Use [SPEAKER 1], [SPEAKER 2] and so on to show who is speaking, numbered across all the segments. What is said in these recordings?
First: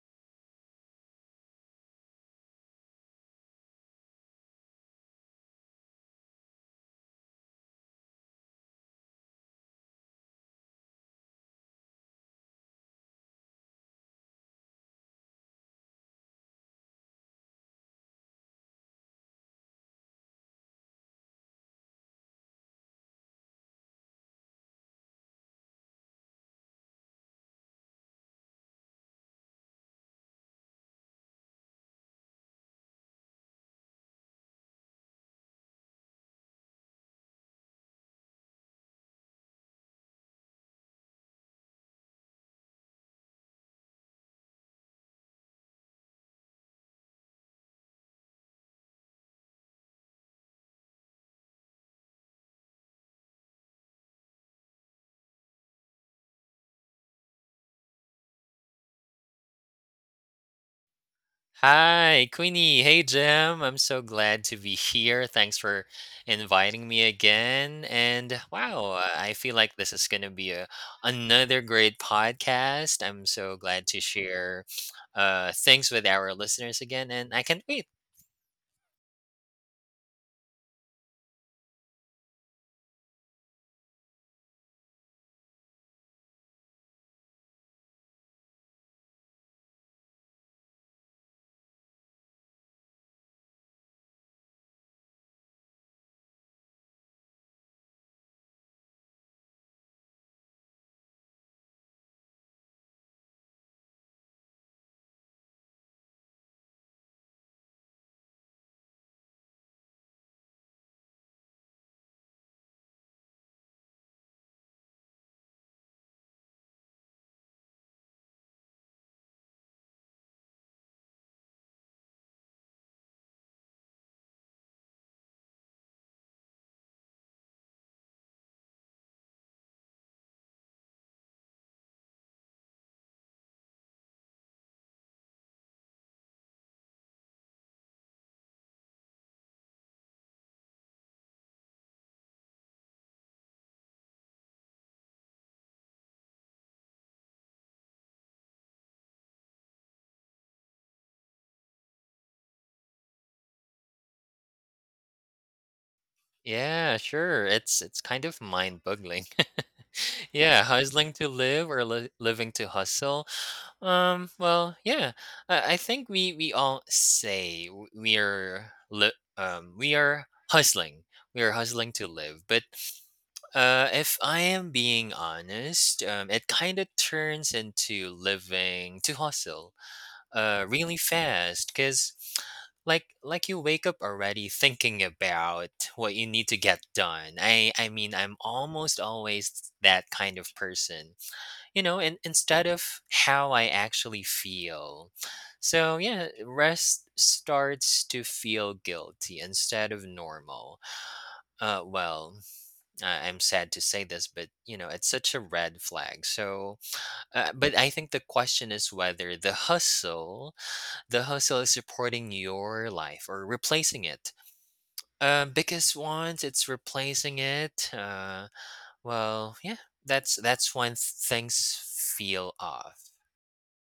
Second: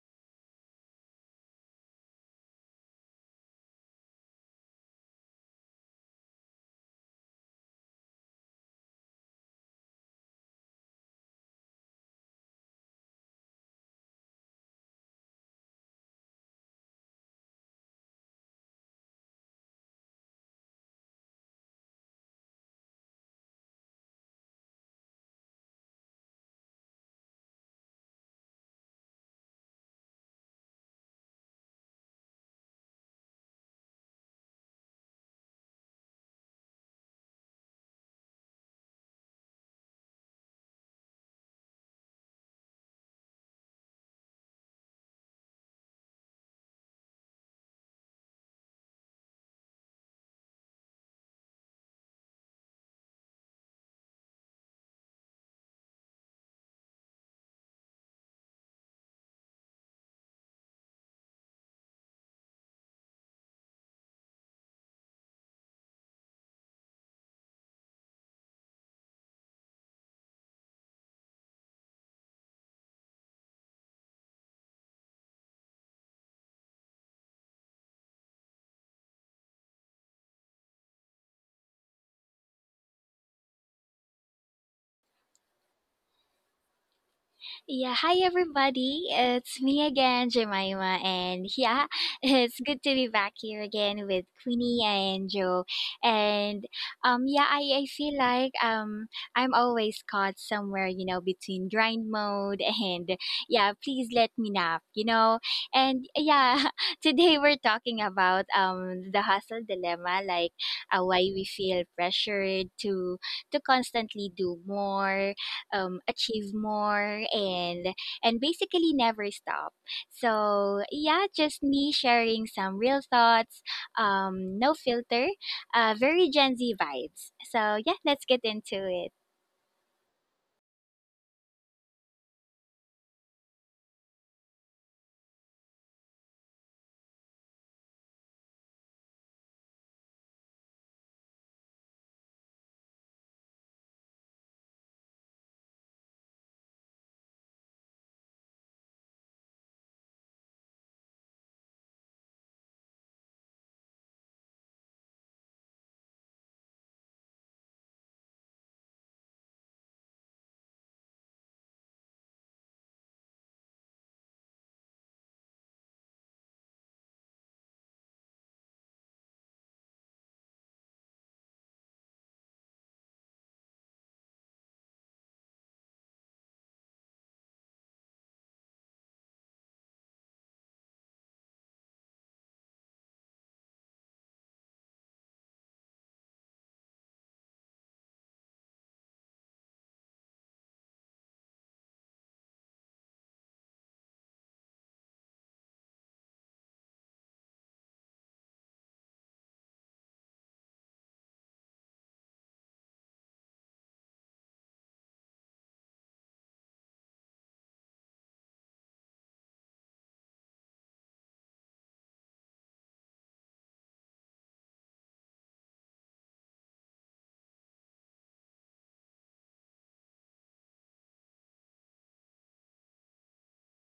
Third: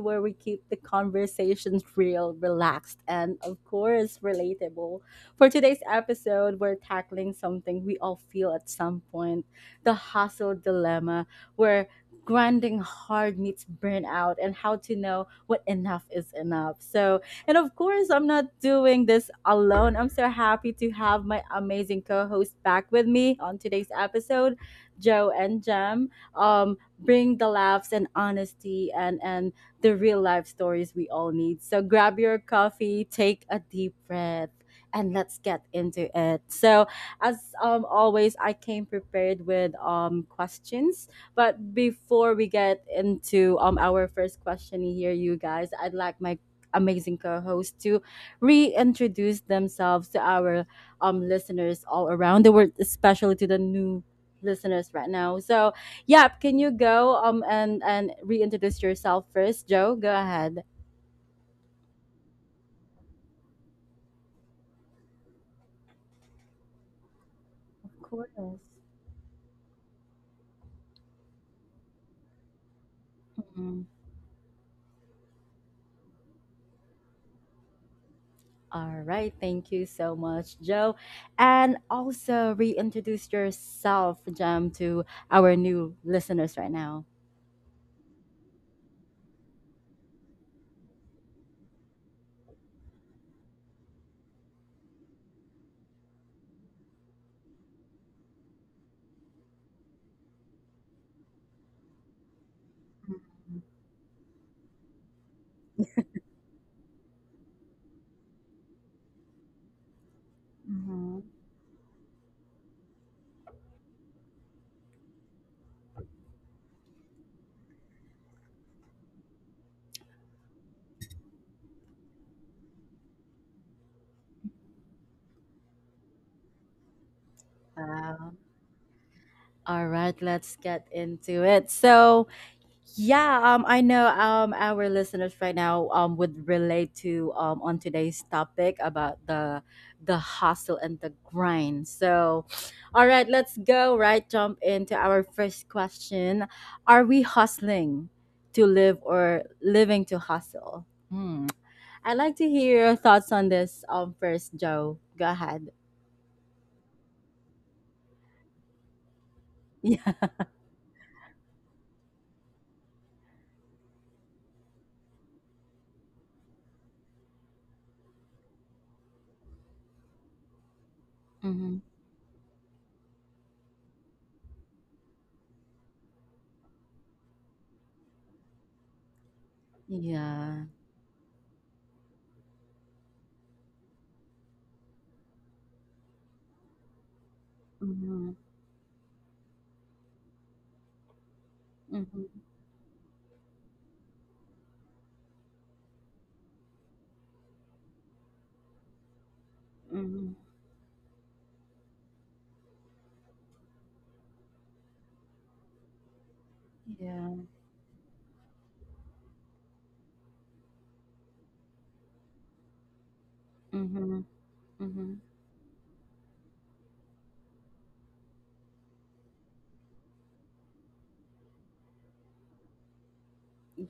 [SPEAKER 1] where we keep the conversations real, relaxed, and of course, relatable. For today's episode, we're tackling something we all feel at some point: the hustle dilemma, where grinding hard meets burnout, and how to know what enough is enough. And of course, I'm not doing this alone. I'm so happy to have my amazing co host back with me on today's episode. Joe and Jam, bring the laughs and honesty and the real life stories we all need. So grab your coffee, take a deep breath, and let's get into it. So as always, I came prepared with questions. But before we get into our first question here, you guys, I'd like my amazing co-host to reintroduce themselves to our listeners all around the world, especially to the new listeners right now. So, yeah, can you go and reintroduce yourself first, Joe? Go ahead.
[SPEAKER 2] Hi, Queenie. Hey, Jim. I'm so glad to be here. Thanks for inviting me again.
[SPEAKER 1] Of course.
[SPEAKER 2] And wow, I feel like this is going to be another great podcast. I'm so
[SPEAKER 1] Mhm.
[SPEAKER 2] glad to share things with our listeners again, and I can't wait.
[SPEAKER 1] All right, thank you so much, Joe. And also reintroduce yourself, Jam, to our new listeners right now.
[SPEAKER 3] Yeah, hi everybody. It's me again, Jemima, and yeah, it's good to be back here again with Queenie and Joe. And yeah, I feel like I'm always caught somewhere, you know, between grind mode and
[SPEAKER 1] Mhm.
[SPEAKER 3] yeah, please let me nap, you know. And yeah, today we're talking about the hustle dilemma, like why
[SPEAKER 1] Mhm.
[SPEAKER 3] we feel pressured to constantly do more, achieve more and basically never stop. So yeah, just me sharing some real thoughts, no filter, very Gen Z vibes. So yeah, let's
[SPEAKER 1] Wow.
[SPEAKER 3] get into it.
[SPEAKER 1] All right, let's get into it. So, yeah, I know our listeners right now would relate to on today's topic about the hustle and the grind. So, all right, let's go right jump into our first question. Are we hustling to live or living to hustle? Hmm. I'd like to hear your thoughts on this first, Joe. Go ahead.
[SPEAKER 2] Yeah, sure. It's kind of mind-boggling.
[SPEAKER 1] Yeah.
[SPEAKER 2] Yeah, hustling to live or li living to hustle. Well, yeah. I think we all say we are hustling. We are
[SPEAKER 1] Hmm.
[SPEAKER 2] hustling to live. But if I am being honest, it kind of turns into living to hustle
[SPEAKER 1] Yeah.
[SPEAKER 2] really fast, cuz like you wake up already thinking about what you need to get done. I mean,
[SPEAKER 1] Hmm.
[SPEAKER 2] I'm almost always that kind of person, and
[SPEAKER 1] Hmm.
[SPEAKER 2] instead of how I actually feel, so yeah, rest starts to feel guilty instead of
[SPEAKER 1] Mhm.
[SPEAKER 2] normal. Well, I'm sad to say this, but it's such a red flag. So
[SPEAKER 1] Yeah.
[SPEAKER 2] but I think the question is whether the hustle is supporting your life or replacing
[SPEAKER 1] Mhm.
[SPEAKER 2] it.
[SPEAKER 1] Mhm.
[SPEAKER 2] Because once it's replacing it, well yeah that's when things feel off.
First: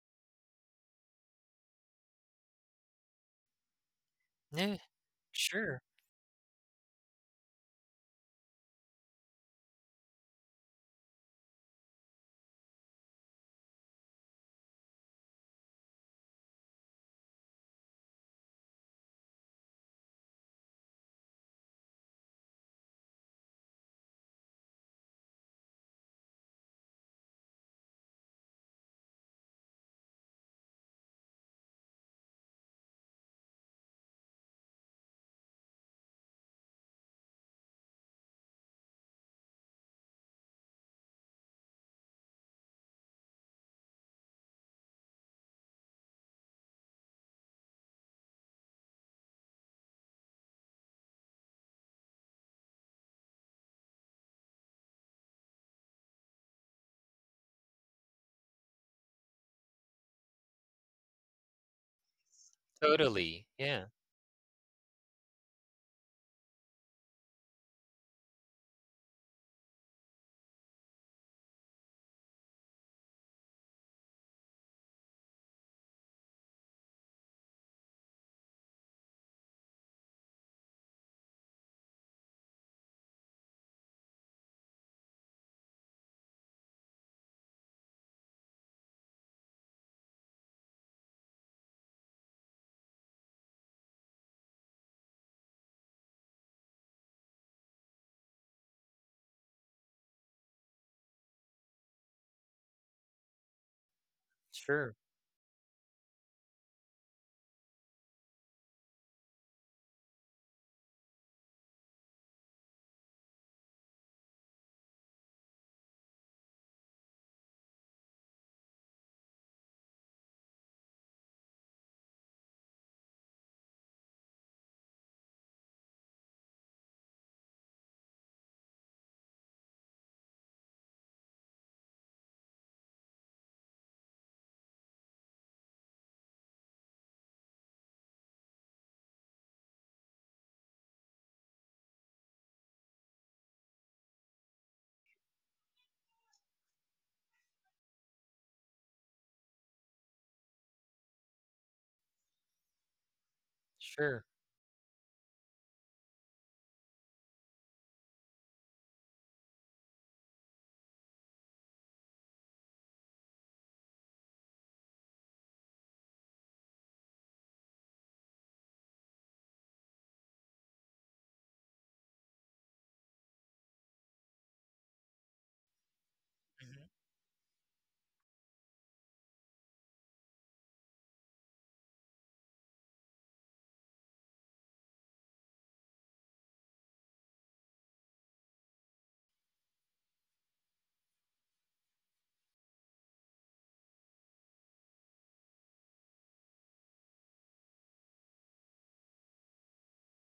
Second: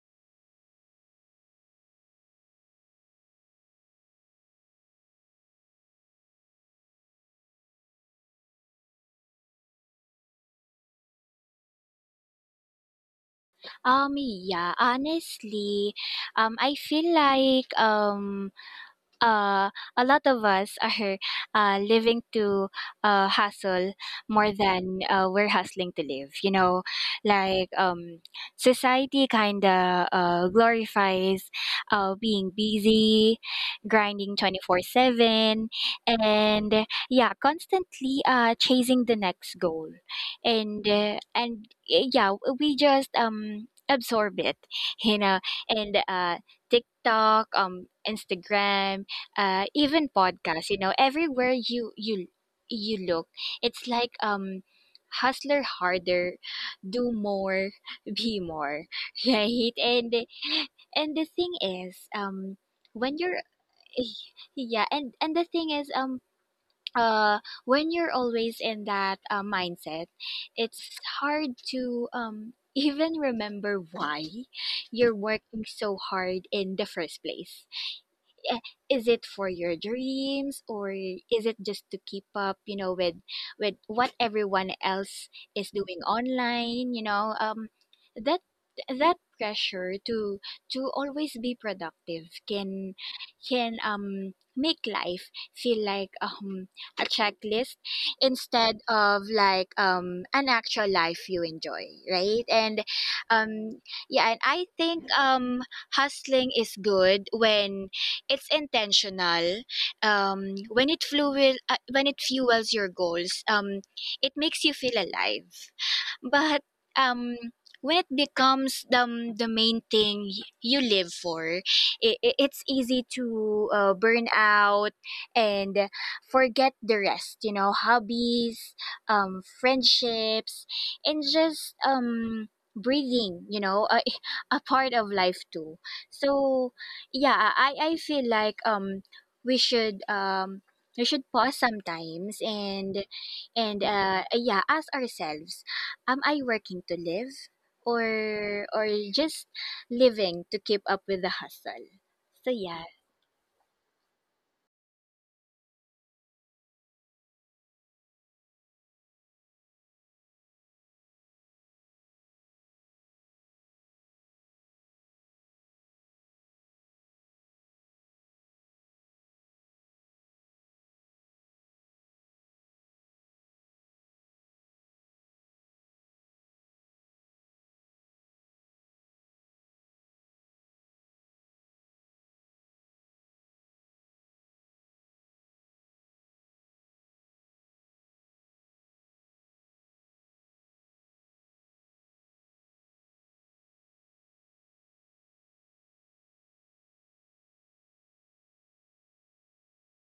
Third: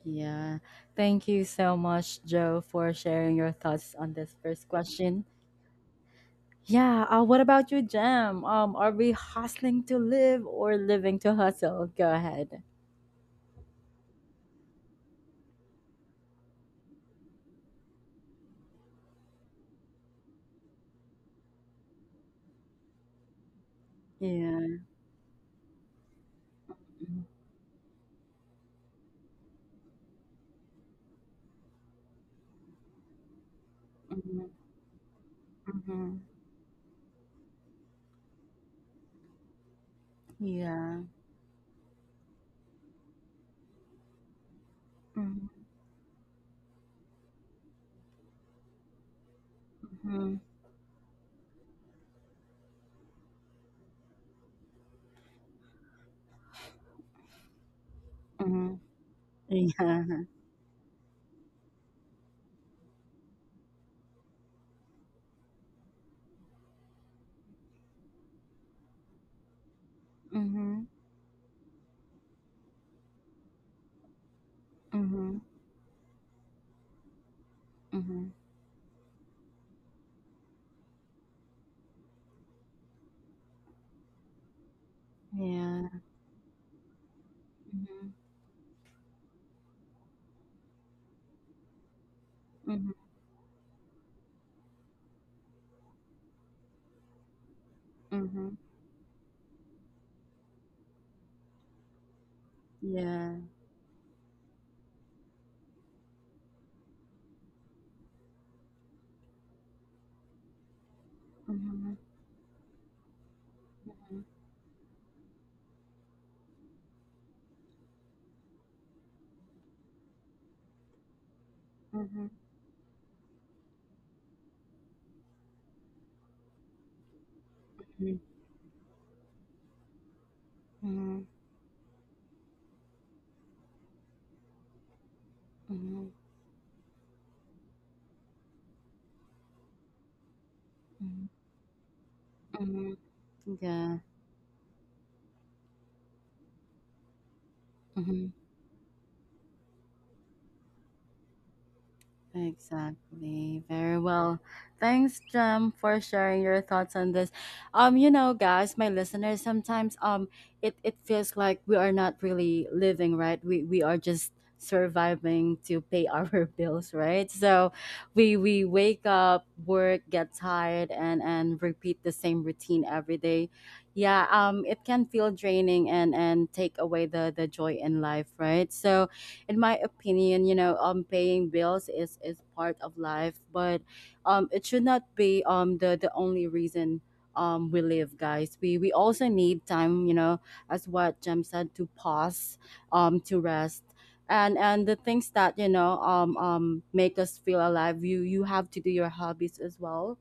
[SPEAKER 1] Yeah. Thank you so much, Joe, for sharing your thoughts on this first
[SPEAKER 2] Yeah.
[SPEAKER 1] question.
[SPEAKER 2] Sure,
[SPEAKER 1] Yeah. What about you, Jam? Are we hustling to live or living to hustle? Go ahead.
[SPEAKER 3] Yeah, honestly, I feel like uh, a lot of us are living to hustle more
[SPEAKER 1] Yeah.
[SPEAKER 3] than we're hustling to live. You know,
[SPEAKER 1] Mm-hmm.
[SPEAKER 3] like society kind of glorifies being busy, grinding 24/7,
[SPEAKER 1] Mm-hmm.
[SPEAKER 3] and yeah, constantly chasing the next goal. And,
[SPEAKER 1] Yeah.
[SPEAKER 3] uh, and uh, yeah, we just absorb it, you know, and TikTok, Instagram, even
[SPEAKER 1] Mm-hmm.
[SPEAKER 3] podcasts, you know, everywhere you look, it's like hustler harder, do more, be
[SPEAKER 1] Mm-hmm.
[SPEAKER 3] more, right?
[SPEAKER 1] Yeah.
[SPEAKER 3] And and the thing is, when you're
[SPEAKER 2] totally. Yeah,
[SPEAKER 3] yeah, and the thing is, uh when you're always in that mindset,
[SPEAKER 1] Mm-hmm.
[SPEAKER 3] it's hard to even remember why you're
[SPEAKER 1] Mm-hmm.
[SPEAKER 3] working so hard in the first place.
[SPEAKER 1] Mm-hmm.
[SPEAKER 3] eh, is it for your dreams, or is it just to keep up, you know, with what everyone else is
[SPEAKER 1] Yeah.
[SPEAKER 3] doing online, you know? um
[SPEAKER 1] Mm-hmm.
[SPEAKER 3] that that pressure to always be productive can make life feel like a checklist
[SPEAKER 1] Mm-hmm.
[SPEAKER 3] instead of like an actual life you enjoy, right? and
[SPEAKER 1] Yeah.
[SPEAKER 3] Yeah, and I
[SPEAKER 2] sure,
[SPEAKER 3] think hustling is good when it's intentional. Um, when it fuel, uh,
[SPEAKER 1] Mm-hmm.
[SPEAKER 3] when it fuels your goals, it makes you feel alive. But um, when it becomes the main thing you live for, it,
[SPEAKER 1] Mm-hmm.
[SPEAKER 3] it's easy to burn out and forget the rest. You know, hobbies, friendships,
[SPEAKER 1] Mm-hmm.
[SPEAKER 3] and just breathing, you know, a part of life too.
[SPEAKER 1] Mhm,
[SPEAKER 3] So yeah, I feel like we should um we should
[SPEAKER 1] mhm,
[SPEAKER 3] pause sometimes
[SPEAKER 1] mhm.
[SPEAKER 3] and
[SPEAKER 1] Yeah.
[SPEAKER 3] yeah, ask ourselves, am I working to live,
[SPEAKER 1] Mhm.
[SPEAKER 3] or just living to keep up with the hustle? So yeah.
[SPEAKER 1] Exactly. Very
[SPEAKER 2] sure.
[SPEAKER 1] well. Thanks, Jem, for sharing your thoughts on this. You know, guys, my listeners, sometimes it feels like we are not really living, right? We are just surviving to pay our bills, right? So we wake up, work, get tired and repeat the same routine every day. Yeah, it can feel draining and take
[SPEAKER 2] Mhm.
[SPEAKER 1] away the joy in life, right? So in my opinion, you know, paying bills is part of life, but it should not be the only reason we live, guys. We also need time, you know, as what Jem said, to pause, to rest. And the things that you know make us feel alive you you have to do your hobbies as well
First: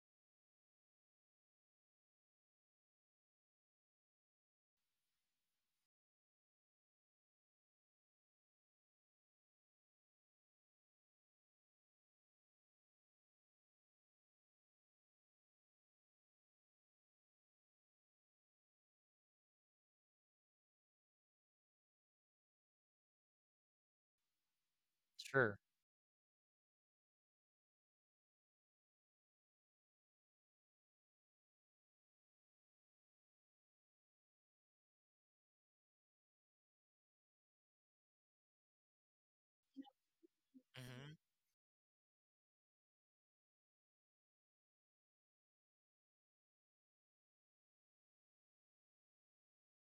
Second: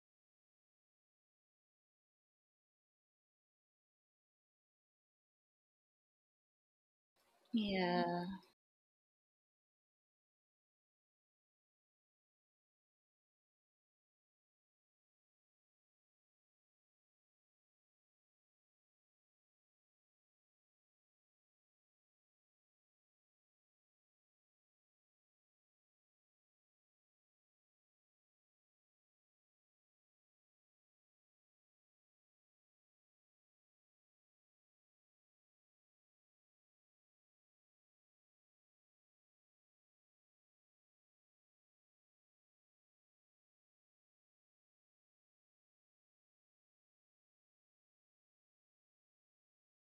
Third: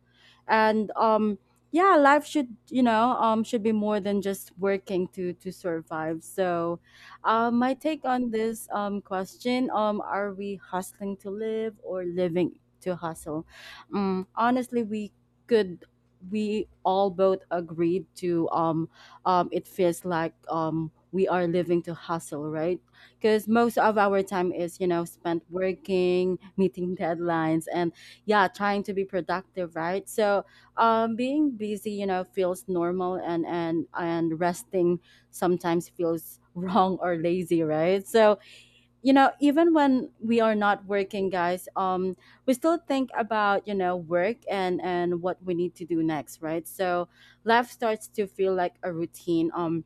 [SPEAKER 1] and yeah life should you know should be more than just working to survive so my take
[SPEAKER 3] Yeah.
[SPEAKER 1] on this question: Are we hustling to live or living to hustle? Honestly, we could. We all both agreed to. It feels like we are living to hustle, right? Because most of our time is you know spent
[SPEAKER 2] Sure.
[SPEAKER 1] working, meeting deadlines, and yeah, trying to be productive, right? So being busy, you know, feels normal, and resting sometimes feels wrong or lazy, right? So, you know, even when we are not
[SPEAKER 2] Mhm.
[SPEAKER 1] working, guys, we still think about, you know, work and what we need to do next, right? So life starts to feel like a routine.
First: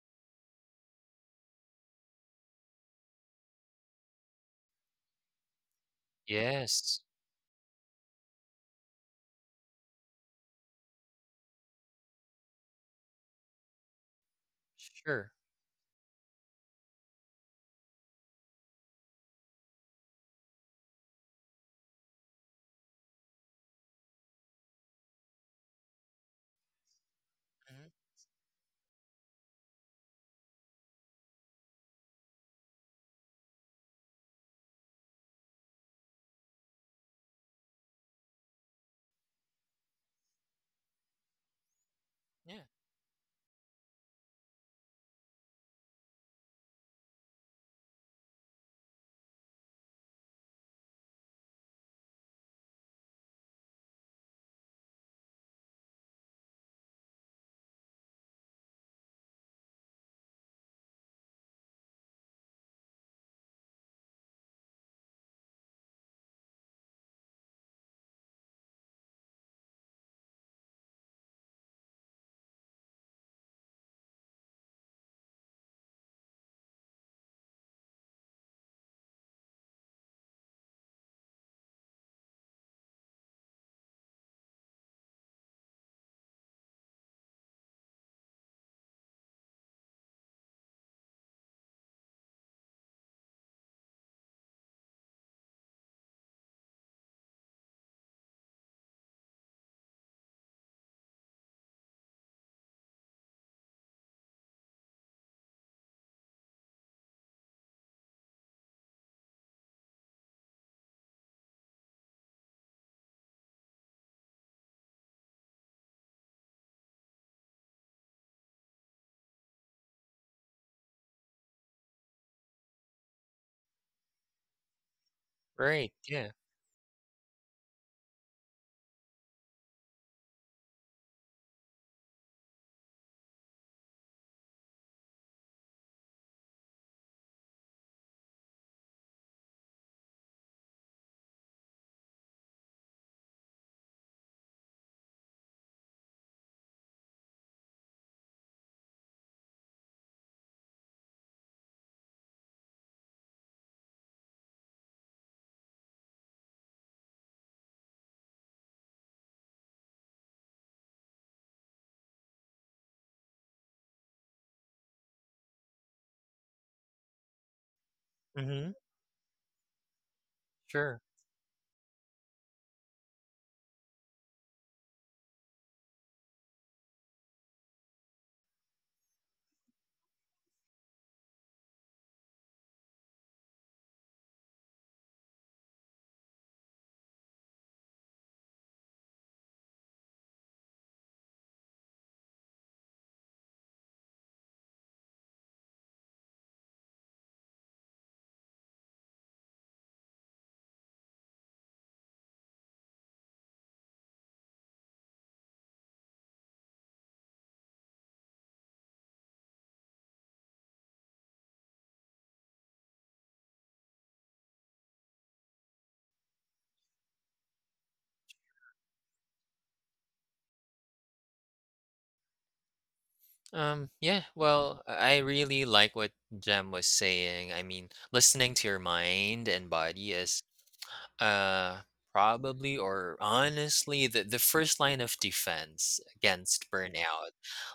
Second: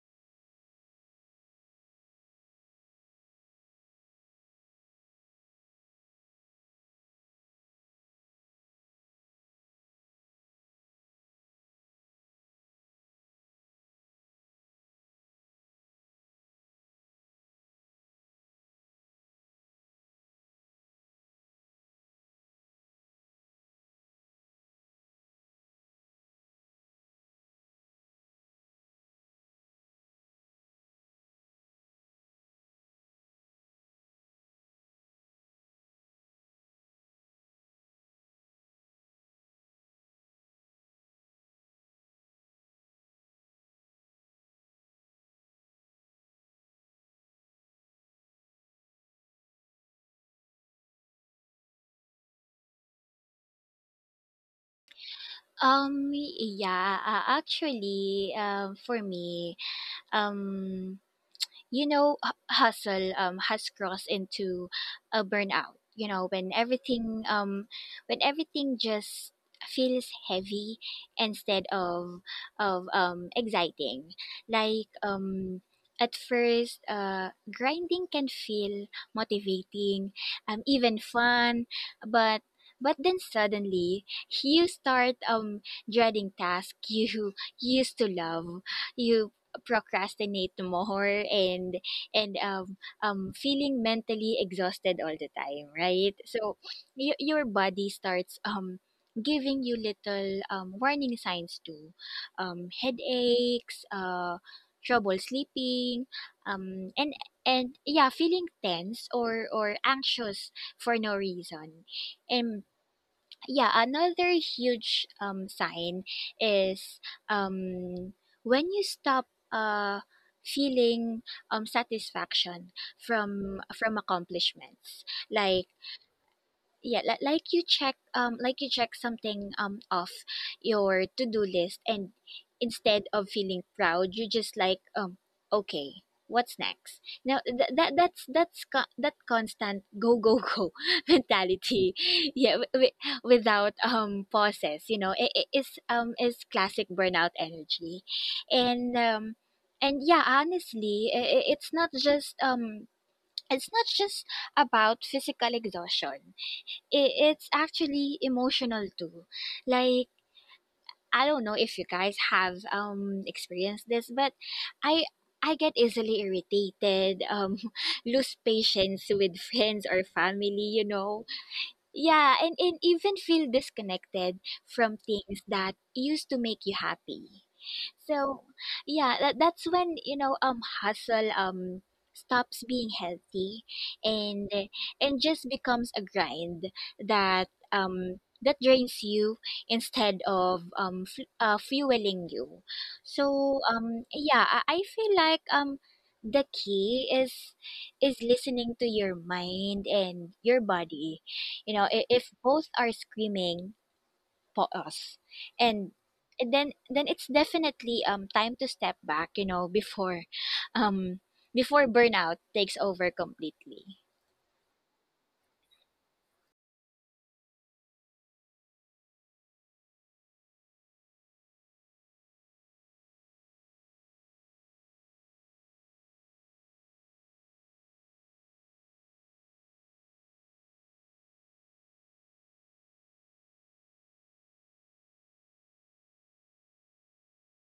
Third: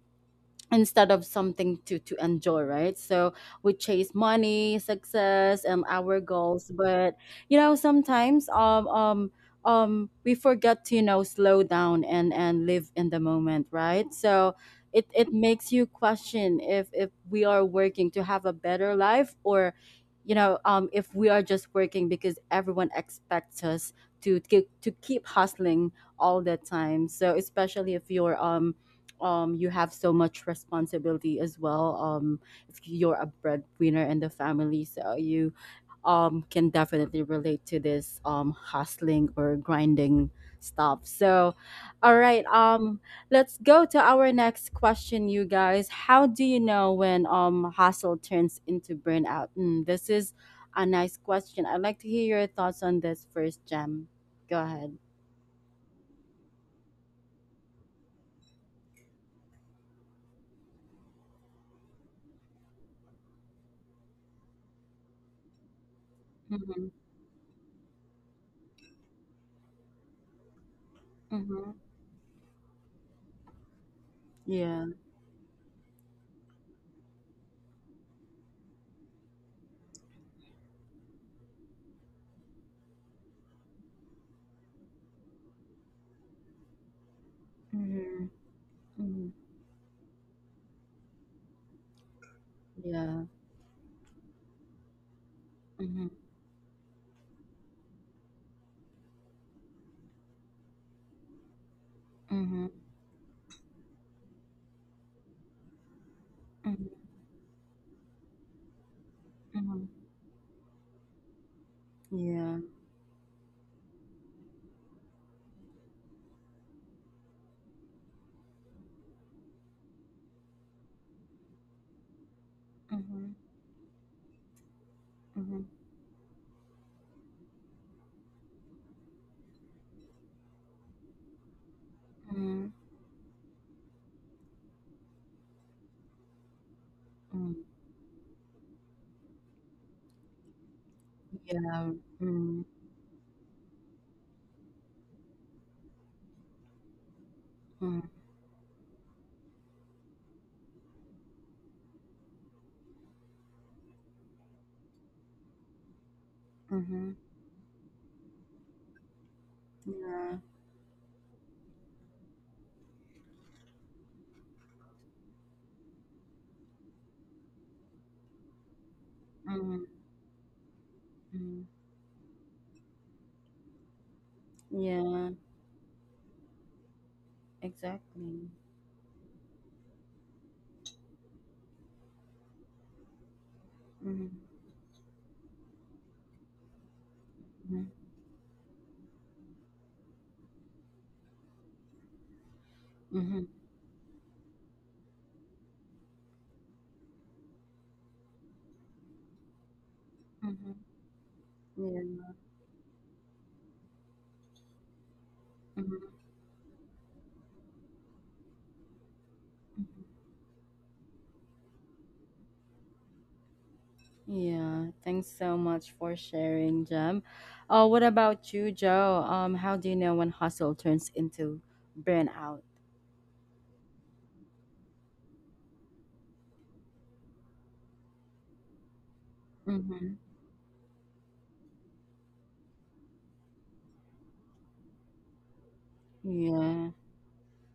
[SPEAKER 1] Instead of something to enjoy right so we chase money success and our goals
[SPEAKER 2] Yes,
[SPEAKER 1] but you know sometimes we forget to you know slow down and live in the moment right so it
[SPEAKER 2] sure.
[SPEAKER 1] it makes you question if we are working to have a better life or you know if we are just working because everyone expects us to keep hustling all the time so
[SPEAKER 2] Mhm.
[SPEAKER 1] especially if you're you have so much responsibility as well it's, you're a breadwinner in the family so you can definitely relate to this hustling or grinding stuff so all right
[SPEAKER 2] Yeah.
[SPEAKER 1] let's go to our next question you guys how do you know when hustle turns into burnout mm, this is a nice question I'd like to hear your thoughts on this first gem go ahead.
[SPEAKER 3] yeah actually For me, um you know, hustle has crossed into a burnout. You know,
[SPEAKER 1] Mm-hmm.
[SPEAKER 3] when everything just feels heavy instead
[SPEAKER 1] Mm-hmm.
[SPEAKER 3] of exciting.
[SPEAKER 1] Yeah.
[SPEAKER 3] Like at first, grinding can feel motivating, even fun, but then suddenly you start dreading tasks you used to
[SPEAKER 1] Mm-hmm.
[SPEAKER 3] love,
[SPEAKER 1] Mm-hmm.
[SPEAKER 3] you procrastinate more, and and um
[SPEAKER 1] Yeah.
[SPEAKER 3] um feeling mentally exhausted all the time,
[SPEAKER 1] Mhm,
[SPEAKER 3] right? So your body starts giving you little warning signs too.
[SPEAKER 1] mhm,
[SPEAKER 3] Headaches, trouble sleeping,
[SPEAKER 1] mhm,
[SPEAKER 3] um and and yeah, feeling tense or
[SPEAKER 1] mhm.
[SPEAKER 3] anxious for no reason.
[SPEAKER 1] Yeah.
[SPEAKER 3] And yeah, another huge sign is um when you stop feeling satisfaction
[SPEAKER 1] Mhm,
[SPEAKER 3] from accomplishments,
[SPEAKER 1] mhm,
[SPEAKER 3] like
[SPEAKER 2] Right, yeah.
[SPEAKER 3] yeah, you check something off your to-do list, and
[SPEAKER 1] mhm,
[SPEAKER 3] instead of feeling proud, you just like, okay, what's next now?
[SPEAKER 1] mhm.
[SPEAKER 3] Th- that that's co- That constant go go go
[SPEAKER 1] Yeah.
[SPEAKER 3] mentality, yeah,
[SPEAKER 1] Mhm,
[SPEAKER 3] without pauses, you know, it is classic burnout energy.
[SPEAKER 1] mhm,
[SPEAKER 3] And um and yeah, honestly, it's not just it's not just about physical exhaustion,
[SPEAKER 1] mhm.
[SPEAKER 3] it's actually emotional too. Like,
[SPEAKER 1] Yeah.
[SPEAKER 3] I don't know if you guys have experienced this, but I I get easily irritated, lose
[SPEAKER 2] Mhm,
[SPEAKER 3] patience with friends
[SPEAKER 1] Mhm,
[SPEAKER 3] or family, you
[SPEAKER 2] sure.
[SPEAKER 3] know,
[SPEAKER 1] mhm.
[SPEAKER 3] yeah, and even feel disconnected from
[SPEAKER 1] Yeah.
[SPEAKER 3] things that used to make you happy. So
[SPEAKER 1] Exactly.
[SPEAKER 3] yeah, that's when, you know, hustle stops being healthy
[SPEAKER 1] Mhm,
[SPEAKER 3] and just becomes a grind that
[SPEAKER 1] mhm,
[SPEAKER 3] that drains you instead of fueling you.
[SPEAKER 1] mhm,
[SPEAKER 3] So, yeah, I feel like the key is listening to your mind and your
[SPEAKER 1] mhm.
[SPEAKER 3] body. You know,
[SPEAKER 1] Yeah.
[SPEAKER 3] if both are screaming pause, and
[SPEAKER 1] Mhm,
[SPEAKER 3] and then it's definitely time to step back. You know, before
[SPEAKER 1] mhm.
[SPEAKER 3] um before burnout takes over completely.
[SPEAKER 1] Yeah. Thanks so much for sharing, Jem. Oh, what about you, Joe? How do you know when hustle turns into burnout?
[SPEAKER 2] Yeah, well, I really like what Jem was saying. I mean, listening to your mind and body
[SPEAKER 1] Mm-hmm.
[SPEAKER 2] is uh probably, or honestly, the first line of defense against
[SPEAKER 1] Yeah.
[SPEAKER 2] burnout.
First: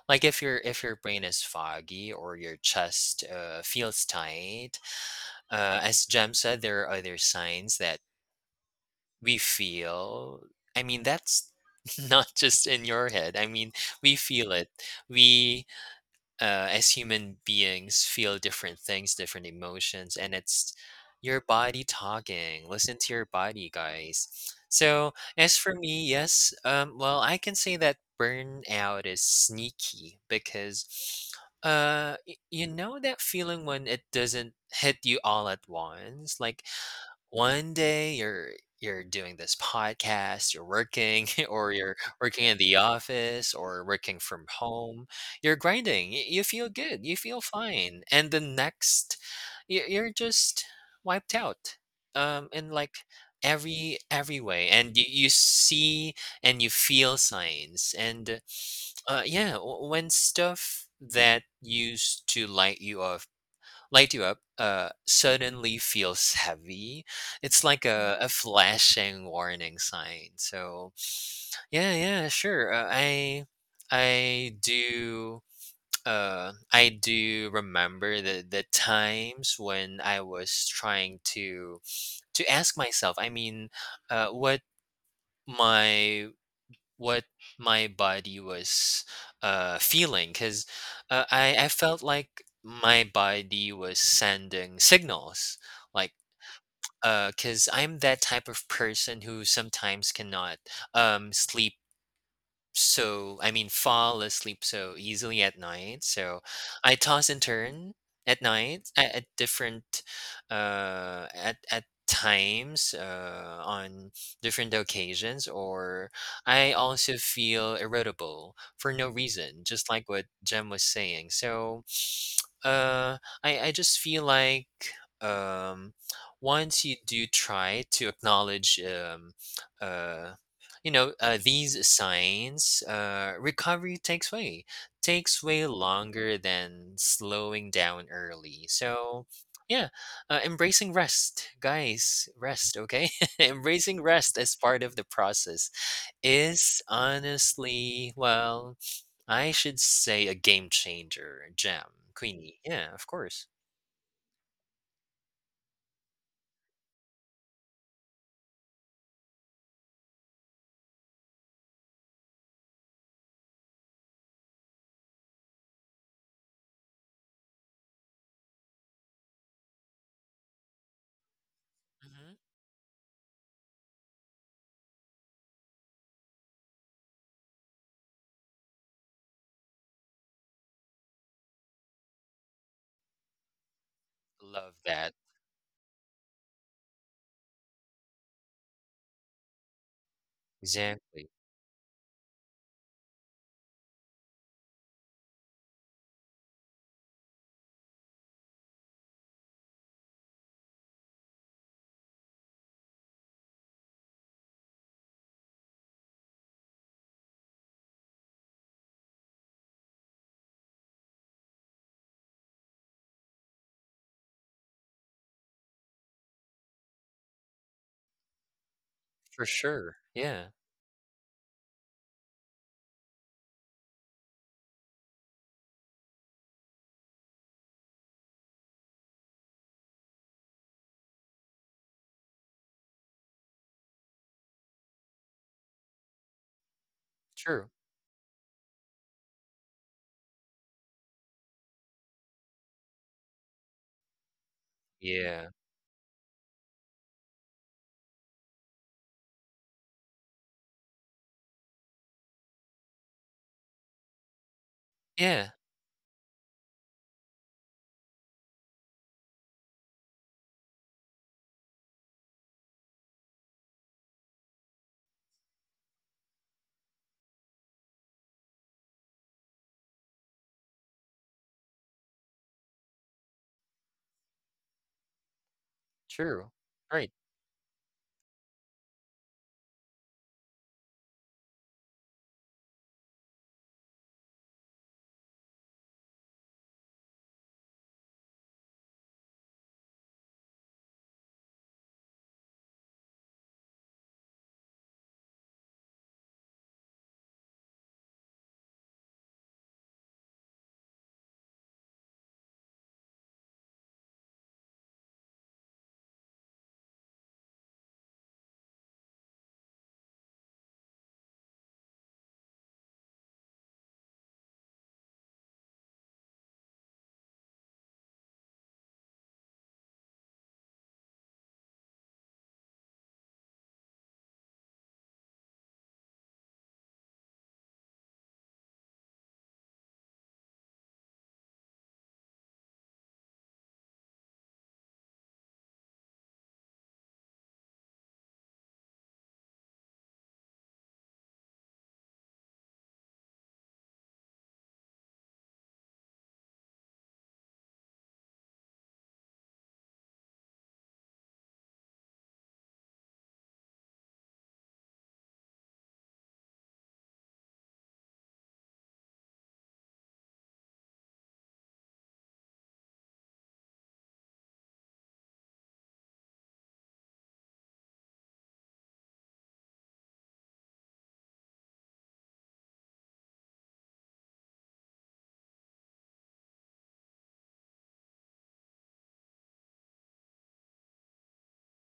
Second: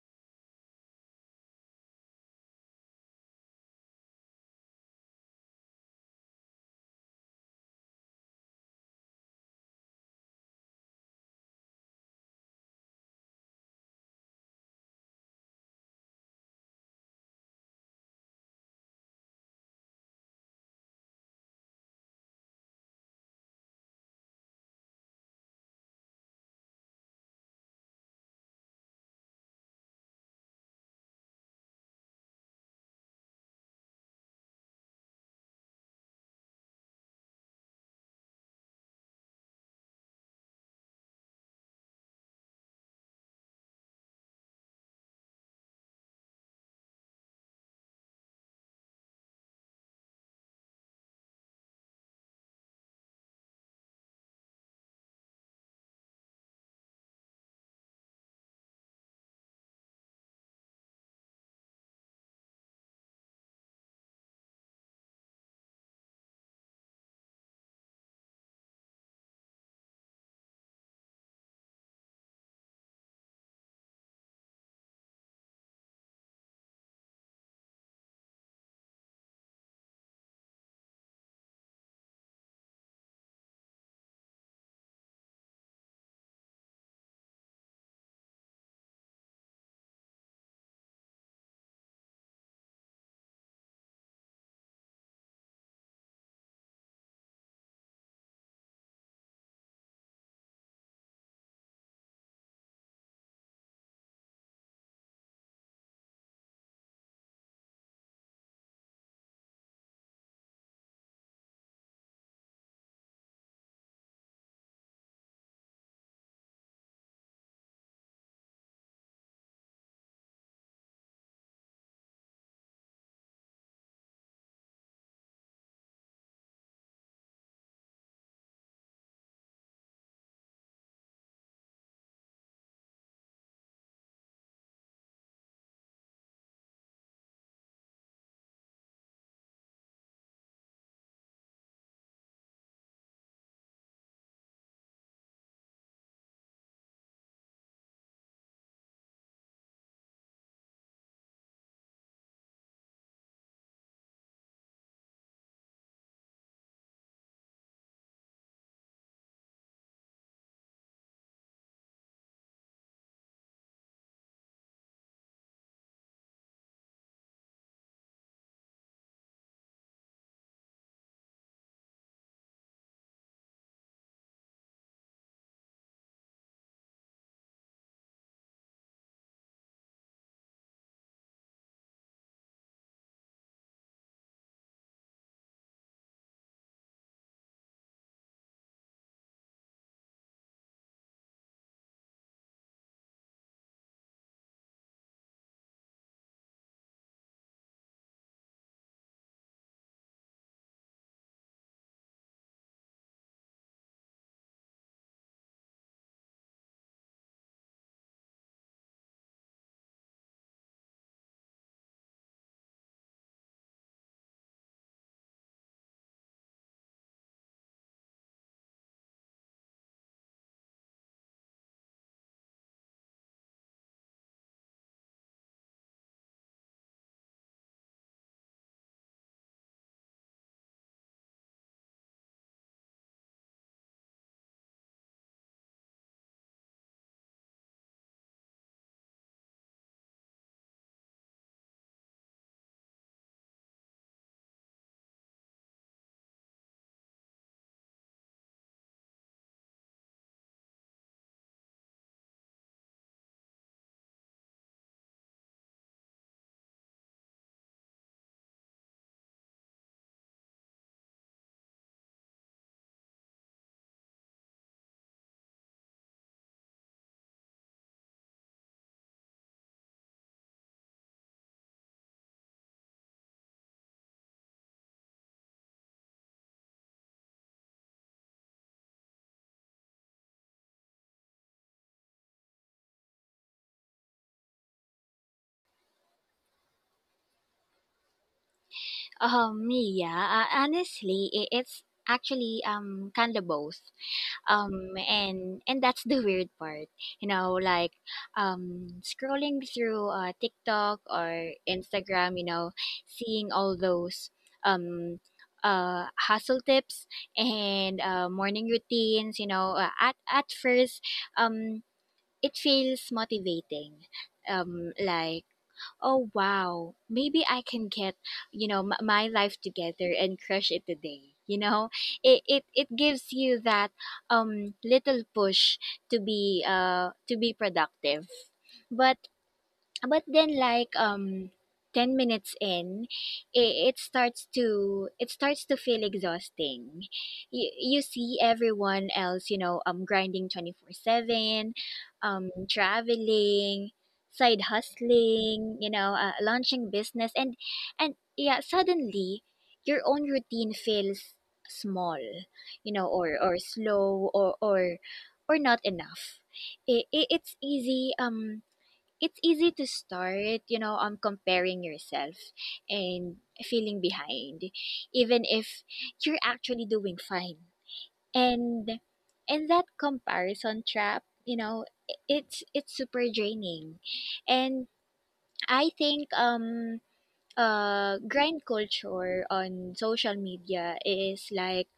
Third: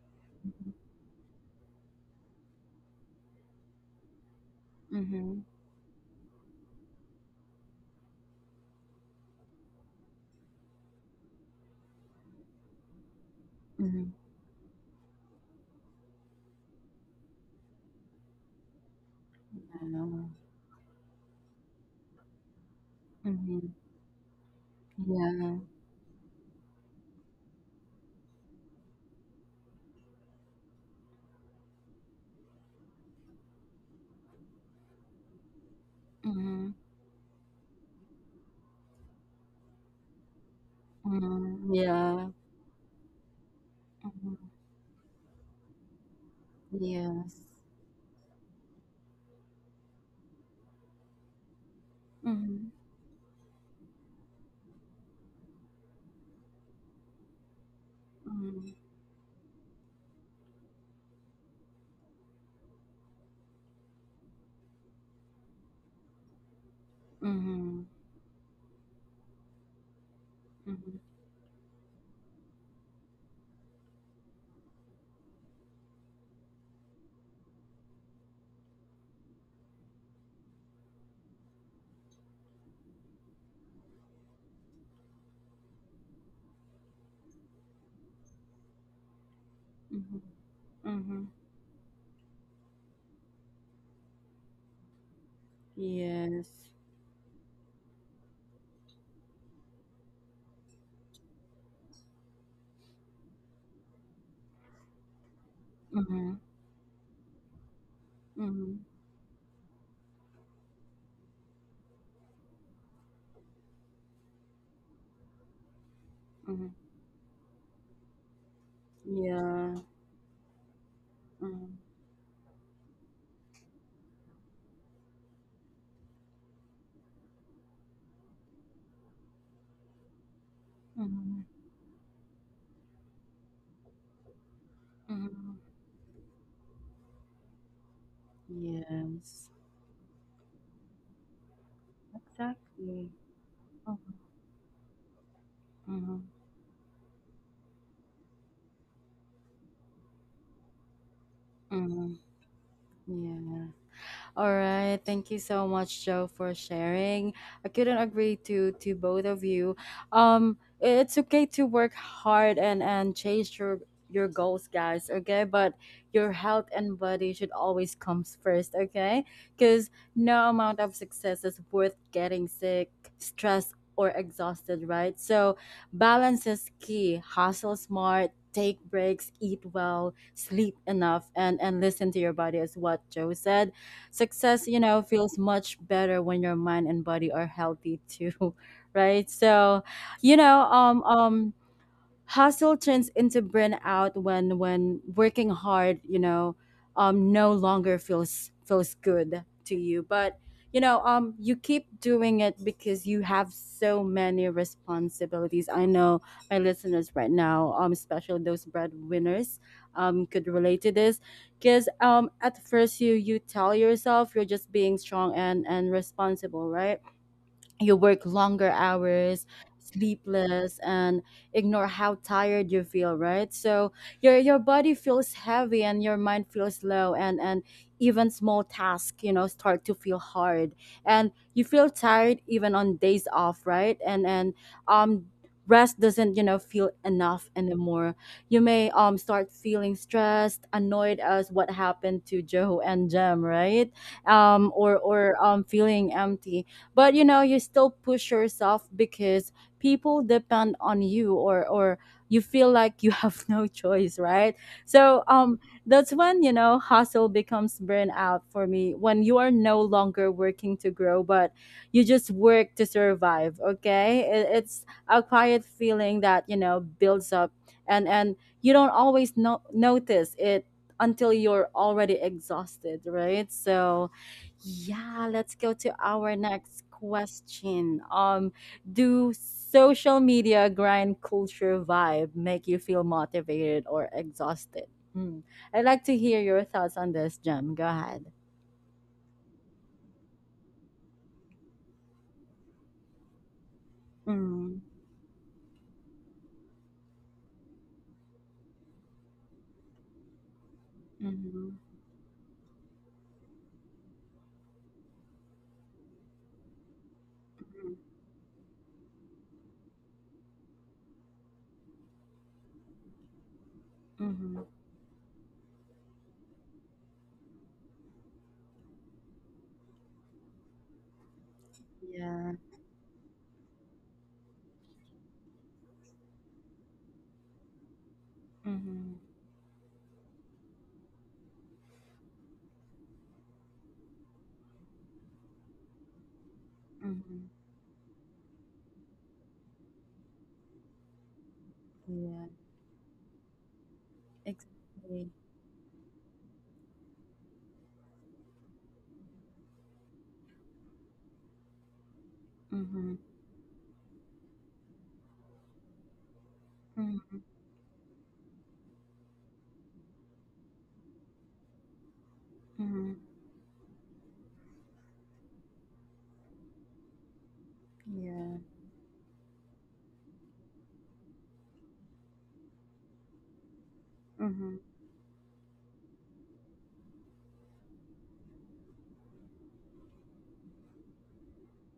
[SPEAKER 2] Like if your brain is foggy, or your chest feels tight.
[SPEAKER 1] Mm-hmm.
[SPEAKER 2] As Jam said, there are other signs that we feel. I mean, that's not just in your head. I mean,
[SPEAKER 1] Mm-hmm.
[SPEAKER 2] we feel it. We, as human beings, feel different things, different emotions,
[SPEAKER 1] I
[SPEAKER 2] and it's your body talking. Listen to your
[SPEAKER 1] know.
[SPEAKER 2] body, guys. So,
[SPEAKER 1] Yeah.
[SPEAKER 2] as for me, yes, well, I can say that burnout is sneaky because you know that feeling when it doesn't hit you all at once. Like
[SPEAKER 1] Mhm.
[SPEAKER 2] one day you're doing this podcast, you're working, or
[SPEAKER 1] Mhm.
[SPEAKER 2] you're
[SPEAKER 1] Yeah.
[SPEAKER 2] working in the office or working
[SPEAKER 1] Mhm.
[SPEAKER 2] from home. You're grinding. You feel good. You feel
[SPEAKER 1] Yes.
[SPEAKER 2] fine. And the next, you're just wiped out. In
[SPEAKER 1] Mhm.
[SPEAKER 2] like every way, and you see and you feel signs. And
[SPEAKER 1] Mhm.
[SPEAKER 2] yeah, when stuff that used to light you up suddenly feels heavy. It's like
[SPEAKER 1] Mhm.
[SPEAKER 2] A flashing warning sign. So
[SPEAKER 1] Mhm.
[SPEAKER 2] yeah, yeah, sure. I do. I do remember the times when I was trying to ask myself. I mean, uh, what my what my body was
[SPEAKER 1] Mhm.
[SPEAKER 2] feeling, because
[SPEAKER 1] Mhm.
[SPEAKER 2] I felt like my body was sending signals, like
[SPEAKER 1] Yes.
[SPEAKER 2] because I'm that type of person who sometimes cannot sleep, so I mean, fall asleep so easily at night. So
[SPEAKER 1] Mhm.
[SPEAKER 2] I toss and turn at
[SPEAKER 1] Mhm.
[SPEAKER 2] night at different at times on different occasions. Or
[SPEAKER 1] Mhm.
[SPEAKER 2] I also feel irritable for no reason,
[SPEAKER 1] Yeah.
[SPEAKER 2] just like what Jem was saying.
[SPEAKER 1] Mhm.
[SPEAKER 2] So uh I just feel like um once you do try to acknowledge uh
[SPEAKER 1] Mhm.
[SPEAKER 2] these signs, recovery takes
[SPEAKER 1] Mhm.
[SPEAKER 2] way longer than slowing down early. So,
[SPEAKER 1] Yes.
[SPEAKER 2] yeah, embracing rest, guys, rest, okay?
[SPEAKER 1] Exactly. Mhm.
[SPEAKER 2] Embracing rest as part of the process
[SPEAKER 1] Mhm.
[SPEAKER 2] is, honestly, well, I should say, a game changer, Jam,
[SPEAKER 1] Mhm.
[SPEAKER 2] Queenie. Yeah, of course.
[SPEAKER 1] Yeah. All right. Thank you so much, Joe, for sharing. I couldn't agree to both of you. It's okay to work hard and chase your goals, guys. Okay, but your health and body should always comes first. Okay, because no amount of success is worth
[SPEAKER 2] Hmm.
[SPEAKER 1] getting sick, stressed, or exhausted. Right. So balance is key. Hustle smart. Take breaks, eat well, sleep enough, and listen to your body, as what Joe said. Success,
[SPEAKER 2] Love
[SPEAKER 1] you know,
[SPEAKER 2] that.
[SPEAKER 1] feels much better when your mind and body are healthy too, right? So, you know,
[SPEAKER 2] Exactly.
[SPEAKER 1] hustle turns into burnout when working hard you know no longer feels feels good to you but you know you keep doing it because you have so many responsibilities I know my listeners right now especially those breadwinners could relate to this because at first you you tell yourself you're just being strong and responsible right you work longer hours
[SPEAKER 2] For sure. Yeah,
[SPEAKER 1] sleepless and ignore how tired you feel right so your body feels heavy and your mind feels low and even small tasks you know start to feel hard and you feel tired even on days off right and um rest doesn't you know feel enough
[SPEAKER 2] true.
[SPEAKER 1] anymore you may start feeling stressed annoyed as what happened to joe and jem right or
[SPEAKER 2] Yeah,
[SPEAKER 1] feeling empty but you know you still push yourself because people depend on you or you feel like you have no choice right so
[SPEAKER 2] yeah,
[SPEAKER 1] that's when you know hustle becomes burnout for me when you are no longer working to grow but you just work to survive okay it, it's a quiet feeling that you know builds up and you don't always notice it until you're already exhausted right so yeah, let's go to our
[SPEAKER 2] true.
[SPEAKER 1] next
[SPEAKER 2] Right.
[SPEAKER 1] question. Do social media grind culture vibe make you feel motivated or exhausted? Mm. I'd like to hear your thoughts on this, Jem. Go ahead.
[SPEAKER 3] Yeah, honestly, it's actually kind of both.
[SPEAKER 1] Mm,
[SPEAKER 3] um and that's the weird part, you know, like, scrolling through TikTok or
[SPEAKER 1] mm-hmm,
[SPEAKER 3] Instagram, you know, seeing all those um hustle tips and morning routines, you know, at first, um it feels motivating,
[SPEAKER 1] mm-hmm,
[SPEAKER 3] like, oh wow, maybe I can get, you know, my life together and crush it today, you know.
[SPEAKER 1] yeah,
[SPEAKER 3] It it gives you that little push to be productive.
[SPEAKER 1] mm-hmm,
[SPEAKER 3] but but then like 10 minutes in, it starts to, feel exhausting.
[SPEAKER 1] mm-hmm,
[SPEAKER 3] You see everyone else, you know, grinding 24/7,
[SPEAKER 1] yeah,
[SPEAKER 3] traveling, side
[SPEAKER 1] exactly.
[SPEAKER 3] hustling, you know, launching business, and yeah, suddenly your own routine feels small, you know,
[SPEAKER 1] Mm-hmm,
[SPEAKER 3] or slow, or not enough. It's easy, to start, you know, comparing yourself
[SPEAKER 1] mm-hmm,
[SPEAKER 3] and feeling behind, even if you're actually doing fine.
[SPEAKER 1] yeah,
[SPEAKER 3] And that comparison trap, you know, it's super draining.
[SPEAKER 1] mm-hmm,
[SPEAKER 3] And I think grind culture on social media is like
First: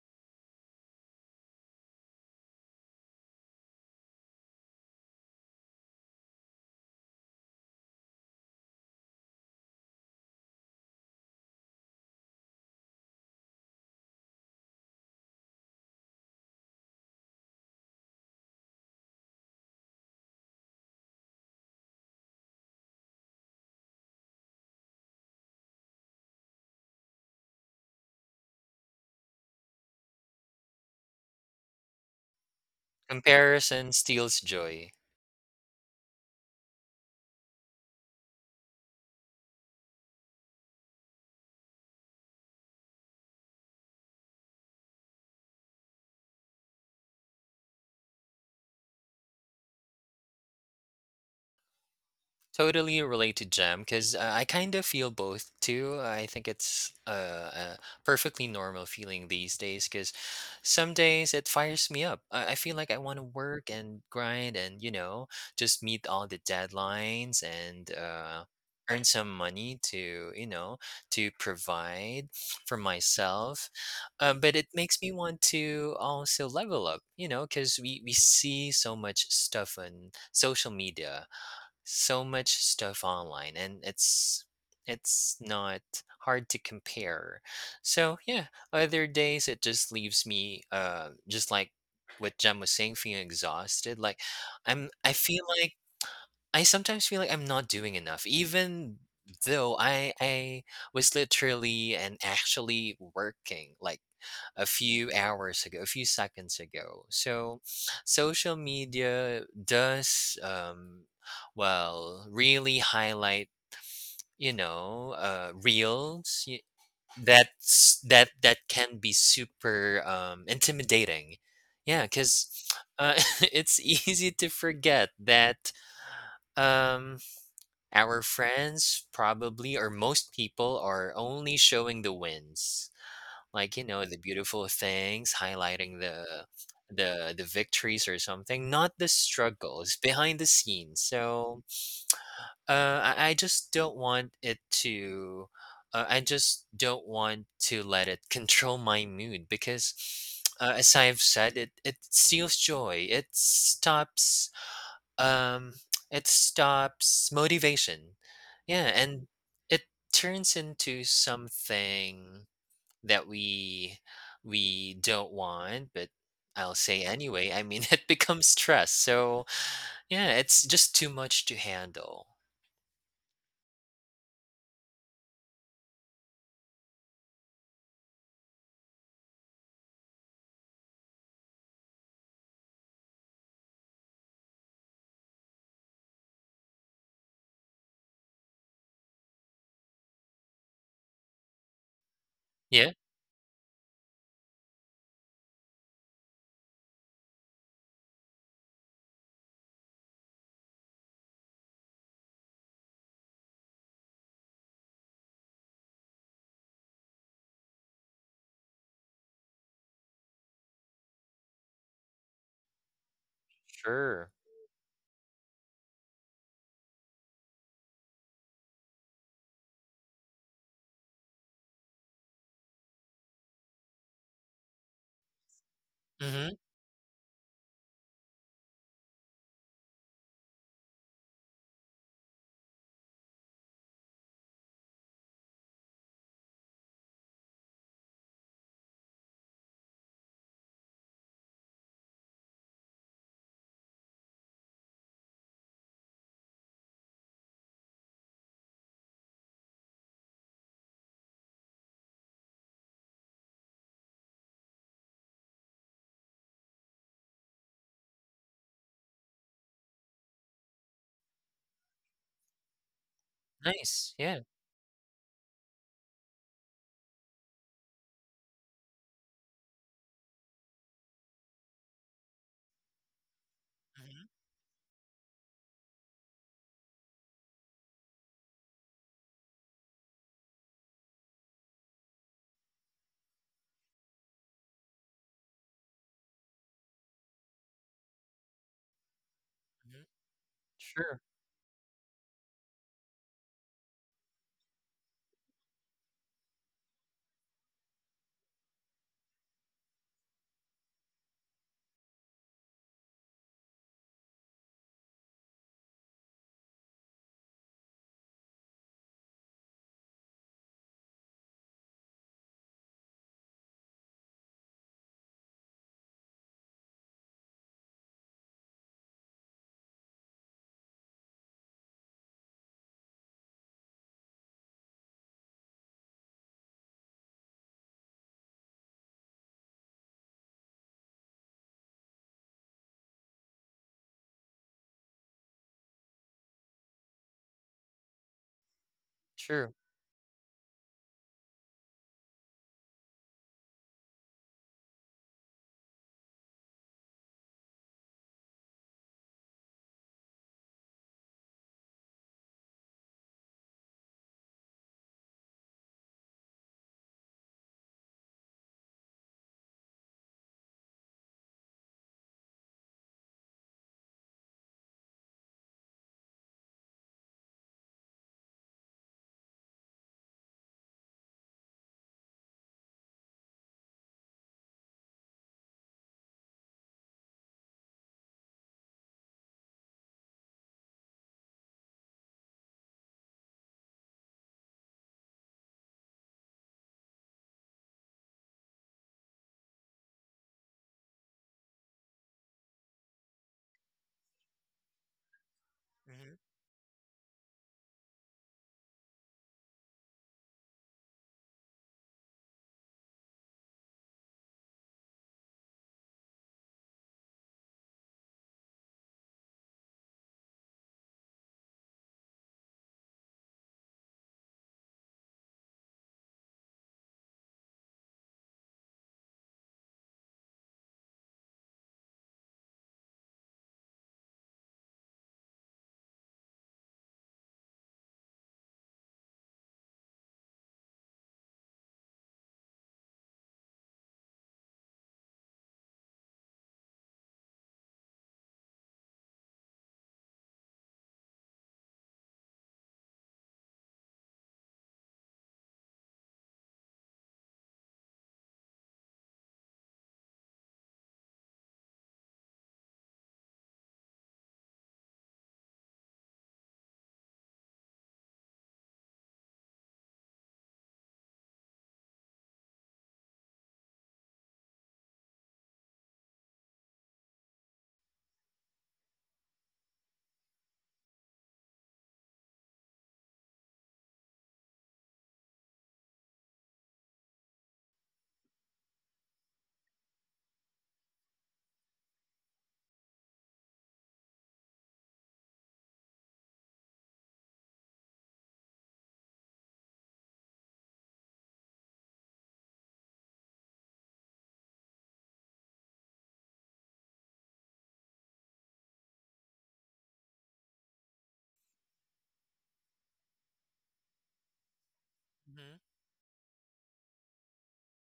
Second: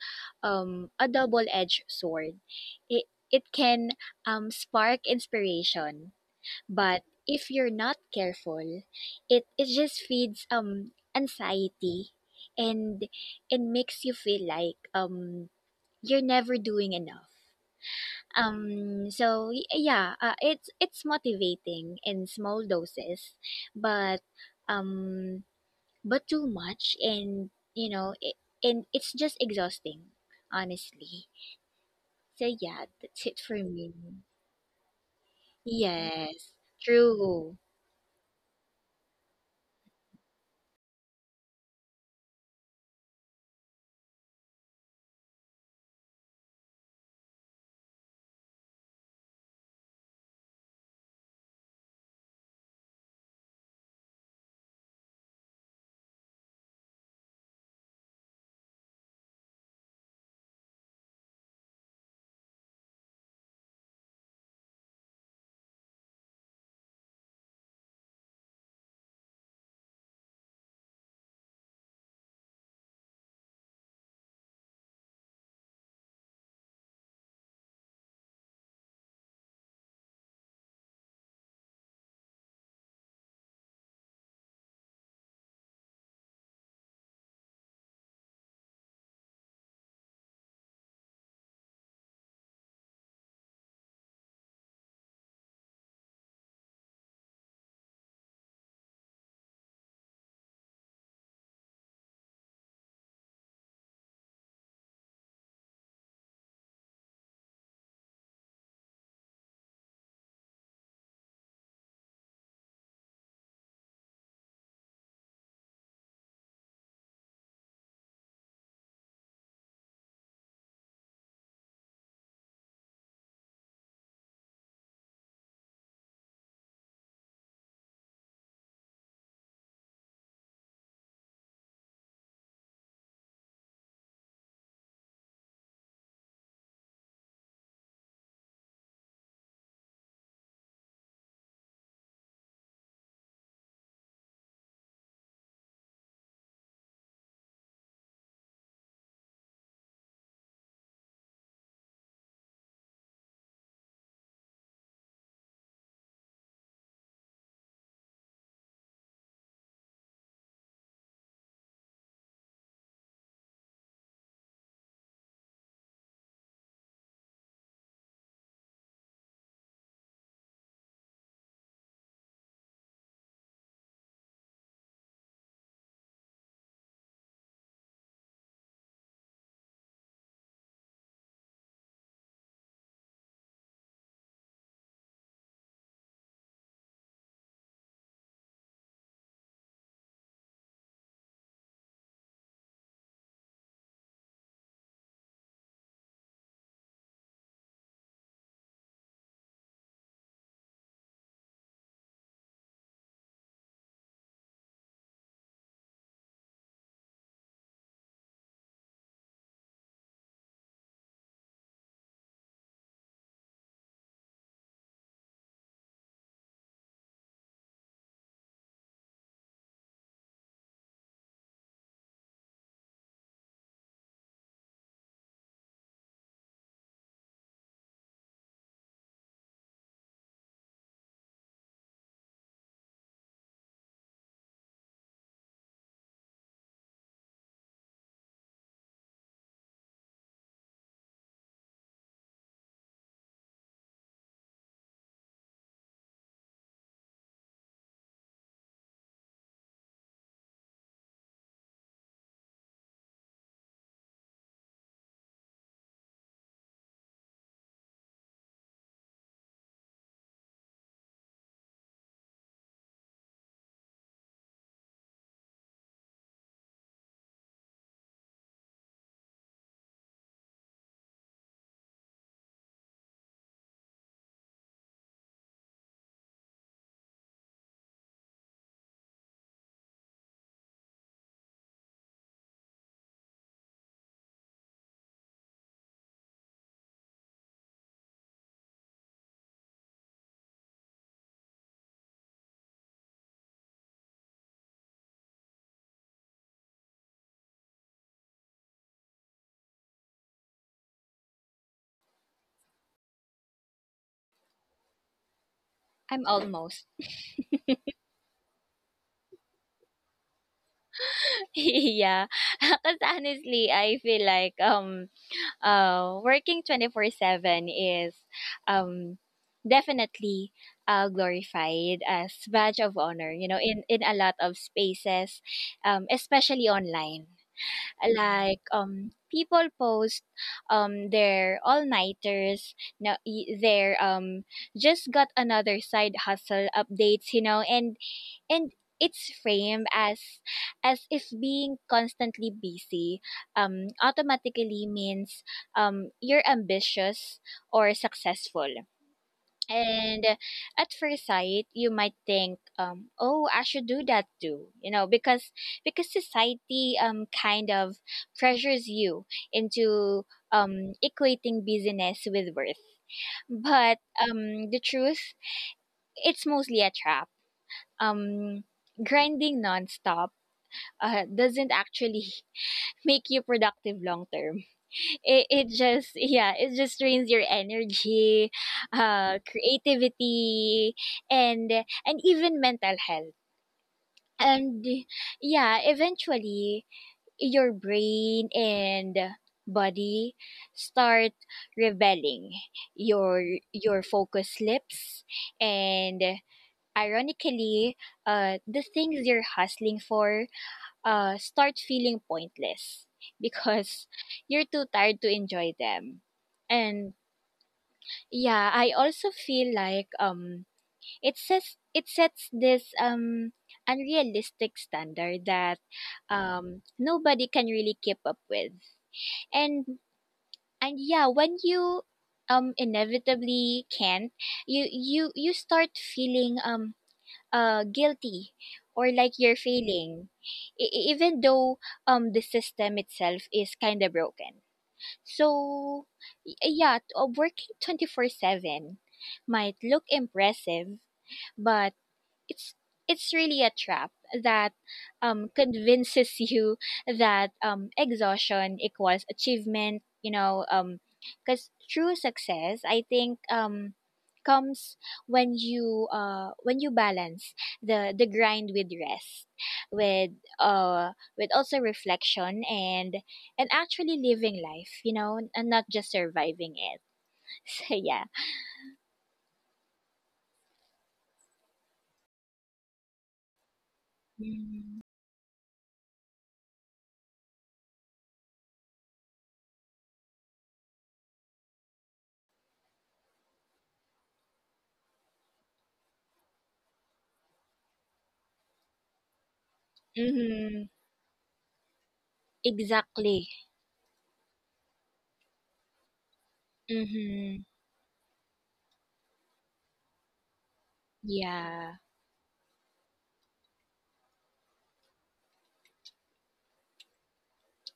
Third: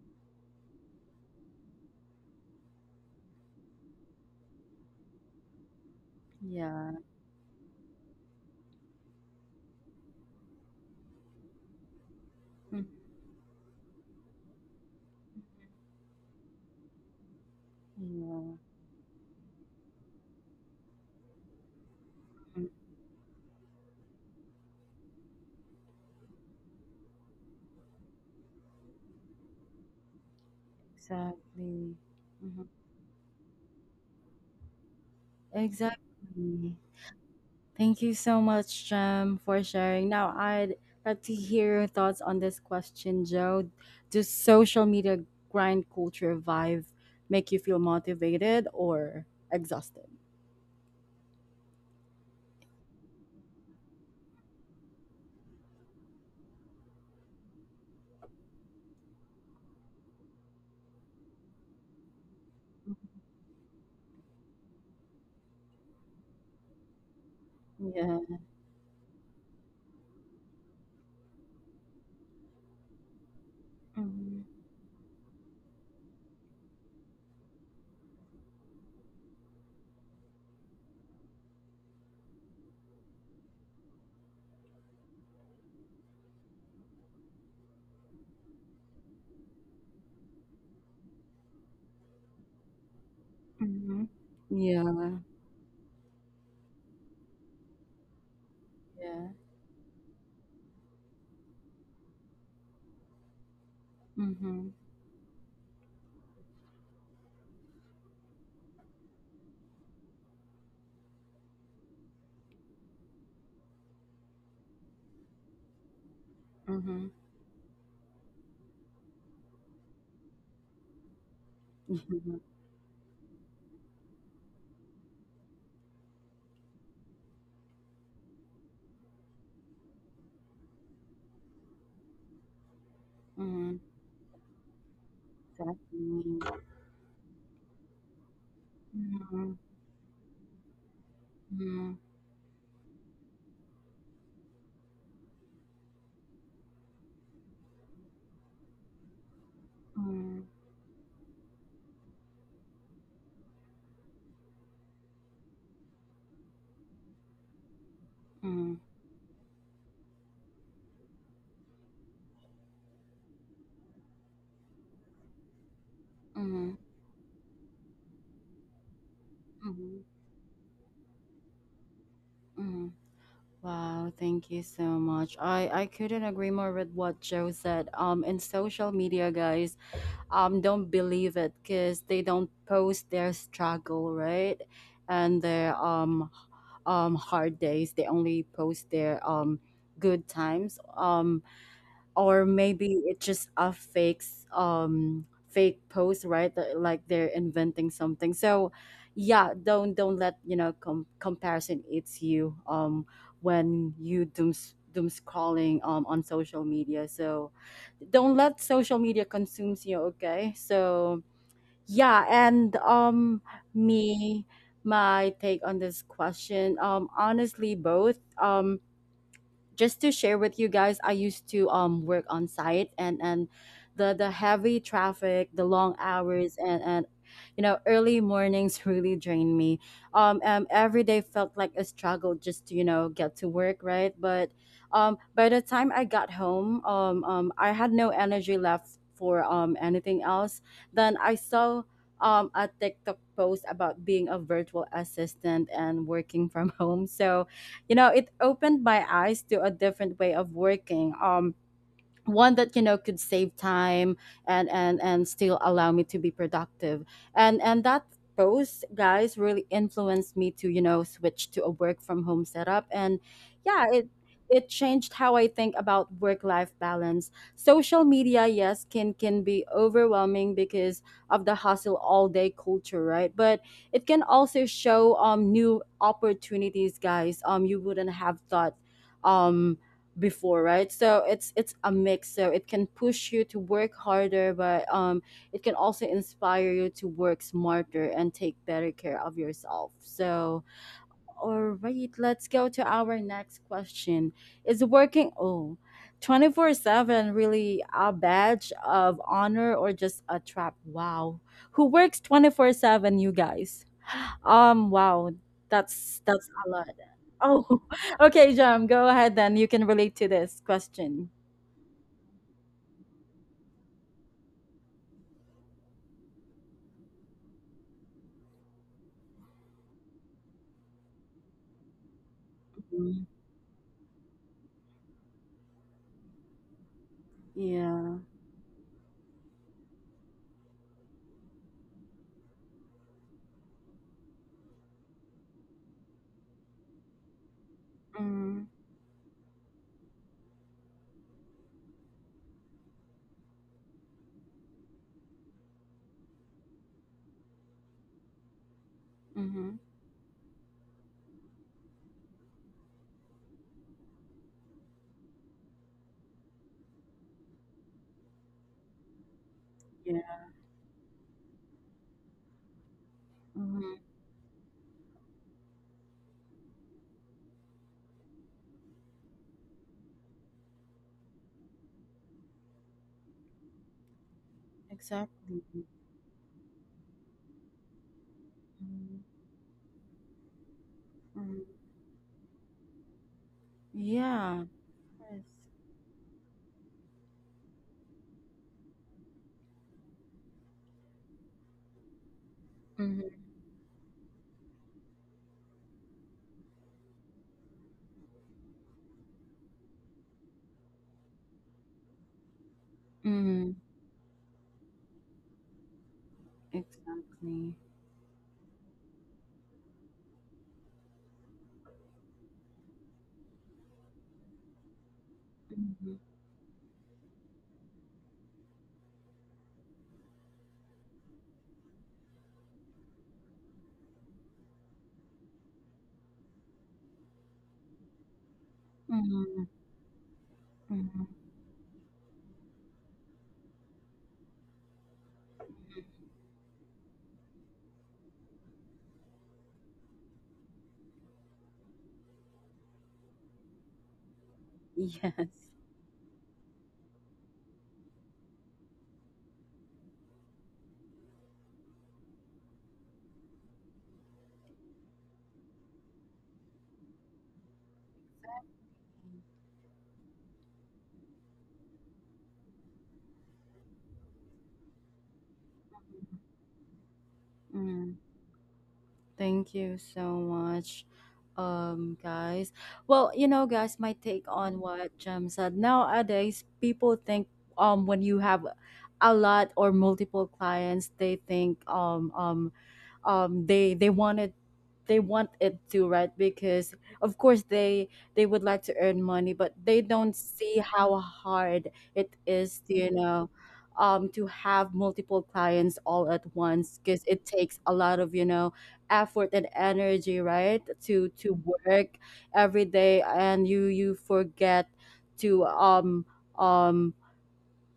[SPEAKER 3] a double-edged sword. It it can spark inspiration,
[SPEAKER 1] yeah,
[SPEAKER 3] but if you're not careful, it just feeds anxiety,
[SPEAKER 1] mm-hmm,
[SPEAKER 3] and it makes you feel like you're never doing enough.
[SPEAKER 1] yeah,
[SPEAKER 3] So yeah, it's it's motivating in small
[SPEAKER 1] mm,
[SPEAKER 3] doses, but um too much, and you know, it's just exhausting, honestly.
[SPEAKER 1] exactly.
[SPEAKER 3] So yeah, that's it for me.
[SPEAKER 2] Comparison steals joy.
[SPEAKER 3] Yes,
[SPEAKER 1] Exactly.
[SPEAKER 3] true.
[SPEAKER 1] Thank you so much, Jem, for sharing. Now, I'd like to hear your thoughts on this question, Joe. Does social media grind culture vibe make you feel motivated or exhausted?
[SPEAKER 2] Totally relate to Jem, because I kind of feel both too. I think it's a perfectly normal feeling these days, because some days it fires me up. I feel like I want to work and grind, and just meet all the deadlines and
[SPEAKER 1] Yeah.
[SPEAKER 2] earn some money to, to provide for myself. But
[SPEAKER 1] Mm-hmm.
[SPEAKER 2] it makes me want to also level up, because we see so much stuff on social media, so much stuff online, and it's not hard to compare. So yeah, other days it just leaves me just like what Jem was saying, feeling exhausted.
[SPEAKER 1] Mm-hmm.
[SPEAKER 2] Like I
[SPEAKER 1] Yeah.
[SPEAKER 2] feel like I sometimes feel like I'm not doing enough, even
[SPEAKER 1] Yeah.
[SPEAKER 2] though I was literally and actually working, like a
[SPEAKER 1] Mm-hmm.
[SPEAKER 2] few hours ago, a few seconds ago. So, social media does, well, really highlight, reels —
[SPEAKER 1] Mm-hmm.
[SPEAKER 2] that can be super intimidating. Yeah,
[SPEAKER 1] Mm-hmm.
[SPEAKER 2] because uh, it's easy to forget that um, our friends, probably, or most people, are only showing the wins, like you
[SPEAKER 1] Mm-hmm.
[SPEAKER 2] know the beautiful things, highlighting the
[SPEAKER 1] Exactly.
[SPEAKER 2] the the victories or something, not the
[SPEAKER 1] Mm-hmm.
[SPEAKER 2] struggles behind the scenes. So
[SPEAKER 1] Mm-hmm.
[SPEAKER 2] uh i, I just don't want it to I just don't want to let it control my mood, because
[SPEAKER 1] Mm-hmm.
[SPEAKER 2] as I've said, it steals joy. It stops um it stops motivation. Yeah, and it turns into something that we don't want. But I'll
[SPEAKER 1] Mm-hmm.
[SPEAKER 2] say anyway, I mean, it becomes stress. So yeah, it's just too much to handle.
[SPEAKER 1] Mm-hmm. Wow, thank you so much. I couldn't agree more with what Joe said. In social media, guys, don't believe it because they don't post their struggle, right? And their hard days. They only post their good times. Or
[SPEAKER 2] Yeah.
[SPEAKER 1] maybe it's just a fake, fake post right that, like they're inventing something so yeah don't let you know comparison eats you when you doom scrolling on social media so don't let social media consumes you okay so yeah and
[SPEAKER 2] Sure.
[SPEAKER 1] me my take on this question honestly both just to share with you guys, I used to work on site and the heavy traffic, the long
[SPEAKER 2] Hmm.
[SPEAKER 1] hours and you know early mornings really drained me. Every day felt like a struggle just to you know get to work, right? But by the time I got home, I had no energy left for anything else. Then I saw a TikTok post about being a virtual assistant and working from home. So you know, it opened my eyes to a different way of working. One that you know could save time and still allow me to be productive and that post, guys, really influenced me to you know switch to a work from home setup. And yeah, it
[SPEAKER 2] Nice. Yeah.
[SPEAKER 1] it changed how I think about work life balance. Social media, yes, can be overwhelming because of the hustle all day culture, right? But it
[SPEAKER 2] Hmm.
[SPEAKER 1] can also show new opportunities, guys, you wouldn't have thought um before, right? So it's a mix. So it can push you to work harder, but it can also inspire you to work smarter and take better care of yourself.
[SPEAKER 2] Hmm.
[SPEAKER 1] So
[SPEAKER 2] Sure.
[SPEAKER 1] all right, let's go to our next question. Is working 24/7 really a badge of honor or just a trap? Wow. Who works 24/7, you guys? Wow, that's
[SPEAKER 3] I'm
[SPEAKER 1] that's a
[SPEAKER 3] almost
[SPEAKER 1] lot. Oh, okay, Jam, go ahead then. You can relate to this question.
[SPEAKER 3] yeah, because honestly, I feel like working 24/7 is um definitely glorified as badge of
[SPEAKER 1] Mhm.
[SPEAKER 3] honor, you know, in a lot of spaces, especially online.
[SPEAKER 1] Yeah.
[SPEAKER 3] Like, people post their all-nighters now, their just got another side hustle updates, you know, and
[SPEAKER 1] Mm-hmm.
[SPEAKER 3] and it's
[SPEAKER 2] Sure.
[SPEAKER 3] framed as if being constantly busy automatically means you're ambitious or successful.
[SPEAKER 1] Mm-hmm.
[SPEAKER 3] And at first sight, you might think, oh, I should do that too, you know, because society kind of pressures you into
[SPEAKER 1] Yeah.
[SPEAKER 3] equating busyness with worth.
[SPEAKER 1] Mm-hmm.
[SPEAKER 3] But the truth, it's mostly a trap. um, grinding nonstop doesn't actually make you productive long term.
[SPEAKER 1] Exactly.
[SPEAKER 3] It
[SPEAKER 1] Mm-hmm.
[SPEAKER 3] just yeah, it just drains your energy, creativity,
[SPEAKER 1] Mm-hmm.
[SPEAKER 3] and and even mental health.
[SPEAKER 1] Yeah.
[SPEAKER 3] And
[SPEAKER 1] Yes.
[SPEAKER 3] yeah, eventually your brain and body start rebelling, your your focus slips, and
[SPEAKER 2] Hmm.
[SPEAKER 3] ironically the things you're hustling for start feeling pointless
[SPEAKER 1] Mm-hmm.
[SPEAKER 3] because you're too tired to enjoy them. And
[SPEAKER 1] Exactly.
[SPEAKER 3] yeah, I also feel like it sets this unrealistic standard that
[SPEAKER 1] Mhm.
[SPEAKER 3] nobody can really keep up with. And and yeah, when you inevitably can't, you you start feeling guilty or like you're
[SPEAKER 1] Mm-hmm.
[SPEAKER 3] failing,
[SPEAKER 1] Mm-hmm.
[SPEAKER 3] even though the system itself is kind of broken. So, yeah, working four seven might look impressive, but it's it's really a trap that
[SPEAKER 1] Yes.
[SPEAKER 3] convinces you that exhaustion equals achievement, you know, because true success, I think, comes when you balance the grind with rest, with uh also reflection and actually living life, you know, and not just surviving it. So
[SPEAKER 1] Mm,
[SPEAKER 3] yeah.
[SPEAKER 1] thank you so much, guys. Well, you know, guys, my take on what Jem said. Nowadays, people think when you have a lot or multiple clients, they think um, they they wanted they want it to, right? Because of course they would like to earn money, but they don't see
[SPEAKER 3] Mm-hmm.
[SPEAKER 1] how hard it is to you
[SPEAKER 3] Exactly.
[SPEAKER 1] know to have multiple clients all at once because it
[SPEAKER 3] Mm-hmm.
[SPEAKER 1] takes a lot of, you know, effort and energy, right? To
[SPEAKER 3] Yeah.
[SPEAKER 1] work every day and you forget to
[SPEAKER 2] Hmm.
[SPEAKER 1] um um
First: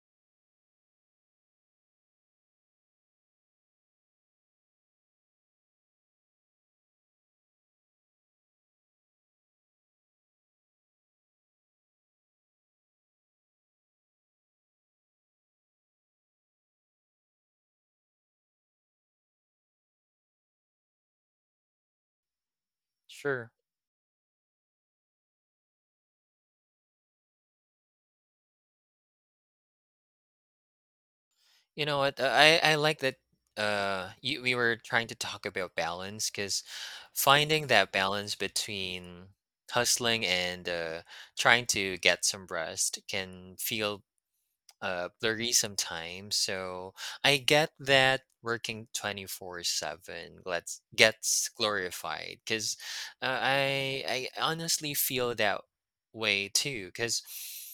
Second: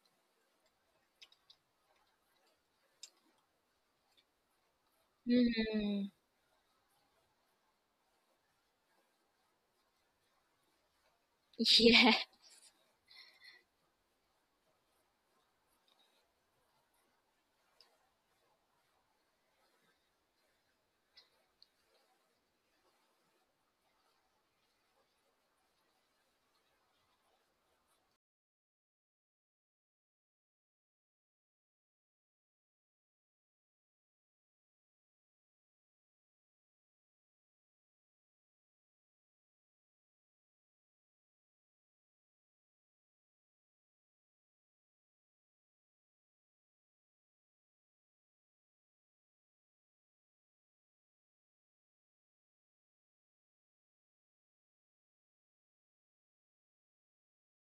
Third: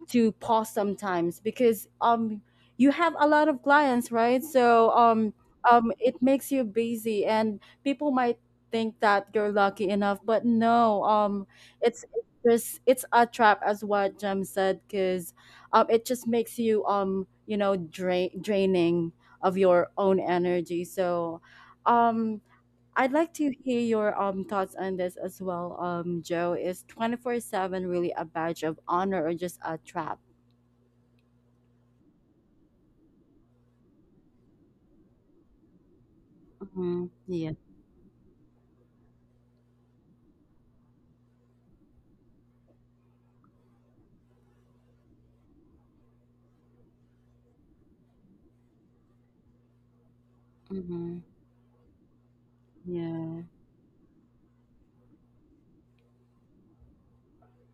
[SPEAKER 1] to pause sometimes because you have a lot of clients, right? So
[SPEAKER 3] Mm-hmm.
[SPEAKER 1] it makes you busy and people might think that you're lucky enough, but no, it's it's
[SPEAKER 3] Yeah.
[SPEAKER 1] it's a trap, as what Jem said, because it just makes you, um, you know, draining of your own energy. So um I'd like
[SPEAKER 2] Sure.
[SPEAKER 1] to hear your thoughts on this as well, Joe. Is 24/7 really a badge of honor or just a trap?
[SPEAKER 2] You know what, I like that we were trying to talk about balance, because
[SPEAKER 1] Mhm. Yeah.
[SPEAKER 2] finding that balance between hustling and trying to get some rest can feel blurry sometimes. So I get that working 24/7 let's
[SPEAKER 1] Mhm.
[SPEAKER 2] gets glorified, cuz
[SPEAKER 1] Yeah.
[SPEAKER 2] I honestly feel that way too, cuz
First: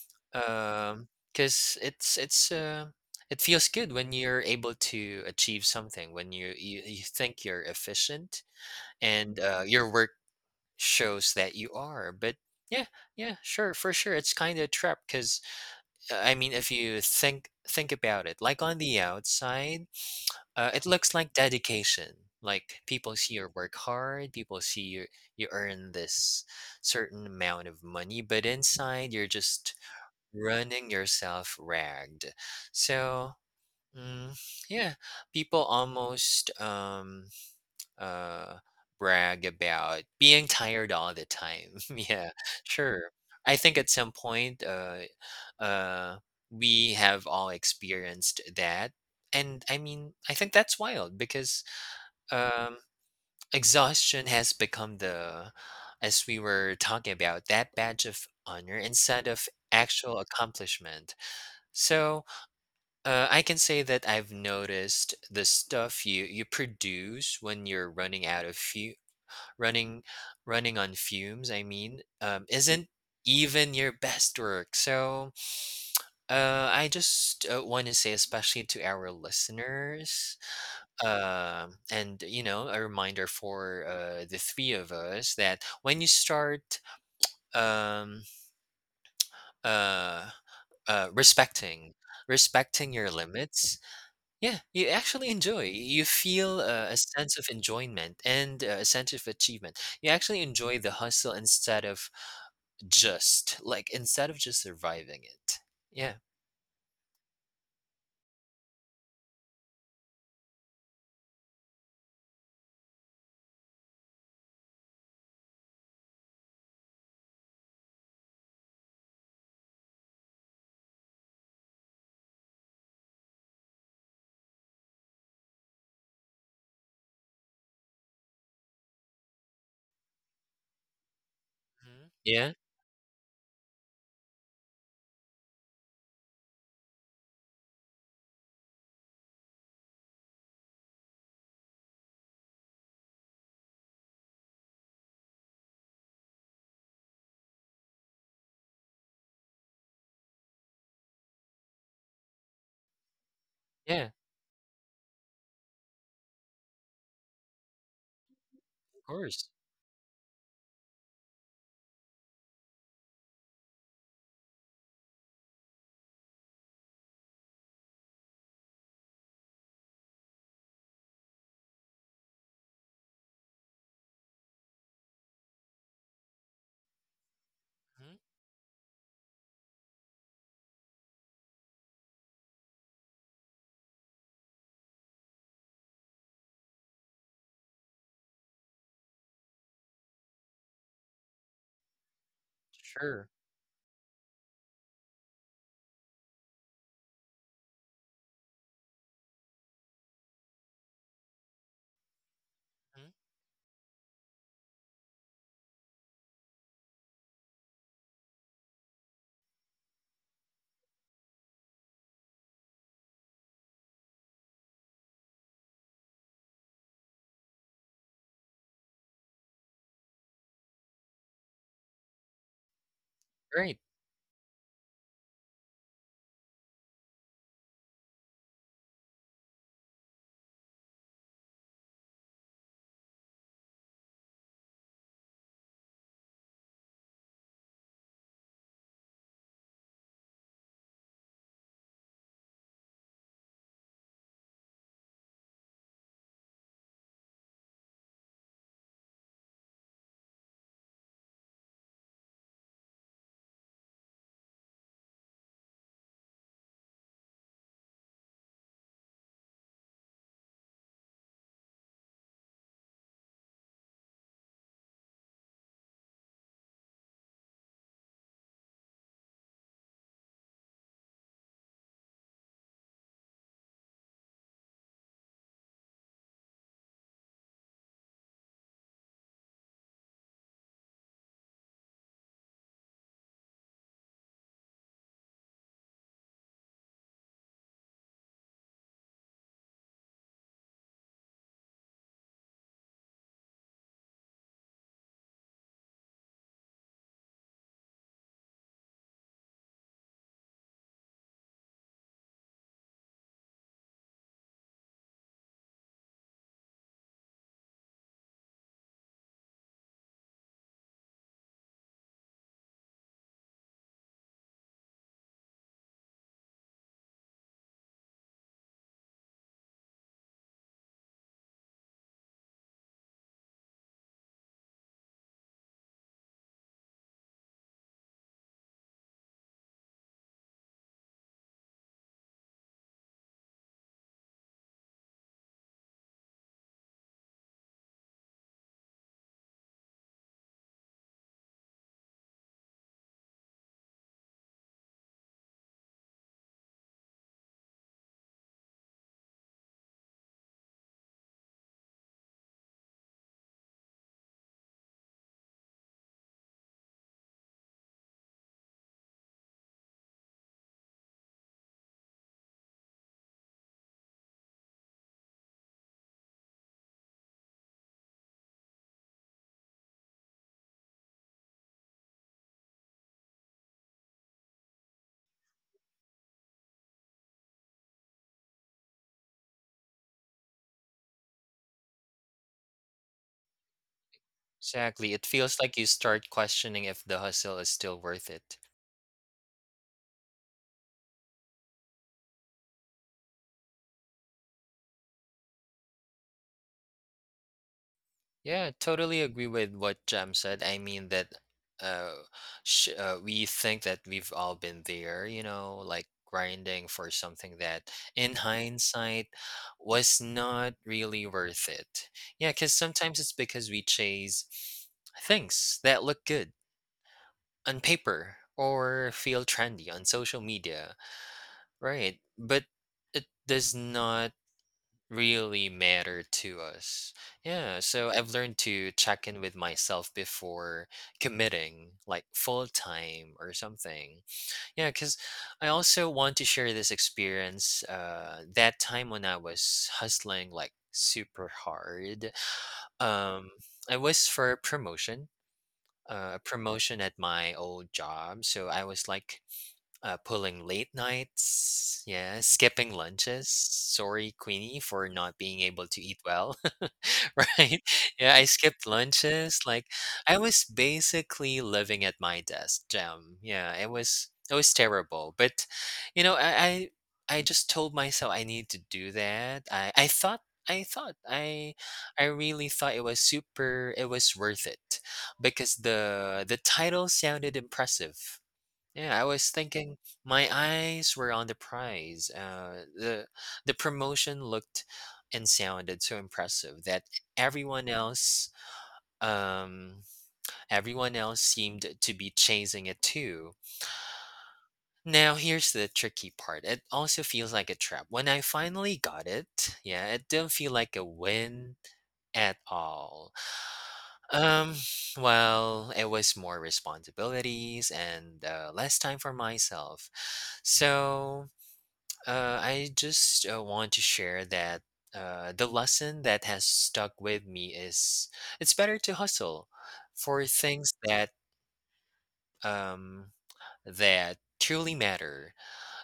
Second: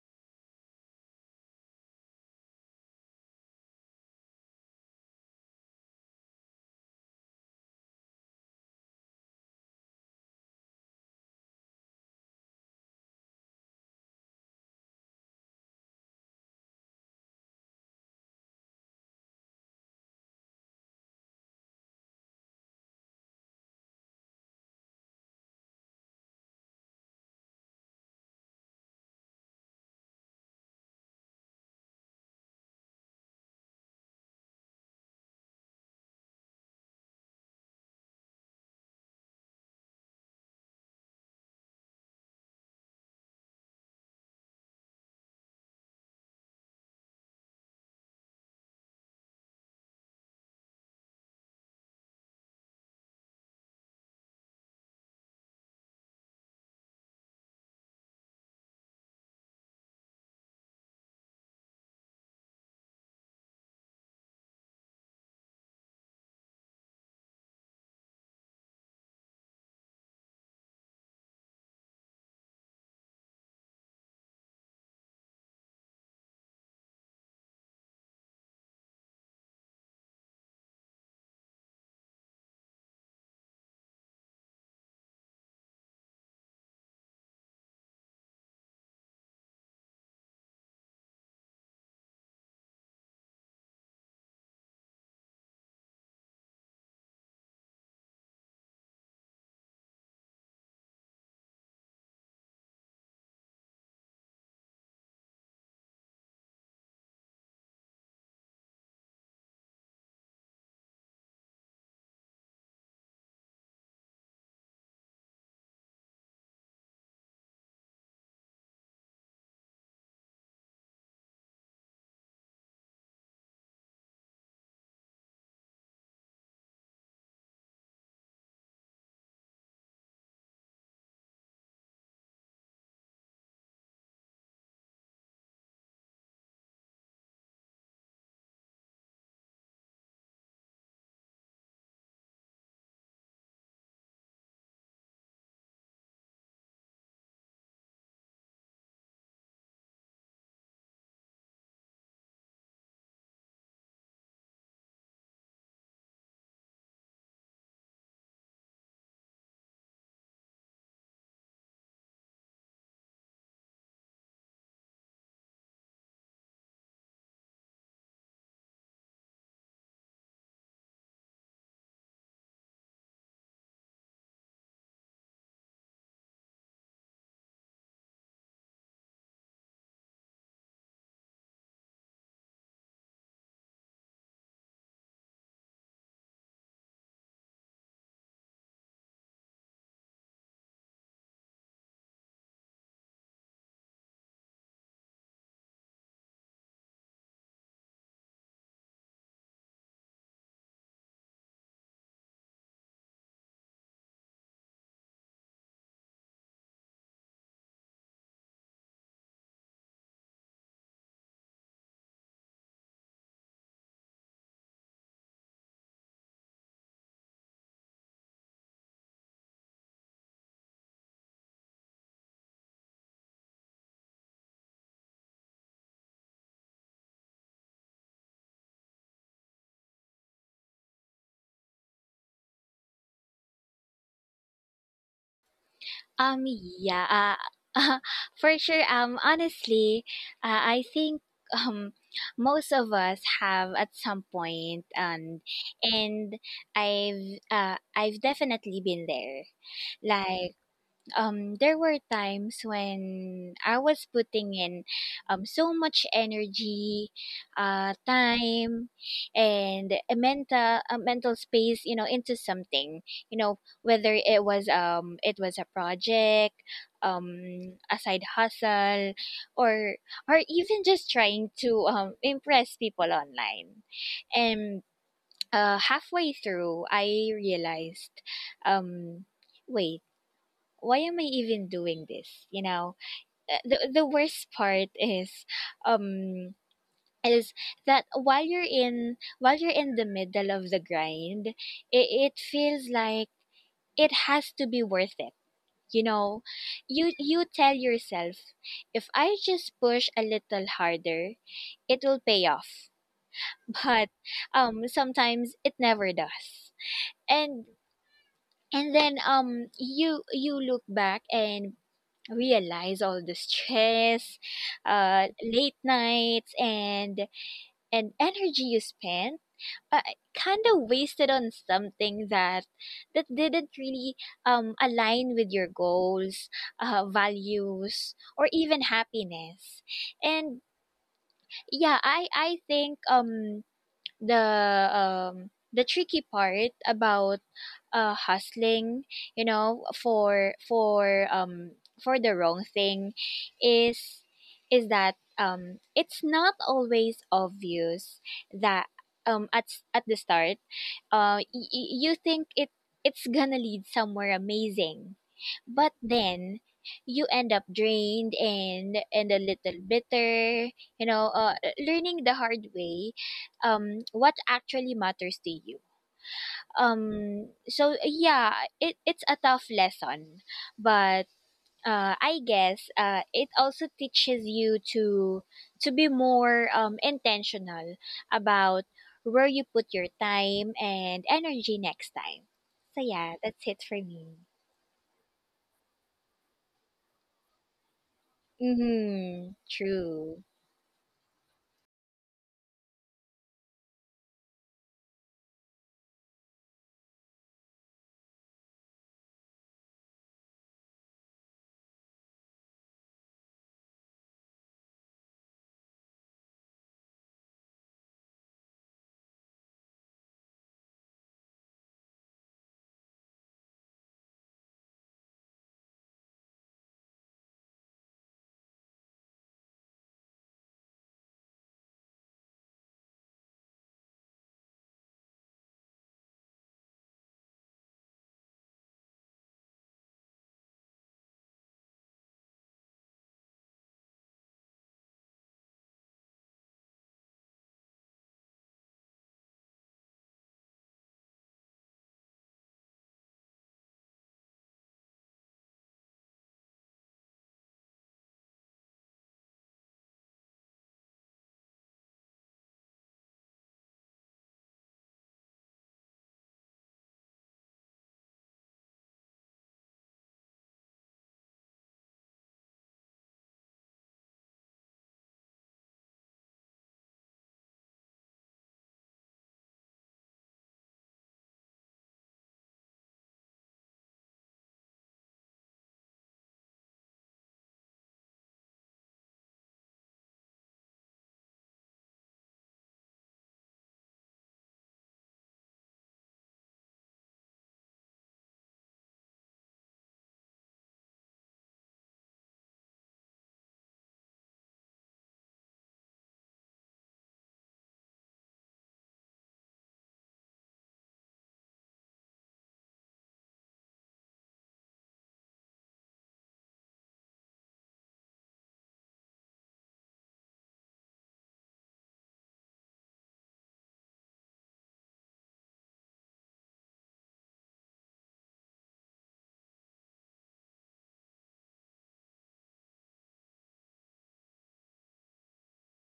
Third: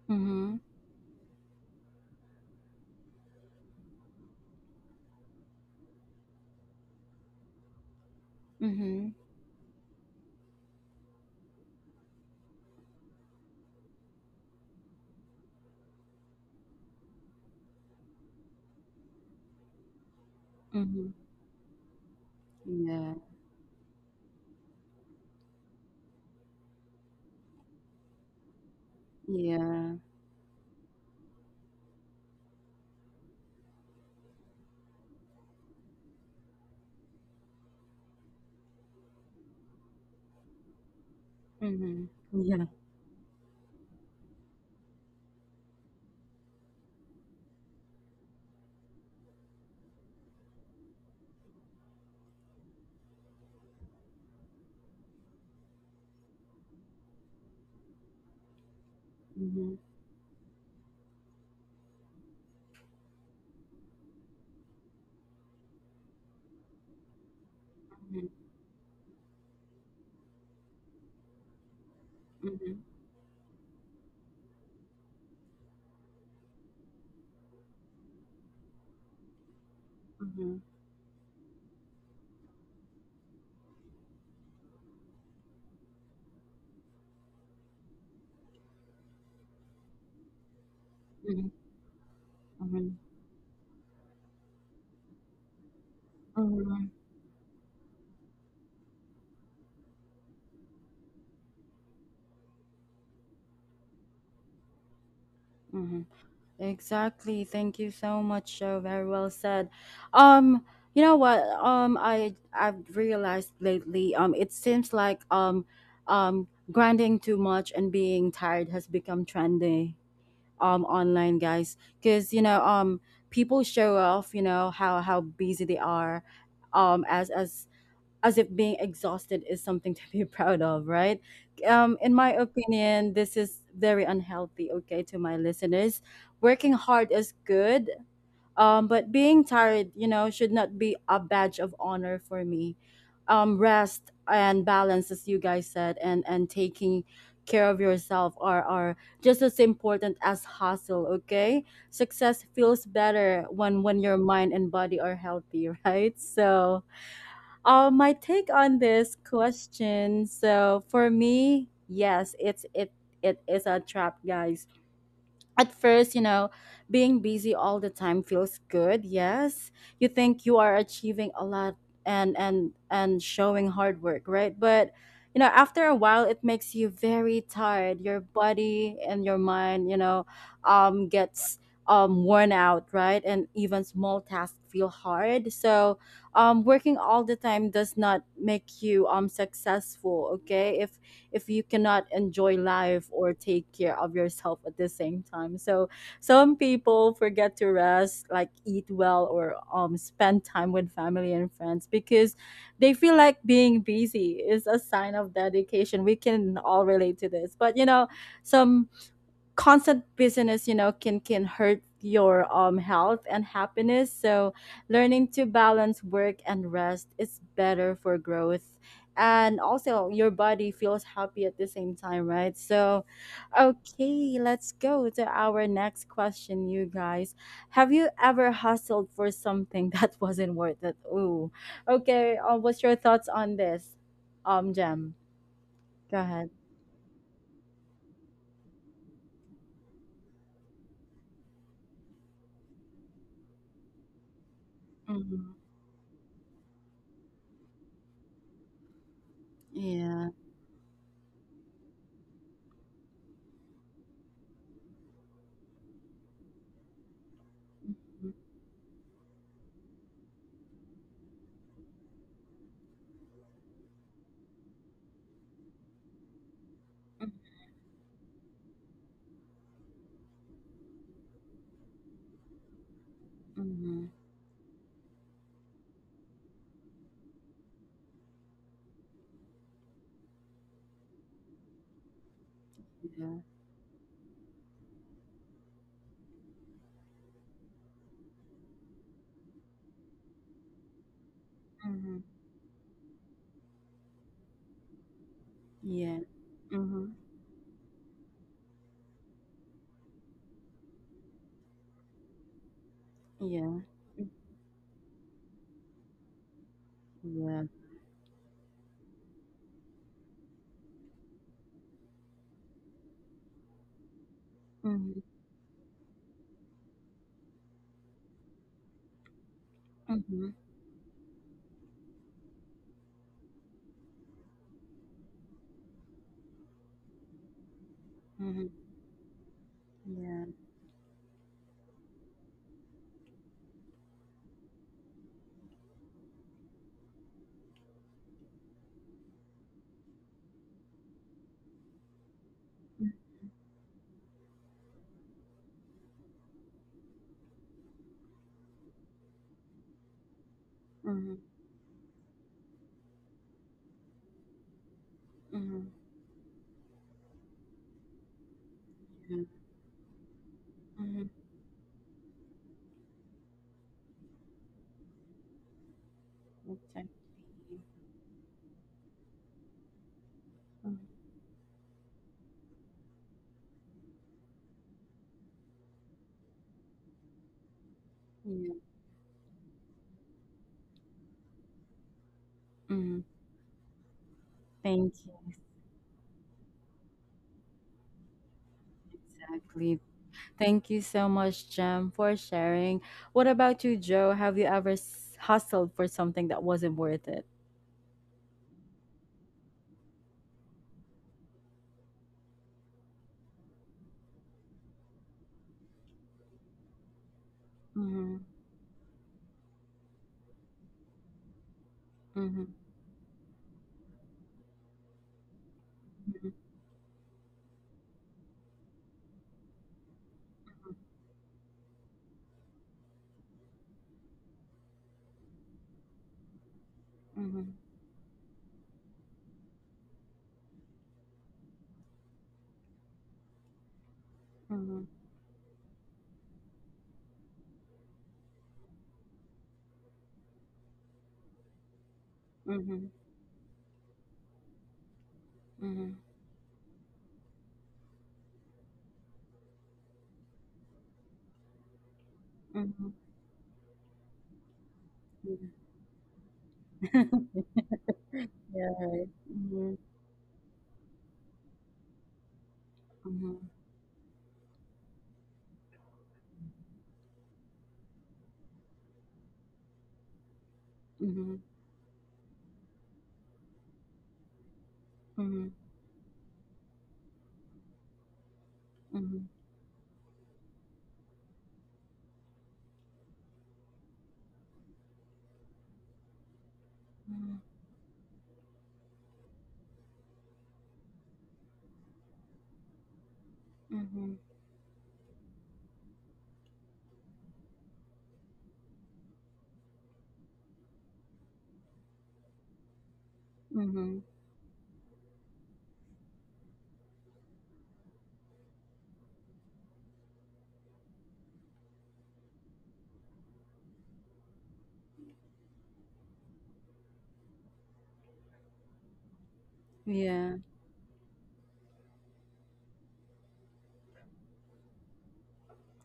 [SPEAKER 1] Mhm.
[SPEAKER 2] um cuz it's it's uh it feels good when you're able to achieve something, when you think you're efficient,
[SPEAKER 1] Mhm.
[SPEAKER 2] and your work shows that you are. But yeah, yeah, sure, for sure, it's kind of a trap, cuz I mean, if you think about it, like on the outside, it
[SPEAKER 1] Mhm.
[SPEAKER 2] looks like dedication. Like
[SPEAKER 1] Yeah.
[SPEAKER 2] people see you work hard, people see you earn this certain amount of money, but inside you're just
[SPEAKER 1] Yeah.
[SPEAKER 2] running yourself ragged. So mm, yeah, people almost uh, brag about being tired all the time.
[SPEAKER 1] Mhm.
[SPEAKER 2] Yeah,
[SPEAKER 1] Yeah.
[SPEAKER 2] sure. I think at some point, uh, we have all experienced that. And I mean, I think that's wild, because um, exhaustion has become the, as we were talking about, that badge of honor, instead of
[SPEAKER 1] Mhm.
[SPEAKER 2] actual accomplishment. So I can say that I've noticed the stuff you produce when you're running
[SPEAKER 1] Mhm.
[SPEAKER 2] out of fuel, running running on fumes, I mean,
[SPEAKER 1] Mhm.
[SPEAKER 2] isn't even your best work. So I just want to say, especially to our listeners,
[SPEAKER 1] Mhm.
[SPEAKER 2] and a reminder for the three of us, that when you start um, uh, uh,
[SPEAKER 1] Mhm.
[SPEAKER 2] respecting respecting
[SPEAKER 1] Mhm.
[SPEAKER 2] your limits, yeah, you actually enjoy. You feel
[SPEAKER 1] Mhm.
[SPEAKER 2] a sense of enjoyment and a sense of achievement. You actually enjoy the hustle instead of — just, like, instead of just surviving it.
[SPEAKER 1] Mhm.
[SPEAKER 2] Yeah.
[SPEAKER 1] Exactly. Thank you so much, Joe. Very well said. Um, you know what? I've realized lately, it seems like grinding too much and being tired has become trendy online, guys, because you know people show off you know how busy they are, um as as as if being exhausted is something to be proud of, right?
[SPEAKER 2] Mhm.
[SPEAKER 1] In my
[SPEAKER 2] Yeah,
[SPEAKER 1] opinion, this is very unhealthy, okay, to my listeners. Working hard is good, but being tired, you know, should not be a badge of honor for me. Rest and balance, as you guys said, and taking care of yourself are just as important as hustle. Okay, success feels better when
[SPEAKER 2] yeah,
[SPEAKER 1] your mind and body are healthy, right? So, my take on
[SPEAKER 2] of
[SPEAKER 1] this
[SPEAKER 2] course.
[SPEAKER 1] question. So for me, yes, it is a trap, guys. At first, you know, being busy all the time feels good. Yes, you think you are achieving a lot and showing hard work, right? But you know, after a while, it makes you very tired.
[SPEAKER 2] Mhm.
[SPEAKER 1] Your body and your mind, you know, gets worn out, right? And even small tasks feel hard. So, working all the time does not make you successful. Okay, if you cannot enjoy life
[SPEAKER 2] Sure.
[SPEAKER 1] or take care of yourself at the same time. So some people forget to rest, like eat well or spend time with family and friends because they
[SPEAKER 2] Mhm.
[SPEAKER 1] feel like being busy is a sign of dedication. We can all relate to this. But you know, some constant busyness you know can hurt your health and happiness. So learning to balance work and rest is better for growth, and also your body feels happy at the same time, right? So
[SPEAKER 2] Right.
[SPEAKER 1] okay, let's go to our next question, you guys. Have you ever hustled for something that wasn't worth it? Ooh, okay, what's your thoughts on this, Gem? Go ahead.
[SPEAKER 3] Yeah. Uh, for sure. Um, honestly, I think um most of us have at some point, and
[SPEAKER 1] Mhm.
[SPEAKER 3] and I've definitely been there.
[SPEAKER 1] Yeah.
[SPEAKER 3] Like, there were times when I was putting in so much energy, time, and a mental space, you know, into something. You know, whether it was a project,
[SPEAKER 1] Mhm.
[SPEAKER 3] a side hustle, or or even just trying to impress people online.
[SPEAKER 1] Mhm.
[SPEAKER 3] And halfway through I realized, um wait, why am I even doing this? You know,
[SPEAKER 1] Yeah.
[SPEAKER 3] the the worst part is, um, is that while you're in, the middle of the grind,
[SPEAKER 1] Mhm.
[SPEAKER 3] it feels like it has to be worth it. You
[SPEAKER 1] Yeah.
[SPEAKER 3] know,
[SPEAKER 1] Mhm.
[SPEAKER 3] you tell yourself, if I just push a little harder, it will pay off.
[SPEAKER 1] Yeah.
[SPEAKER 3] But sometimes it never does,
[SPEAKER 1] Yeah.
[SPEAKER 3] and and then you you look back and realize all the stress,
[SPEAKER 1] Mhm.
[SPEAKER 3] late nights, and energy you spent, uh,
[SPEAKER 1] Mhm.
[SPEAKER 3] kind of wasted on something that didn't really align with your goals, values, or
[SPEAKER 1] Mhm.
[SPEAKER 3] even happiness.
[SPEAKER 1] Yeah.
[SPEAKER 3] And I think the the tricky part about hustling, you know for for um for the wrong
[SPEAKER 1] Mhm.
[SPEAKER 3] thing is that, it's not always obvious that, at the start,
[SPEAKER 1] Mhm.
[SPEAKER 3] you think it's gonna lead somewhere amazing,
[SPEAKER 1] Mhm.
[SPEAKER 3] but then you end up drained and
[SPEAKER 1] Yeah.
[SPEAKER 3] a little bitter. You
[SPEAKER 1] Mhm.
[SPEAKER 3] know, learning the hard way what actually matters to you.
[SPEAKER 1] Exactly.
[SPEAKER 3] So yeah, it's a tough lesson,
[SPEAKER 1] Mhm.
[SPEAKER 3] but I guess it also teaches you to be more intentional
[SPEAKER 1] Yeah.
[SPEAKER 3] about where you put your time and energy next time. So
[SPEAKER 1] Mhm.
[SPEAKER 3] yeah, that's it for me.
[SPEAKER 2] Exactly.
[SPEAKER 1] Thank
[SPEAKER 2] It feels
[SPEAKER 1] you.
[SPEAKER 2] like you start questioning if the hustle is still worth it.
[SPEAKER 3] Mm-hmm.
[SPEAKER 1] Exactly.
[SPEAKER 3] True.
[SPEAKER 1] Thank you so much, Jem, for sharing. What about you, Joe? Have you ever hustled for something that wasn't worth it?
[SPEAKER 2] Yeah, totally agree with what Jam said. I mean, that uh, sh we think that we've all been there, you know, like grinding for something that, in
[SPEAKER 1] Mhm.
[SPEAKER 2] hindsight, was not really worth it. Yeah,
[SPEAKER 1] Mhm.
[SPEAKER 2] 'cause sometimes it's because we chase things that look
[SPEAKER 1] Mhm.
[SPEAKER 2] good on paper or feel trendy on social media, right? But it does not really matter to us.
[SPEAKER 1] Mhm.
[SPEAKER 2] Yeah, so I've learned to check in with myself before committing, like full time or something. Yeah,
[SPEAKER 1] Mhm.
[SPEAKER 2] because I also want to share this experience. That time when I was hustling like super hard,
[SPEAKER 1] Mhm.
[SPEAKER 2] um, I was for a promotion.
[SPEAKER 1] Mhm.
[SPEAKER 2] A promotion at my old job, so I was like pulling late nights, yeah, skipping
[SPEAKER 1] Mhm.
[SPEAKER 2] lunches. Sorry, Queenie, for not being able to eat well.
[SPEAKER 1] Mhm.
[SPEAKER 2] Right? Yeah, I
[SPEAKER 1] Yeah.
[SPEAKER 2] skipped
[SPEAKER 1] Yeah.
[SPEAKER 2] lunches. Like
[SPEAKER 1] Mhm.
[SPEAKER 2] I was basically living at my desk, Jam.
[SPEAKER 1] Mhm.
[SPEAKER 2] Yeah, it was terrible. But you know, I I, I just told myself I need to do that. I thought. I thought
[SPEAKER 1] Mhm.
[SPEAKER 2] I I really thought it was worth it,
[SPEAKER 1] Mhm.
[SPEAKER 2] because the title sounded impressive. Yeah, I
[SPEAKER 1] Mhm.
[SPEAKER 2] was thinking, my eyes were on the prize. The promotion looked and sounded so impressive that
[SPEAKER 1] Mhm.
[SPEAKER 2] everyone else um seemed to be chasing it too.
[SPEAKER 1] Mhm.
[SPEAKER 2] Now here's the tricky part. It also feels like a trap. When I finally got it, yeah, it didn't feel like a win at all.
[SPEAKER 1] Mhm.
[SPEAKER 2] Um, well, it was more responsibilities and less time for myself. So I just want to share that the lesson that has stuck with me is: it's better to hustle for
[SPEAKER 1] Yeah.
[SPEAKER 2] things um, that truly matter,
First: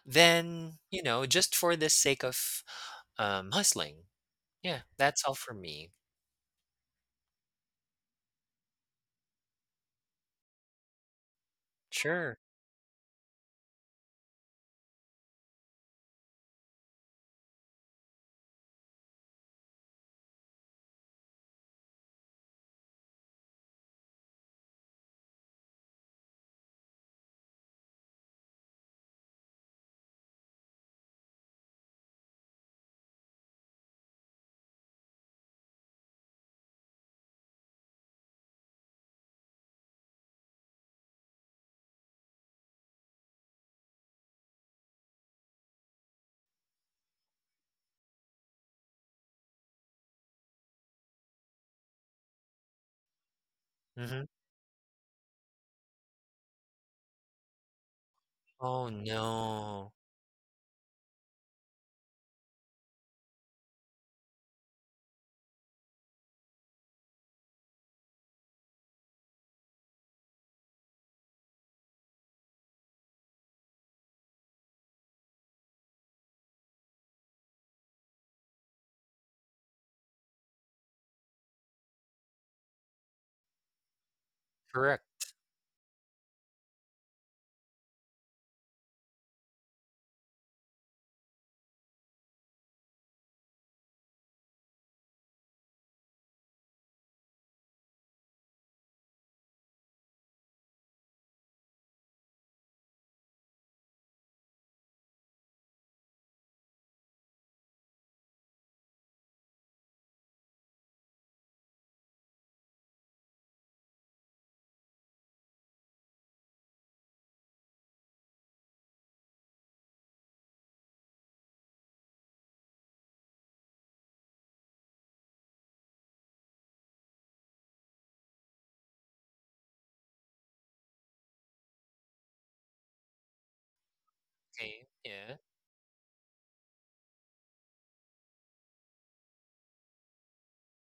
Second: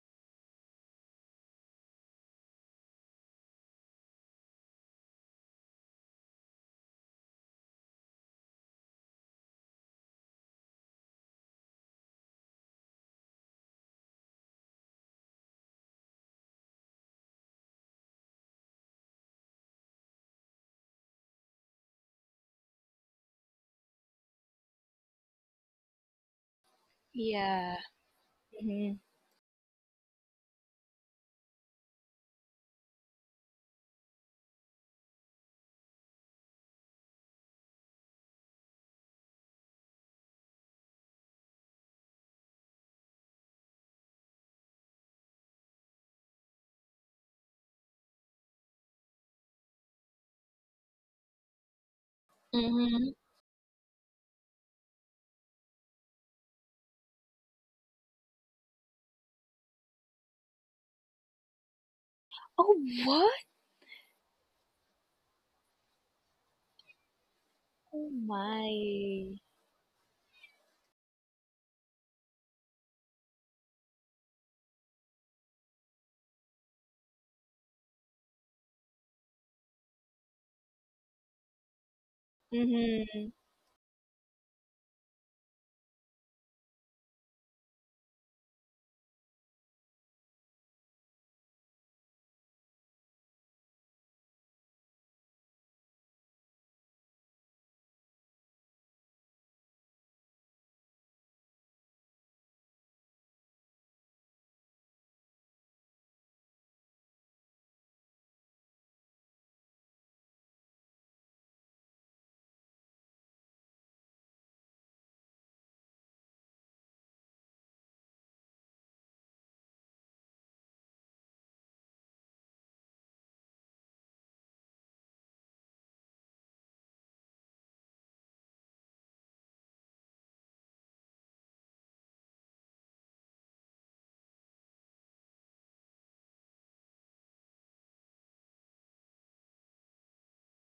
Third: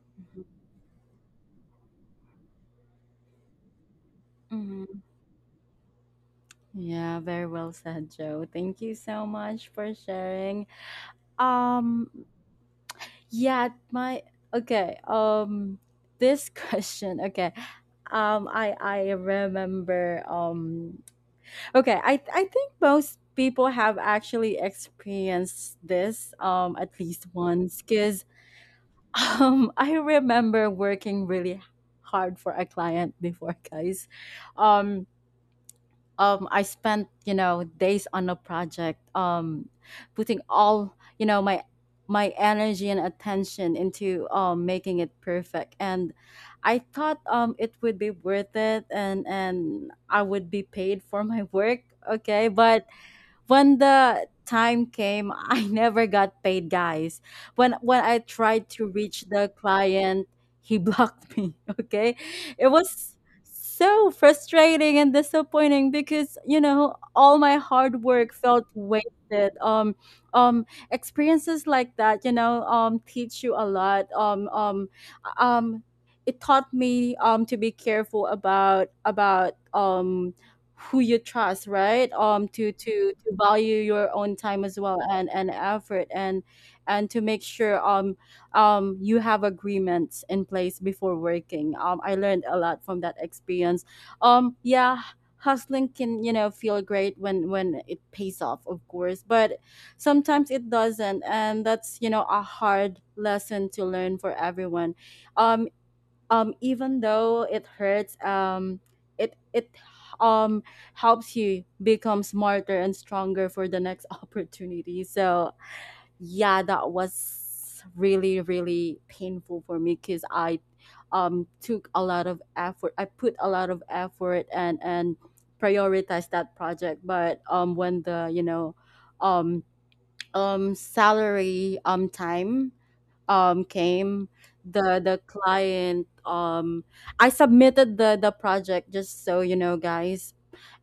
[SPEAKER 2] than just for the sake of hustling. Yeah,
[SPEAKER 1] Mhm.
[SPEAKER 2] that's all for me.
[SPEAKER 1] Yeah, very well said, Joe. Thank you so much for sharing. Um,
[SPEAKER 2] Sure.
[SPEAKER 1] yeah, my Okay. This question, okay. I remember. Okay, I think most people have actually experienced this at least
[SPEAKER 3] Yeah.
[SPEAKER 1] once, because
[SPEAKER 3] Mm-hmm.
[SPEAKER 1] I remember working really hard for a client before, guys. Um, I spent you know days on a project, putting all you know my energy and attention into making it perfect, and I thought it would be worth it, and I would be paid for my work. Okay, but
[SPEAKER 3] Mm-hmm.
[SPEAKER 1] when
[SPEAKER 2] Hmm.
[SPEAKER 1] the time came, I never got paid, guys. When I tried to
[SPEAKER 2] Oh
[SPEAKER 1] reach the
[SPEAKER 2] no.
[SPEAKER 1] client, he blocked me. Okay, it
[SPEAKER 3] Oh,
[SPEAKER 1] was
[SPEAKER 3] what?
[SPEAKER 1] so frustrating and disappointing because you know all my hard
[SPEAKER 3] Oh
[SPEAKER 1] work felt
[SPEAKER 3] my.
[SPEAKER 1] wasted. Um Experiences like that, you know, teach you a lot. Um it taught me to be careful about who you trust, right? To
[SPEAKER 3] Mm-hmm.
[SPEAKER 1] value your own time as well,
[SPEAKER 2] Correct.
[SPEAKER 1] and effort, and to make sure you have agreements in place before working. I learned a lot from that experience. Yeah, hustling can you know feel great when it pays off, of course, but sometimes it doesn't, and that's you know a hard lesson to learn for everyone. um Even though it hurts, it it um helps you become smarter and stronger for the next opportunity. So yeah, that was really really painful for me because I took a lot of effort. I put a lot of effort, and prioritized that project, but when the you know um salary time came,
[SPEAKER 2] Okay.
[SPEAKER 1] the
[SPEAKER 2] Yeah.
[SPEAKER 1] client, I submitted the project, just so you know, guys.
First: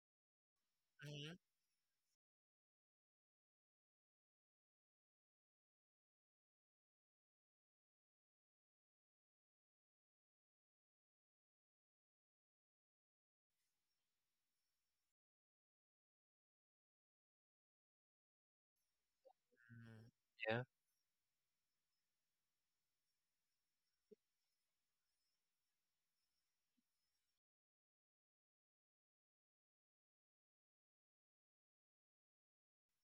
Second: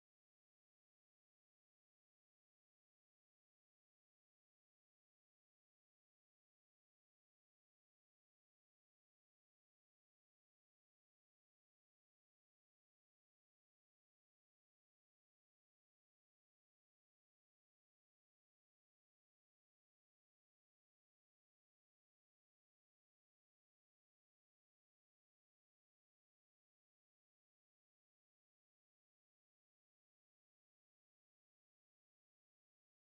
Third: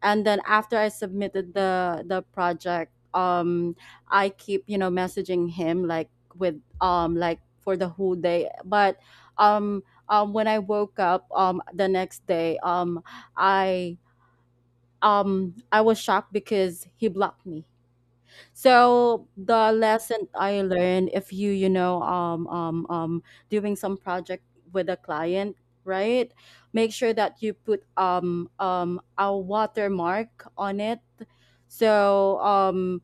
[SPEAKER 1] And then after I
[SPEAKER 2] Mhm.
[SPEAKER 1] submitted the project, I keep you know messaging him, like, with like for the whole day. But um when I woke up the next day, i I was shocked because he blocked me. So the
[SPEAKER 2] Mhm.
[SPEAKER 1] lesson I
[SPEAKER 2] Yeah.
[SPEAKER 1] learned, if you you know doing some project with a client, right? Make sure that you put a watermark on it, so um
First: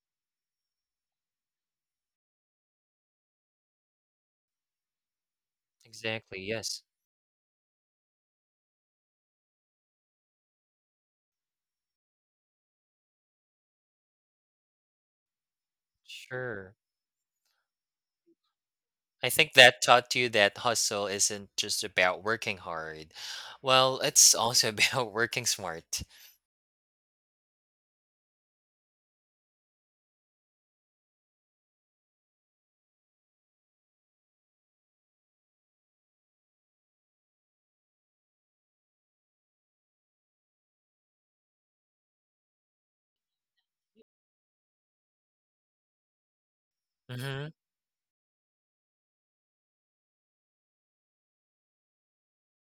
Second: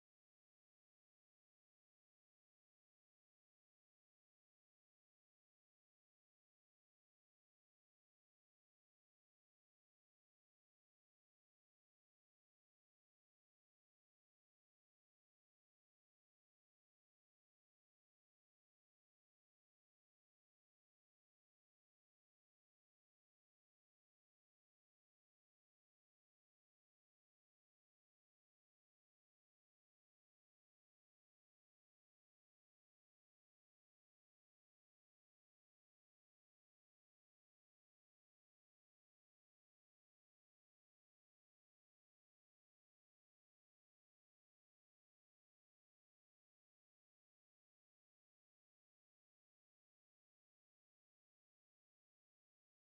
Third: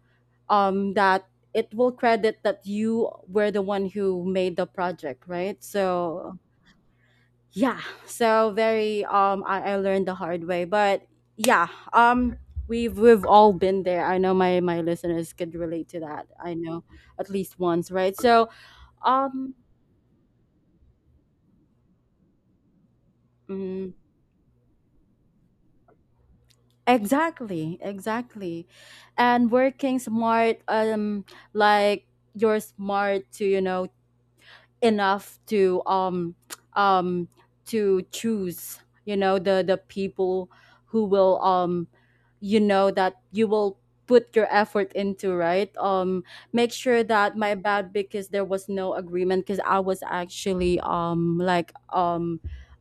[SPEAKER 1] um that it will credit that you were the one who made the project, right? So
[SPEAKER 2] Exactly. Yes.
[SPEAKER 1] yeah, so very I learned the hard way, but yeah, um we've all been there. I know my listeners could relate to that, I
[SPEAKER 2] Sure.
[SPEAKER 1] know, at least once, right? So
[SPEAKER 2] I
[SPEAKER 1] um
[SPEAKER 2] think that taught you that hustle isn't just about working hard.
[SPEAKER 1] mm,
[SPEAKER 2] Well, it's also about working smart.
[SPEAKER 1] exactly, exactly. And working smart, like you're smart to you know enough um to choose you know the people who will you know that you will put your effort into, right? Make sure that, my
[SPEAKER 2] Mm-hmm.
[SPEAKER 1] bad, because there was no agreement, because I was actually um like um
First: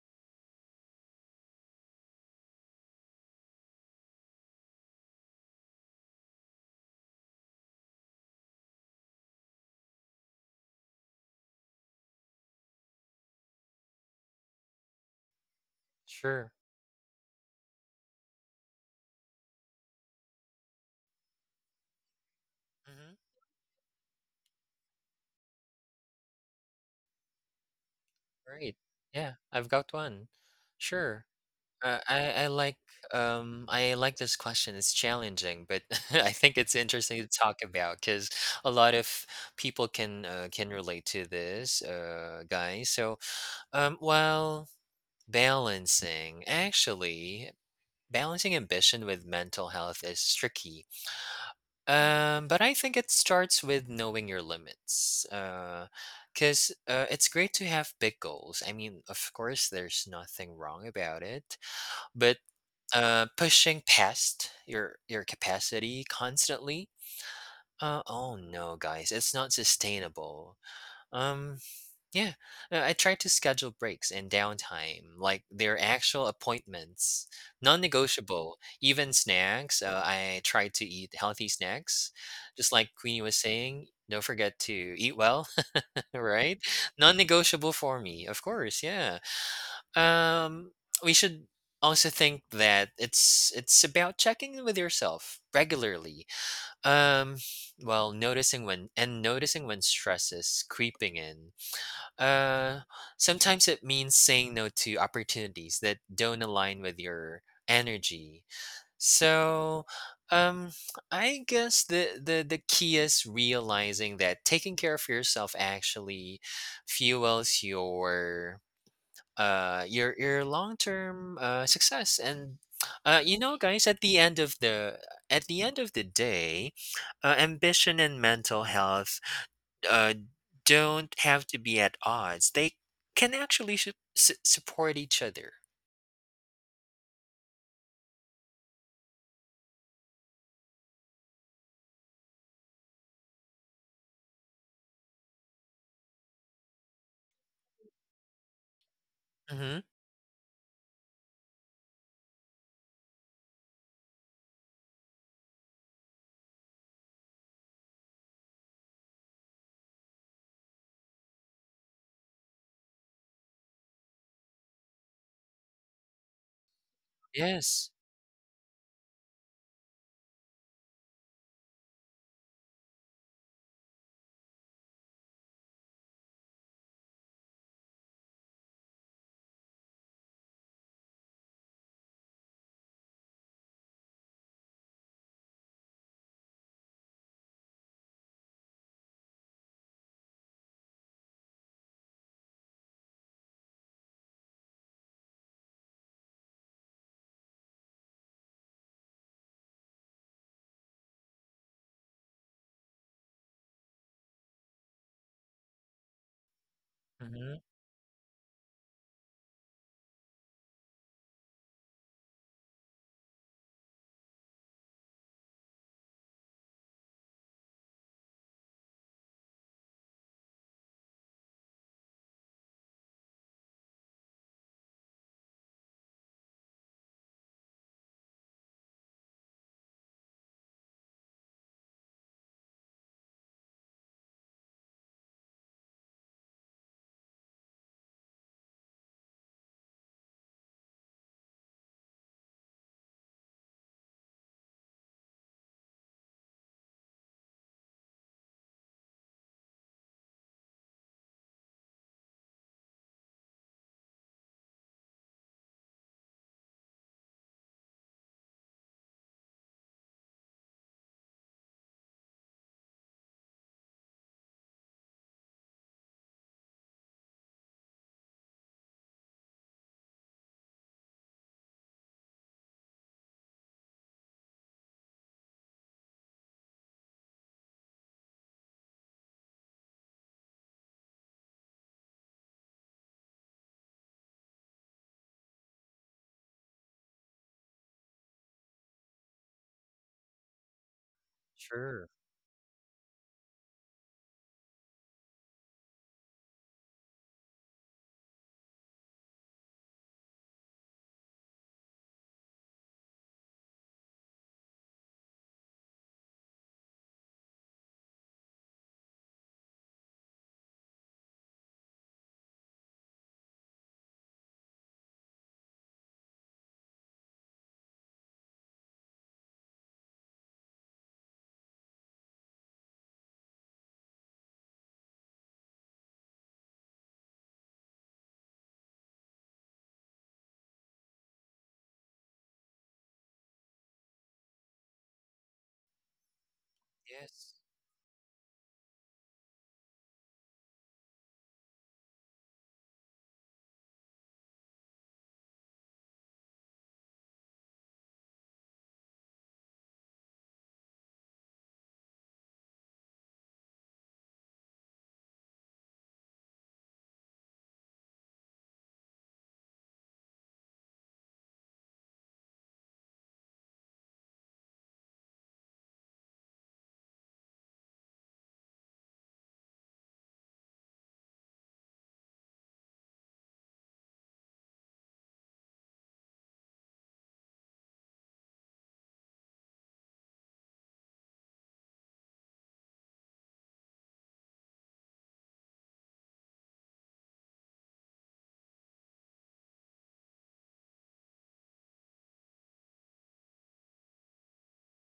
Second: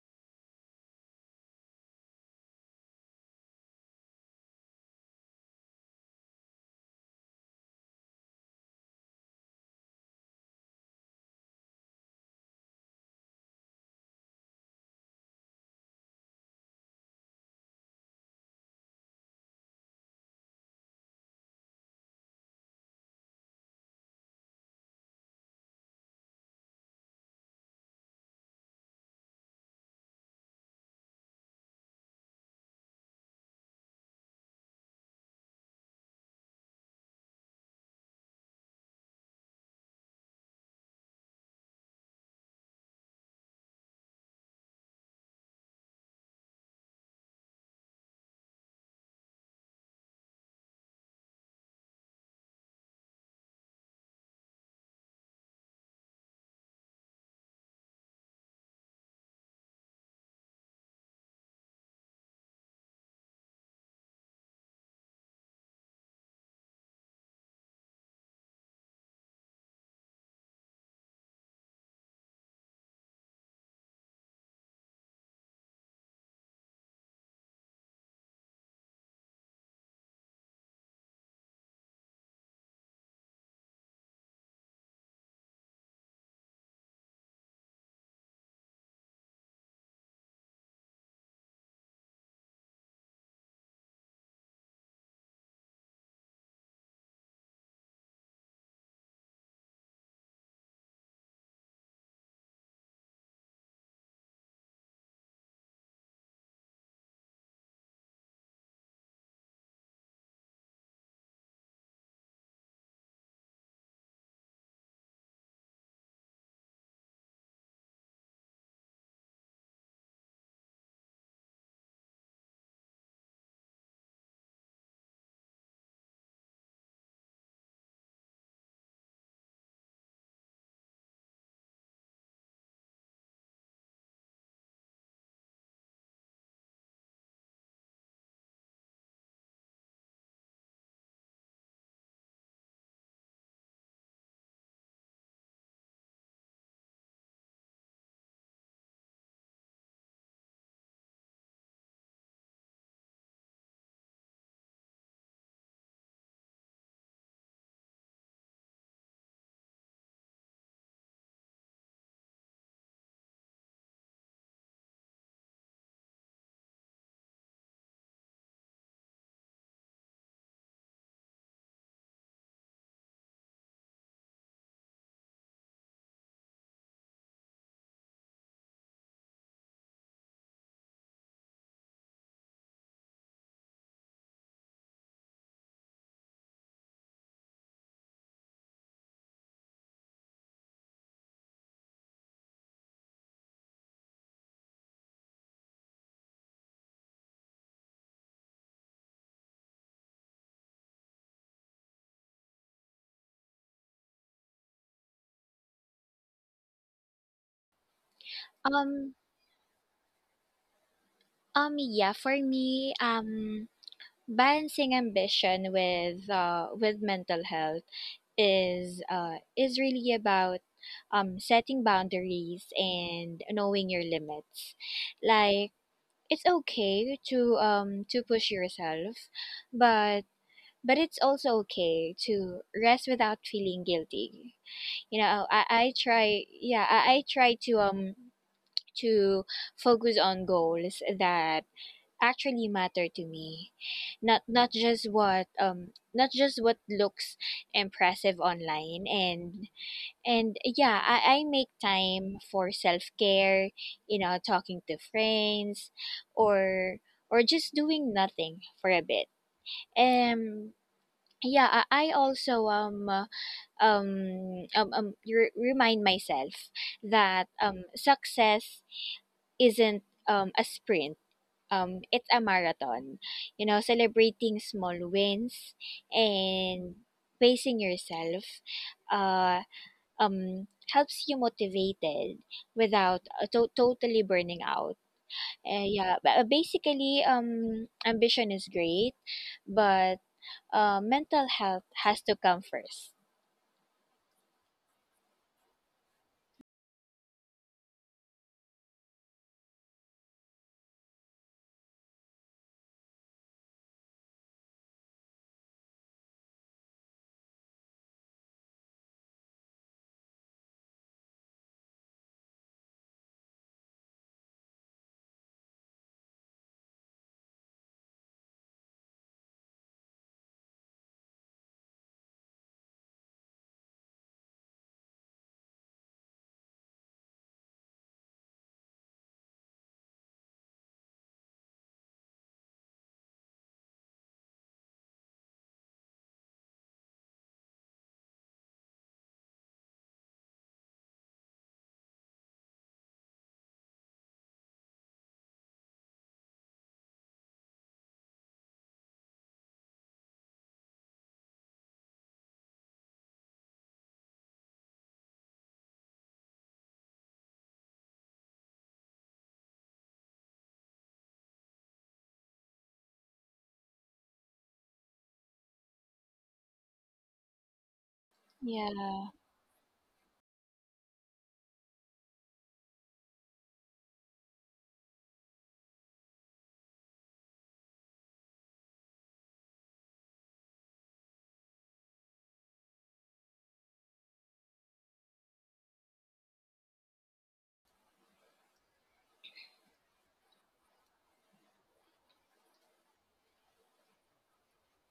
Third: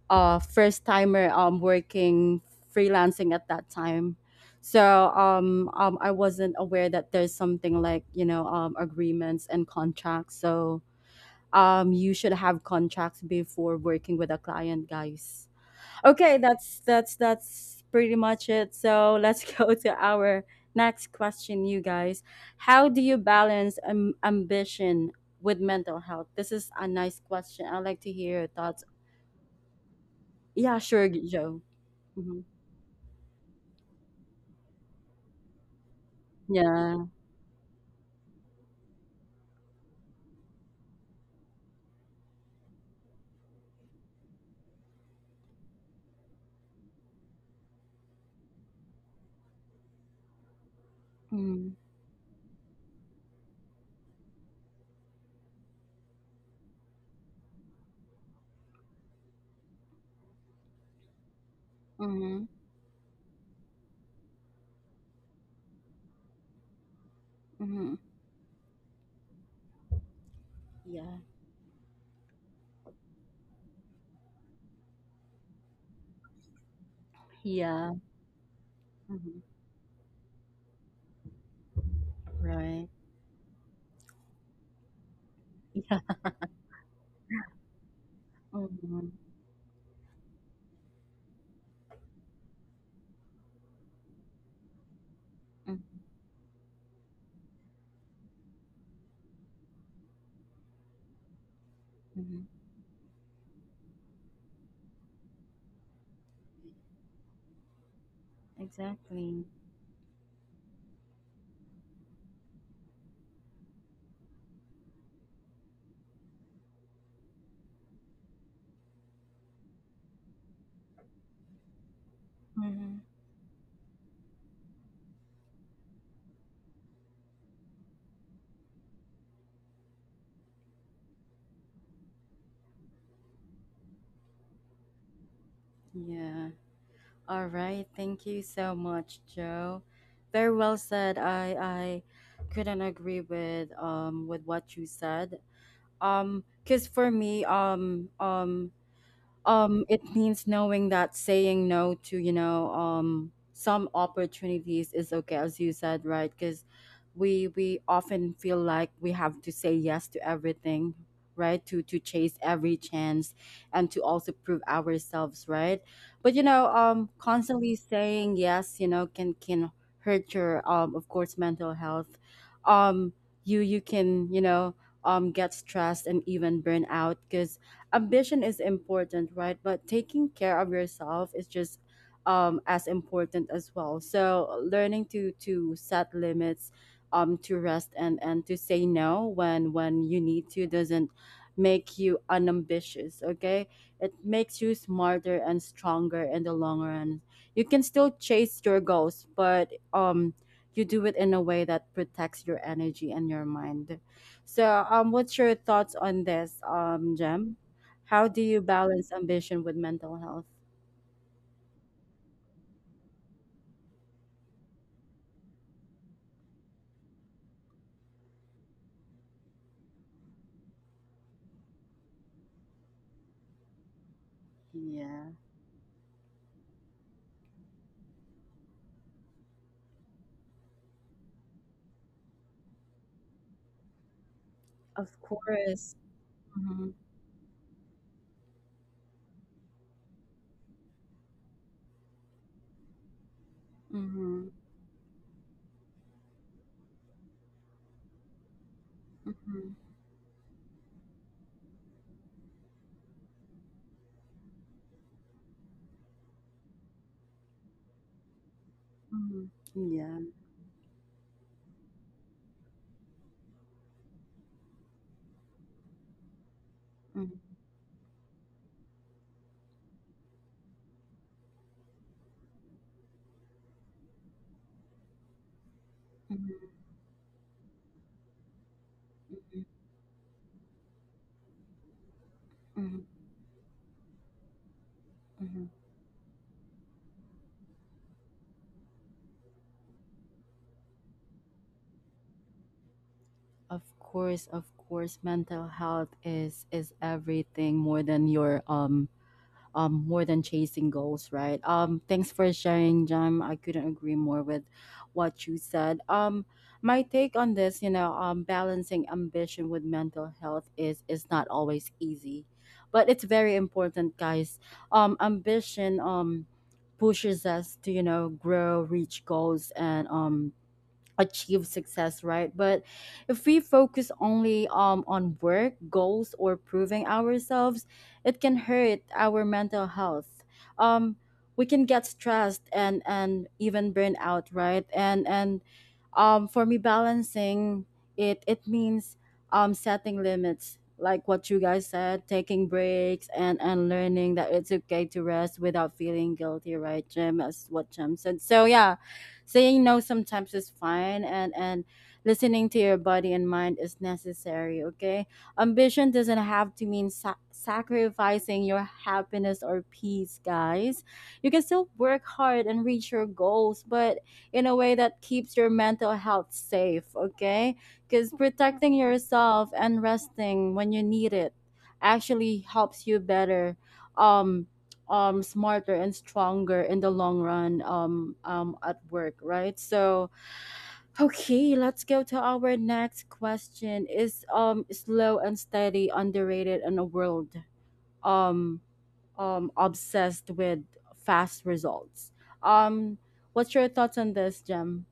[SPEAKER 1] uh first timer working, freelancing at that time. So I wasn't aware that there's something like you know agreements and contracts. So you should have contracts before working with a client, guys. Okay,
[SPEAKER 2] Sure.
[SPEAKER 1] that's pretty much it. So let's go to our next question, you guys. How do
[SPEAKER 2] Mm-hmm.
[SPEAKER 1] you balance ambition with mental health? This is a nice question. I'd like to hear your
[SPEAKER 2] Right.
[SPEAKER 1] thoughts.
[SPEAKER 2] Yeah. I've got one.
[SPEAKER 1] Yeah, sure,
[SPEAKER 2] Sure.
[SPEAKER 1] Joe.
[SPEAKER 2] I
[SPEAKER 1] Hmm.
[SPEAKER 2] like I like this question. It's challenging, but I think it's
[SPEAKER 1] Yeah.
[SPEAKER 2] interesting to talk about because a lot of people can relate to this, guys. So Um, well, balancing. Actually, balancing ambition with mental health is tricky.
[SPEAKER 1] Mm-hmm.
[SPEAKER 2] But I think it starts with knowing your limits. Because it's great to have big goals. I mean, of course, there's nothing wrong about it. But
[SPEAKER 1] Mm-hmm.
[SPEAKER 2] pushing past your capacity constantly.
[SPEAKER 1] Mm-hmm.
[SPEAKER 2] Oh no, guys, it's not sustainable.
[SPEAKER 1] Yeah.
[SPEAKER 2] Um, Yeah, I try to schedule breaks and downtime, like their actual appointments,
[SPEAKER 1] Yeah.
[SPEAKER 2] non-negotiable. Even
[SPEAKER 1] Mm-hmm.
[SPEAKER 2] snacks, I try to eat healthy snacks, just
[SPEAKER 1] Right.
[SPEAKER 2] like Queenie was saying. Don't forget to eat well,
[SPEAKER 1] Yeah.
[SPEAKER 2] right? Non-negotiable for me, of course.
[SPEAKER 1] Mm-hmm.
[SPEAKER 2] Yeah. Um, we should also think that it's about checking in with yourself
[SPEAKER 1] Mm-hmm.
[SPEAKER 2] regularly. Um, noticing when stress is creeping in
[SPEAKER 1] Mm-hmm.
[SPEAKER 2] uh, sometimes it means saying no to opportunities that don't align with your energy.
[SPEAKER 1] Exactly.
[SPEAKER 2] So, um, I guess the key is realizing that taking care of yourself actually fuels your long term success. And
[SPEAKER 1] Mm-hmm.
[SPEAKER 2] you know guys, at the end of the day, ambition and mental health uh, don't have to be at odds. They can actually support each other.
[SPEAKER 1] Yeah. All right, thank you so much, Joe. Very well said. I couldn't agree with what you said. Cause for me,
[SPEAKER 2] Mm-hmm.
[SPEAKER 1] it means knowing that saying no to you know some opportunities is okay, as you said, right? Because we often feel like we have to say yes to everything, right? To chase every chance, and to also prove ourselves, right? But you know constantly
[SPEAKER 2] Yes.
[SPEAKER 1] saying yes you know can hurt your of course mental health. Um you you can you know get stressed and even burn out because ambition is important, right? But taking care of yourself is just as important as well. So learning to set limits, to rest, and to say no when you need to, doesn't make you unambitious. Okay, it makes you smarter and stronger in the long run. You can still chase your goals, but. You do it in a way that protects your energy and your mind. So, what's your thoughts on this,
[SPEAKER 2] Mm-hmm.
[SPEAKER 1] Jem? How do you
[SPEAKER 3] Um
[SPEAKER 1] balance ambition with mental health?
[SPEAKER 3] yeah, for me, balancing ambition with mental health is, is really about setting boundaries and knowing your limits.
[SPEAKER 1] Yeah,
[SPEAKER 3] Like, it's okay to, to push yourself, but it's also okay to rest without feeling guilty.
[SPEAKER 1] of
[SPEAKER 3] You know, I, I
[SPEAKER 1] course.
[SPEAKER 3] try yeah
[SPEAKER 1] Mm-hmm.
[SPEAKER 3] I, I try to focus on goals that actually matter to me, not
[SPEAKER 1] Mm-hmm.
[SPEAKER 3] not just what um not just what looks impressive online, and
[SPEAKER 1] Mm-hmm.
[SPEAKER 3] yeah, I make time for self care, you know, talking to friends or just doing nothing for a bit.
[SPEAKER 1] Mm-hmm. Yeah.
[SPEAKER 3] Um yeah, I also remind myself
[SPEAKER 1] Mm-hmm.
[SPEAKER 3] that success isn't a sprint. It's a marathon, you know, celebrating small wins
[SPEAKER 1] Mm-hmm.
[SPEAKER 3] and pacing yourself. Uh, um helps you motivated
[SPEAKER 1] Mm-hmm.
[SPEAKER 3] without totally burning out.
[SPEAKER 1] Mm-hmm.
[SPEAKER 3] Yeah, but basically, ambition is great, but mental health
[SPEAKER 2] Sure.
[SPEAKER 3] has to come first.
[SPEAKER 1] Of course, mental health is everything, more than your more than chasing goals, right? Thanks for sharing, Jam. I couldn't agree more with what you said. My take on this, you know, balancing ambition with mental health is not always easy, but it's very important, guys. Ambition pushes us to you know grow, reach goals, and achieve success, right? But if we focus only on work goals or proving ourselves, it can hurt our mental health. um, we can get stressed and even burn out, right? And For me,
[SPEAKER 2] Yes.
[SPEAKER 1] balancing it means setting limits like what you guys said, taking breaks, and learning that it's okay to rest without feeling guilty, right? Jim as what jim said. So yeah, saying no sometimes is fine, and listening to your body and mind is necessary. Okay, ambition doesn't have to mean sacrificing your happiness or peace, guys. You can still work hard and reach your goals, but in a way that keeps your mental health safe. Okay, because protecting
[SPEAKER 3] yeah
[SPEAKER 1] yourself and resting when you need it actually helps you better, um smarter and stronger in the long run at work, right? So, okay, let's go to our next question. Is slow and steady underrated in a world um, obsessed with fast results? Um, what's your thoughts on this, Jem?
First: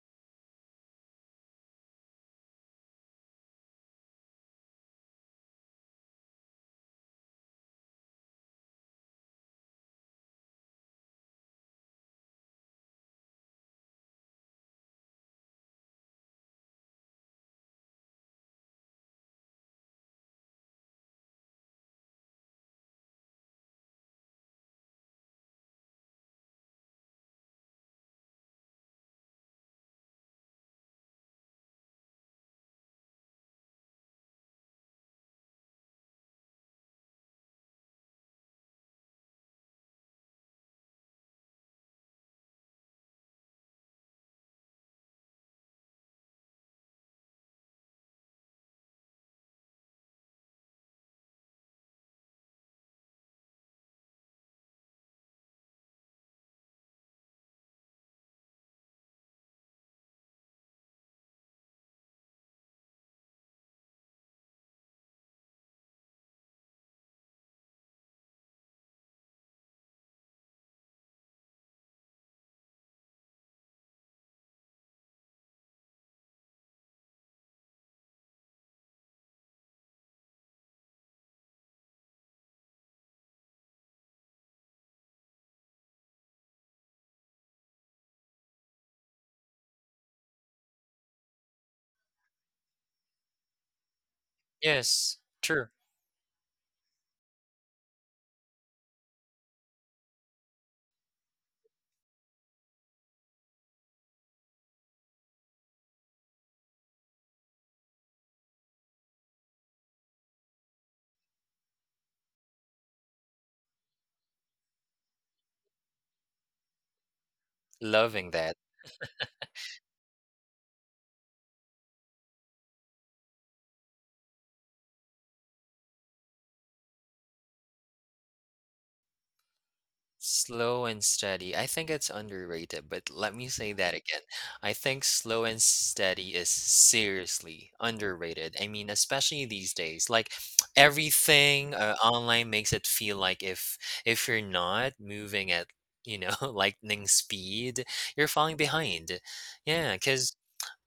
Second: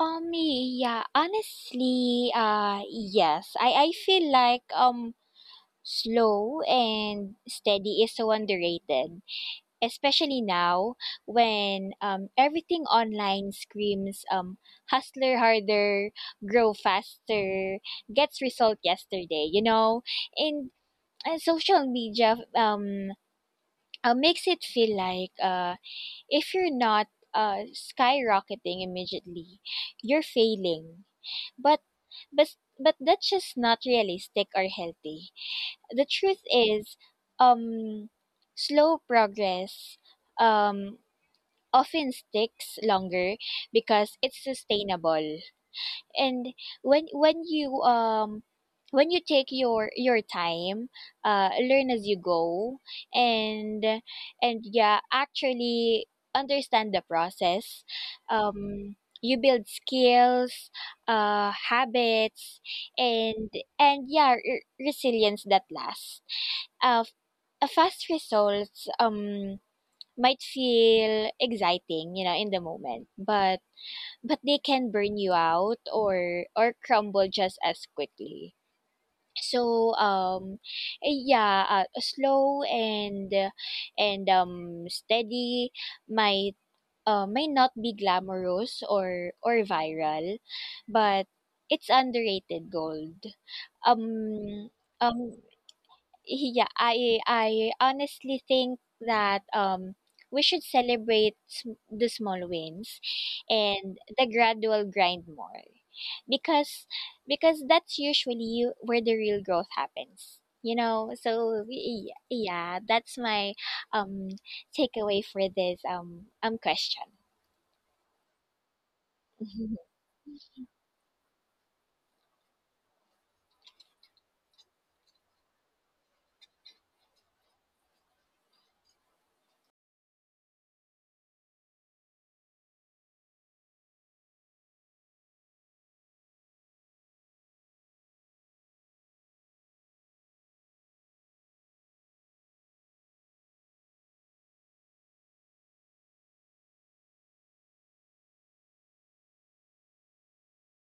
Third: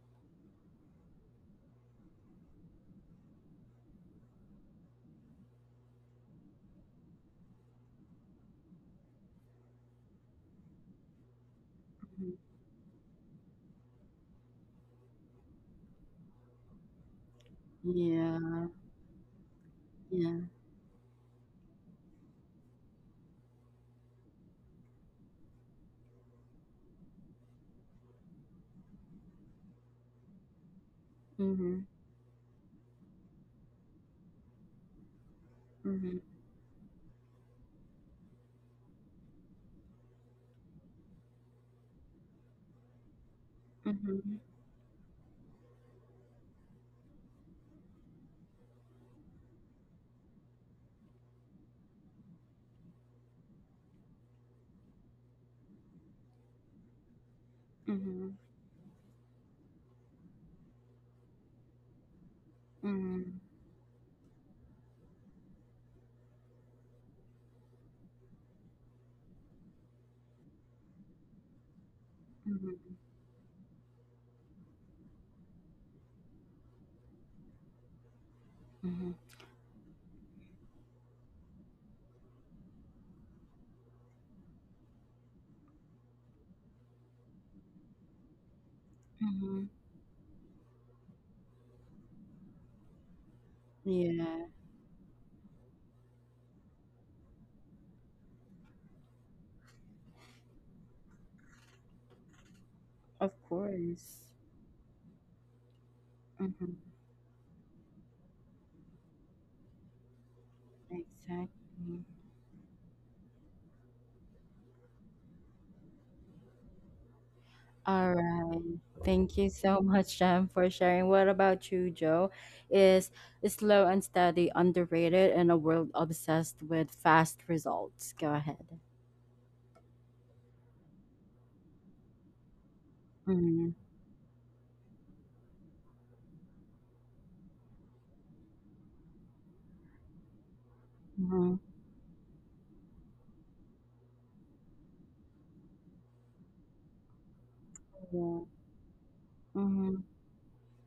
[SPEAKER 3] yeah, honestly, yes, I feel like, slow and steady is so underrated, especially now, when
[SPEAKER 1] Mhm.
[SPEAKER 3] everything online screams hustler harder, grow faster, gets
[SPEAKER 1] Yeah,
[SPEAKER 3] result yesterday, you know?
[SPEAKER 1] yeah.
[SPEAKER 3] And social media makes it feel like, if you're not skyrocketing immediately, you're failing.
[SPEAKER 1] Mm-hmm.
[SPEAKER 3] But, but, but that's just not realistic or healthy. The
[SPEAKER 1] Mm-hmm.
[SPEAKER 3] truth is, um, slow progress um often sticks longer because
[SPEAKER 1] Mm-hmm.
[SPEAKER 3] it's sustainable. And when when you um when you take your time, learn as you go, and yeah, actually understand the process.
[SPEAKER 1] Mm-hmm.
[SPEAKER 3] Um, you build skills, habits,
[SPEAKER 1] Mm-hmm.
[SPEAKER 3] and yeah, resilience that lasts. Uh, a fast results might feel exciting, you know, in the
[SPEAKER 1] Mm-hmm.
[SPEAKER 3] moment, but they can burn you out or crumble just as quickly.
[SPEAKER 1] Mm-hmm.
[SPEAKER 3] So, yeah, slow and steady might, may not be glamorous or
[SPEAKER 1] Mm-hmm.
[SPEAKER 3] viral, but it's underrated gold.
[SPEAKER 1] Yeah,
[SPEAKER 3] Um
[SPEAKER 2] Yes.
[SPEAKER 3] um
[SPEAKER 2] True.
[SPEAKER 3] yeah, I honestly think that, we should celebrate the small wins
[SPEAKER 1] of
[SPEAKER 3] and
[SPEAKER 1] course.
[SPEAKER 3] the gradual grind more,
[SPEAKER 1] Mm-hmm.
[SPEAKER 3] because that's usually where the real growth happens, you know. So
[SPEAKER 1] Exactly.
[SPEAKER 3] yeah, that's my um takeaway for this, question.
[SPEAKER 1] All
[SPEAKER 2] Loving that.
[SPEAKER 1] right. Thank you so much, Jem, for sharing. What about you, Joe? Is slow and steady underrated in a world obsessed with fast results? Go ahead.
[SPEAKER 2] Slow and steady. I think it's underrated, but let me
[SPEAKER 1] Mm-hmm.
[SPEAKER 2] say that again. I think slow and steady is seriously underrated. I mean, especially these days, like
[SPEAKER 1] Mm-hmm.
[SPEAKER 2] everything online makes it feel like if you're not moving at, you know, lightning speed, you're
[SPEAKER 1] Yeah.
[SPEAKER 2] falling behind. Yeah,
[SPEAKER 1] Mm-hmm.
[SPEAKER 2] 'cause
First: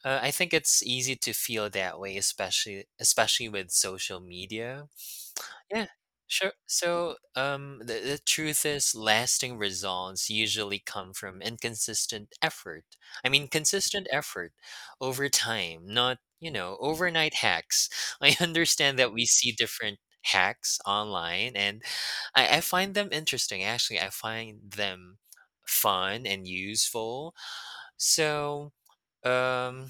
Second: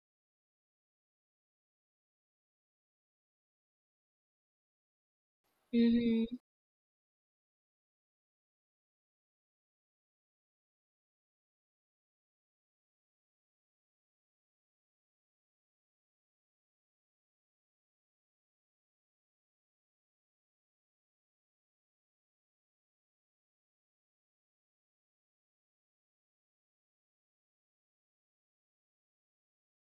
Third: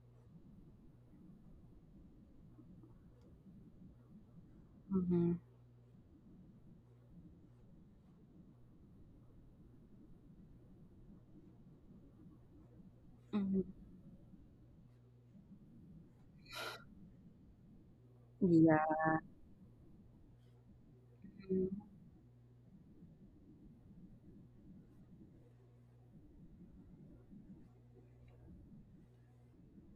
[SPEAKER 2] I think it's easy to feel that way, especially with social media.
[SPEAKER 1] Mm-hmm.
[SPEAKER 2] Yeah,
[SPEAKER 3] mm-hmm.
[SPEAKER 2] sure. So, the truth is, lasting results usually come from inconsistent effort. I mean,
[SPEAKER 1] Mm-hmm.
[SPEAKER 2] consistent effort over time, not, you know, overnight hacks. I
[SPEAKER 1] Yeah.
[SPEAKER 2] understand that we see different hacks online,
[SPEAKER 1] Mm-hmm.
[SPEAKER 2] and I find them interesting. Actually, I find them fun and useful. So, um,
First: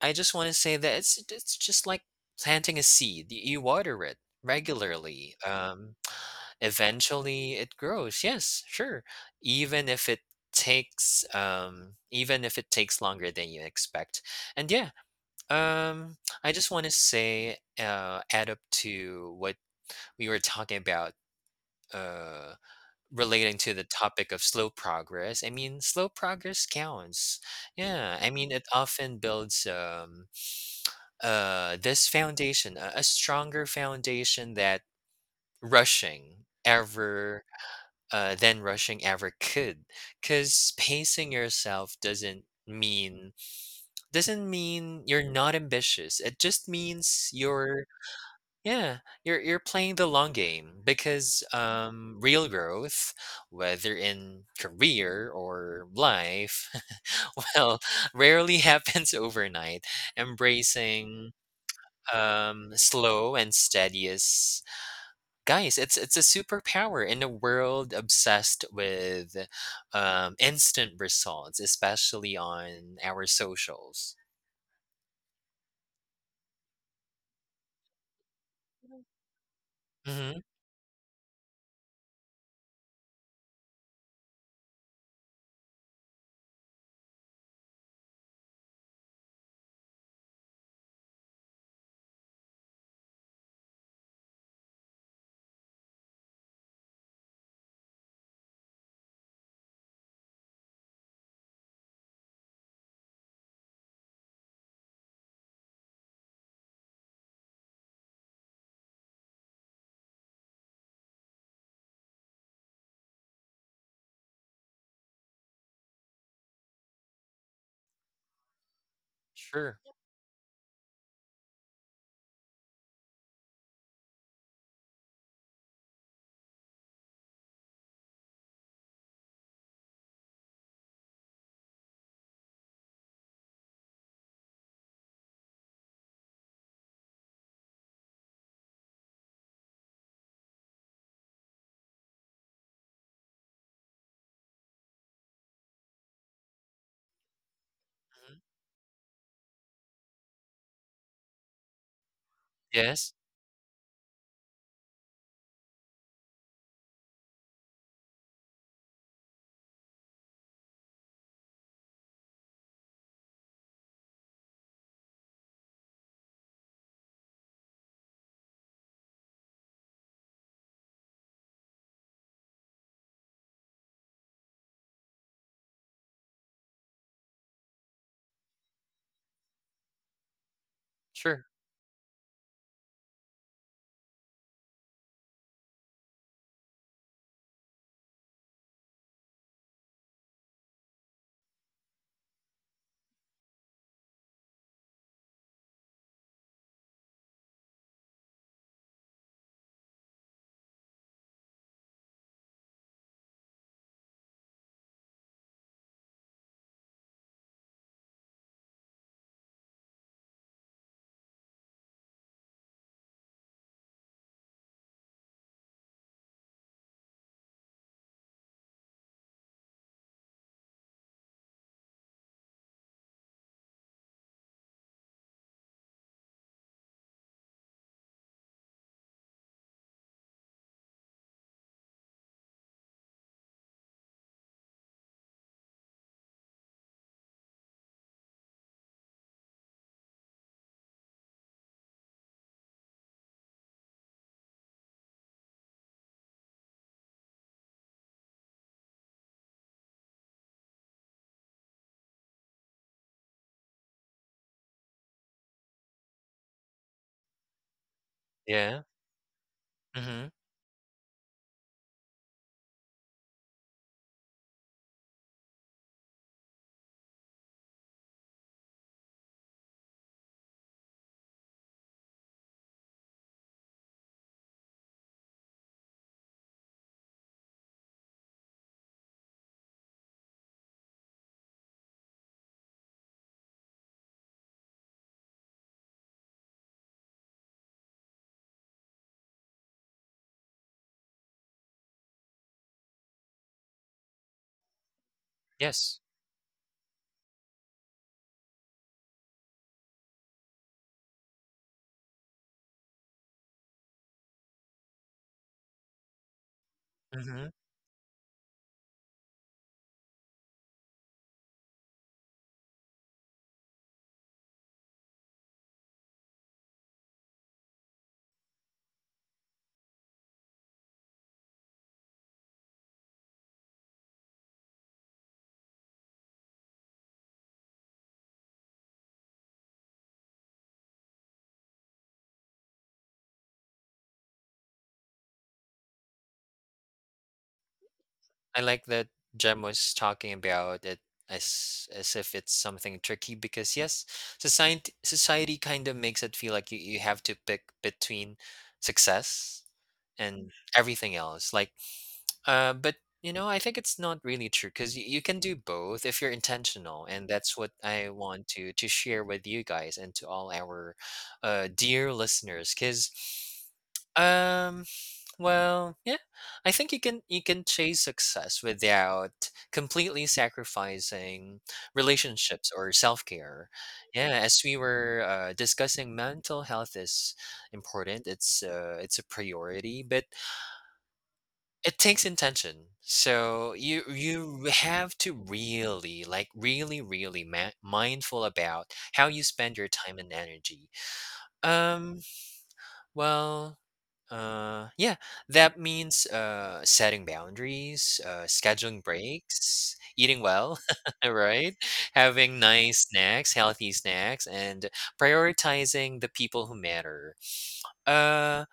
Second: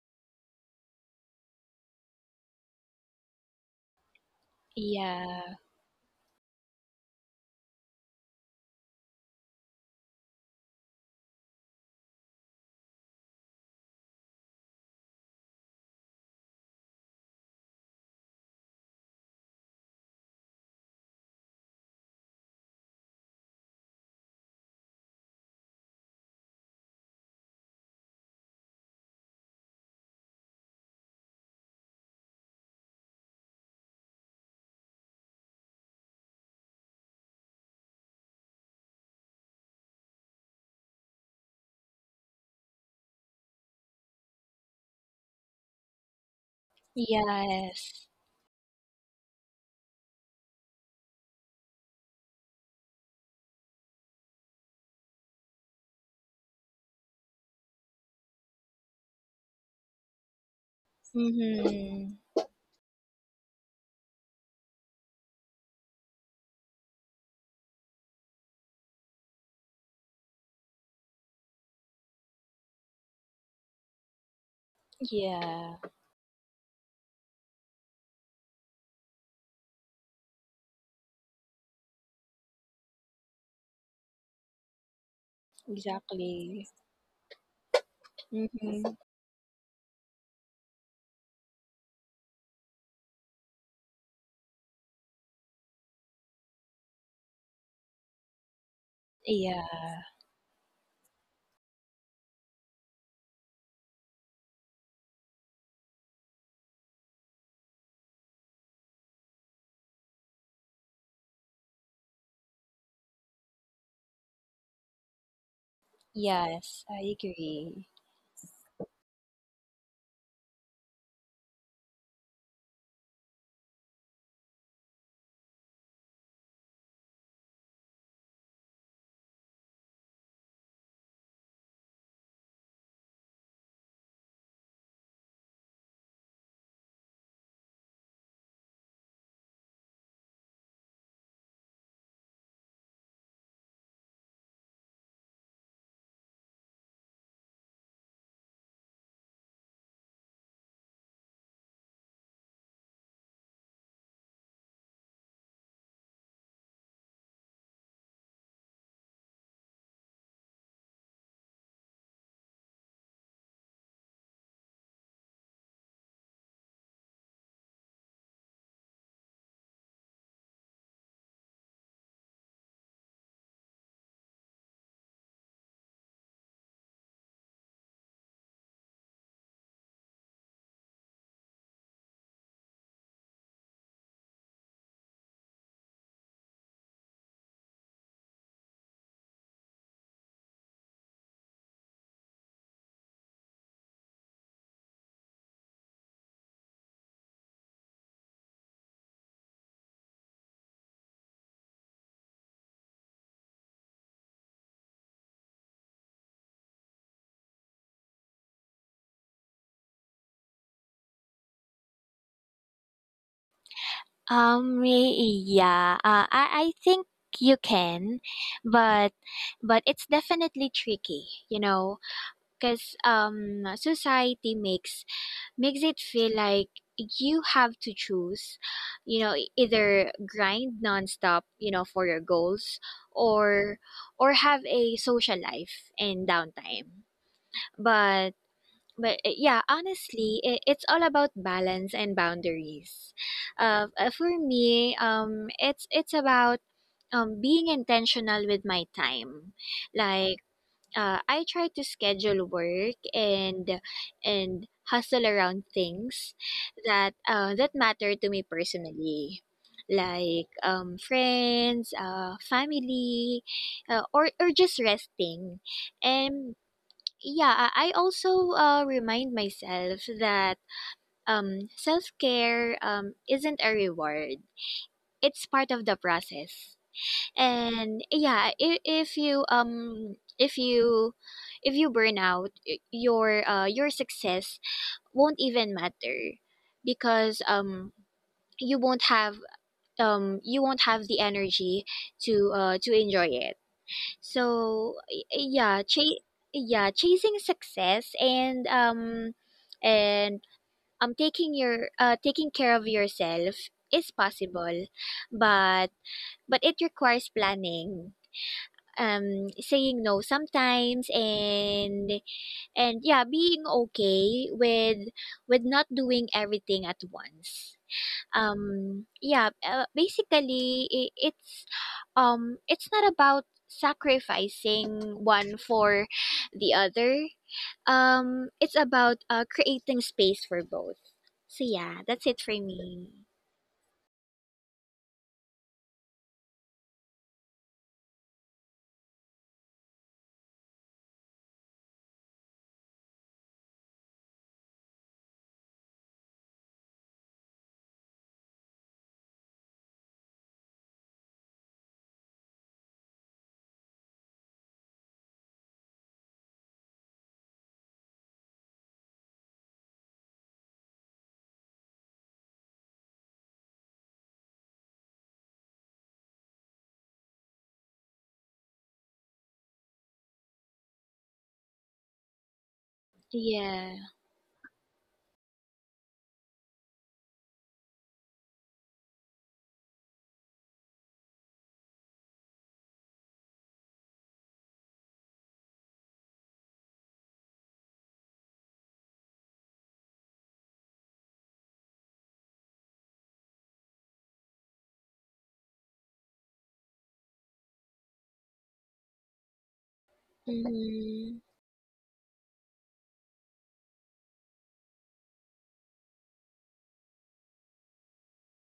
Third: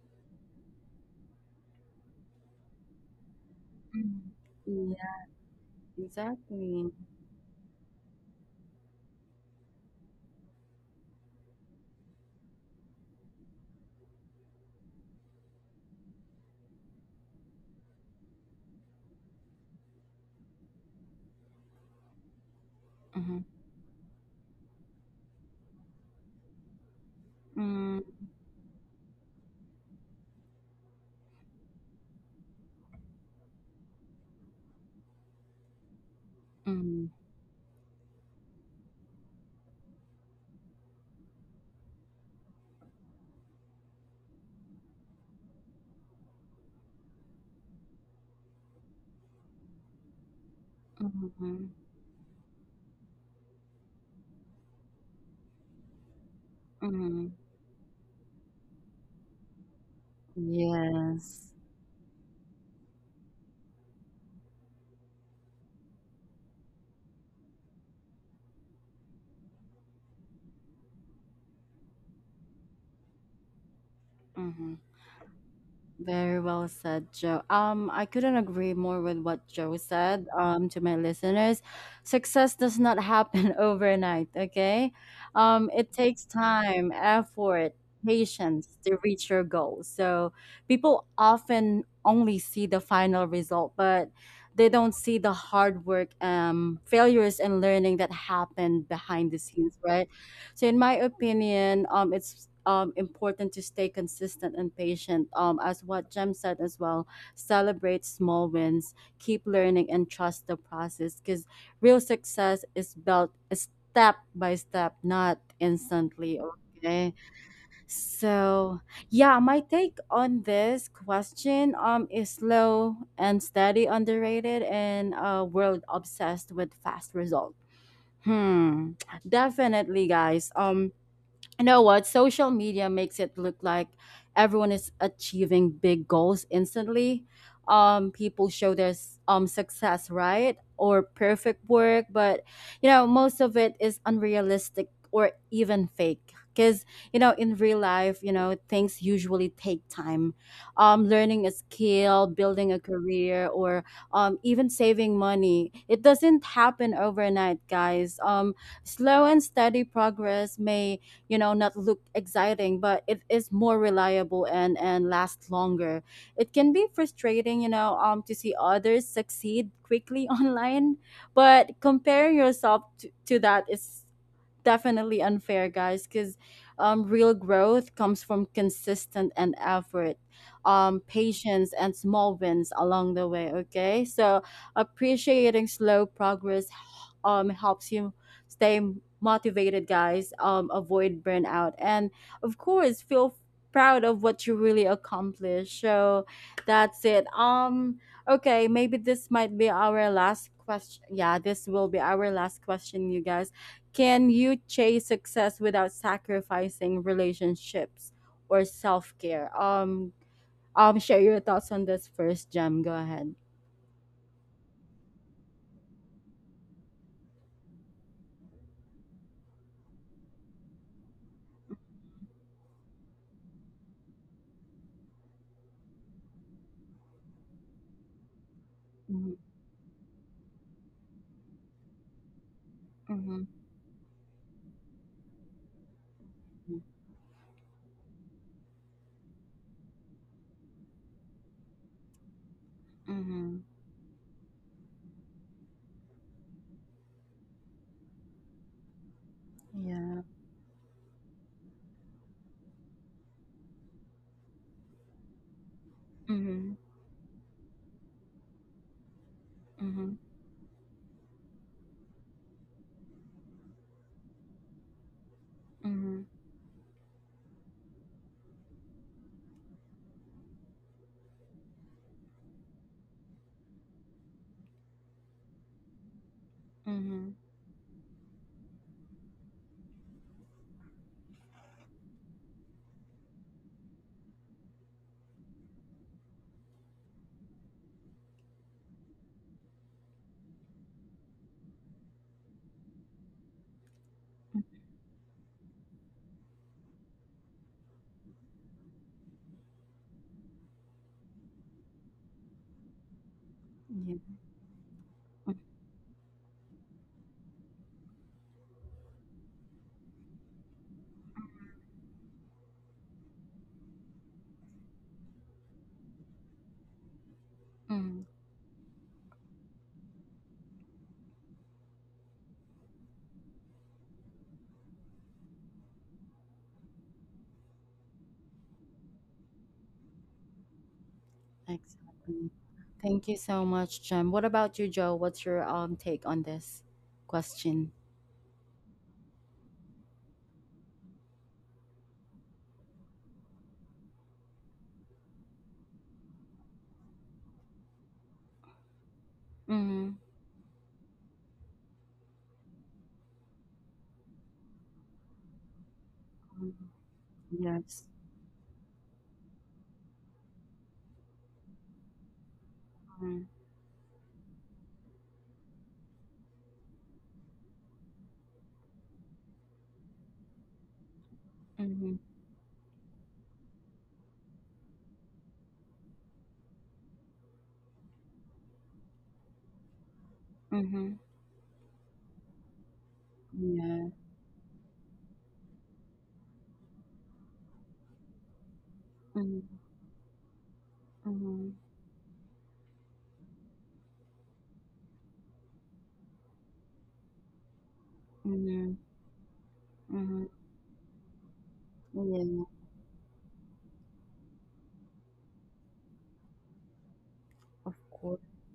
[SPEAKER 2] I just want to say that it's just like planting a seed. You water it
[SPEAKER 1] Yeah.
[SPEAKER 2] regularly.
[SPEAKER 3] Yeah.
[SPEAKER 1] Exactly.
[SPEAKER 2] Eventually, it grows. Yes, sure. Even if it takes longer than you expect. And yeah, um, I just want to say add up to what we were talking about. Uh,
[SPEAKER 1] Mm-hmm.
[SPEAKER 2] Relating to the topic of slow progress, I mean, slow progress counts. Yeah,
[SPEAKER 1] Mm-hmm.
[SPEAKER 2] I mean, it often builds this foundation, a stronger foundation that rushing
[SPEAKER 1] Mm-hmm.
[SPEAKER 2] ever, than rushing ever could, because pacing yourself doesn't mean you're not ambitious. It just means
[SPEAKER 3] Yes.
[SPEAKER 2] yeah you're you're playing the long game because
[SPEAKER 1] Mm-hmm.
[SPEAKER 2] real growth, whether in career or life,
[SPEAKER 1] Mm-hmm.
[SPEAKER 2] well, rarely happens overnight. Embracing
[SPEAKER 1] Yes.
[SPEAKER 3] Mm-hmm.
[SPEAKER 2] slow and steady is, guys, it's a superpower in a world obsessed with instant results, especially on our socials.
[SPEAKER 1] Mm-hmm.
[SPEAKER 3] Yeah.
[SPEAKER 1] Very well said, Joe. I couldn't agree more with what Joe said.
[SPEAKER 2] Hmm.
[SPEAKER 1] To my listeners, success does not happen overnight. Okay, it takes
[SPEAKER 3] Exactly.
[SPEAKER 1] time, effort, patience
[SPEAKER 3] Mm-hmm.
[SPEAKER 1] to reach your goal. So people often only see the final result, but they don't see the hard work, failures, and learning that happened behind the scenes,
[SPEAKER 3] Yeah.
[SPEAKER 1] right? So in my opinion, it's important to stay consistent and patient. As what Jem said as well, celebrate small wins, keep learning, and trust the process. Because real success is built step by step, not instantly.
[SPEAKER 3] Yes, I
[SPEAKER 1] Okay.
[SPEAKER 3] agree.
[SPEAKER 1] So yeah, my
[SPEAKER 2] Sure.
[SPEAKER 1] take on this question is slow and steady underrated in a world obsessed with fast result. Hmm. Definitely, guys. You know what, social media makes it look like everyone is achieving big goals instantly. People show their success, right? Or perfect work, but you know, most of it is unrealistic or even fake. Because you know, in real life,
[SPEAKER 2] Mhm.
[SPEAKER 1] you know, things usually take time. Learning a skill, building a
[SPEAKER 2] Yes.
[SPEAKER 1] career, or even saving money, it doesn't happen overnight, guys. Slow and steady progress may, you know, not look exciting, but it is more reliable and last longer. It can be frustrating, you know, to see others succeed quickly online, but comparing yourself to that is definitely unfair, guys, because real growth comes from consistent and effort,
[SPEAKER 2] Sure.
[SPEAKER 1] patience, and small wins along the way. Okay, so appreciating slow progress helps you stay motivated, guys. Avoid burnout, and of course, feel proud of what you really accomplished. So that's it. Okay, maybe this might be our last question. Yeah, this will be our last question, you guys. Can you chase success without sacrificing relationships or self care? Share your thoughts on this first, Jem. Go ahead.
[SPEAKER 3] Um, y- yeah, I think you can, but it's definitely tricky, you know, because, society makes it feel like you have to choose, you
[SPEAKER 1] Mm-hmm.
[SPEAKER 3] know, either grind nonstop, you know, for your goals,
[SPEAKER 1] Mm-hmm.
[SPEAKER 3] or have a social life and downtime, but But yeah, honestly, it's all about balance and boundaries.
[SPEAKER 1] Mm-hmm.
[SPEAKER 3] For me, it's about, being intentional with my time.
[SPEAKER 1] Yeah.
[SPEAKER 3] Like, I try to schedule work and hustle around things
[SPEAKER 1] Mm-hmm.
[SPEAKER 3] that, that matter to me
[SPEAKER 2] Yeah.
[SPEAKER 3] personally,
[SPEAKER 1] Mm-hmm.
[SPEAKER 2] Hmm.
[SPEAKER 3] like, friends, family, or just resting.
[SPEAKER 1] Mm-hmm.
[SPEAKER 3] And yeah, I also remind myself that, self-care, isn't a reward, it's part of the process.
[SPEAKER 1] Mm-hmm.
[SPEAKER 3] And yeah, if you if you if you burn out, your success won't even matter, because, you won't have the energy to, to enjoy it. So yeah,
[SPEAKER 2] Yes.
[SPEAKER 3] yeah, chasing success and and taking your taking care of yourself is
[SPEAKER 1] Yeah.
[SPEAKER 3] possible, but it requires
[SPEAKER 2] Mm-hmm.
[SPEAKER 3] planning. Saying no sometimes, and yeah, being okay with not doing everything at once.
[SPEAKER 1] Mm-hmm.
[SPEAKER 3] Yeah, basically I it's, it's not about sacrificing one for the other, it's about, creating space for both. So yeah, that's it
[SPEAKER 1] Exactly.
[SPEAKER 3] for me.
[SPEAKER 1] Thank you so much, Jem. What about you, Joe? What's your take on this question?
[SPEAKER 2] I like that Jem was talking about it as if it's something tricky because yes, society kind of makes it feel like you have to pick between success
[SPEAKER 1] Mm-hmm.
[SPEAKER 2] and everything else. Like, but you know, I think it's not really true because you can do both if you're intentional, and that's what I
[SPEAKER 1] Yes.
[SPEAKER 2] want to share with you guys and to all our dear listeners. Because um, yeah, I think you can chase success without completely sacrificing
[SPEAKER 1] Mm-hmm.
[SPEAKER 2] relationships or self care.
[SPEAKER 3] Yeah.
[SPEAKER 2] Yeah, as we were discussing, mental health is important. It's a priority, but
[SPEAKER 1] Mm-hmm.
[SPEAKER 2] it takes intention. So you
[SPEAKER 1] Yeah.
[SPEAKER 2] you have to really like really mindful about how you spend your time and energy.
[SPEAKER 1] Mm-hmm.
[SPEAKER 2] Um, well, yeah, that means setting boundaries,
[SPEAKER 1] Mm-hmm.
[SPEAKER 2] scheduling breaks, eating
[SPEAKER 1] Mhm.
[SPEAKER 2] well,
[SPEAKER 3] Mm-hmm.
[SPEAKER 2] right? Having
[SPEAKER 1] Yeah,
[SPEAKER 2] nice snacks, healthy snacks, and prioritizing the people who matter.
[SPEAKER 1] of course.
[SPEAKER 2] Uh,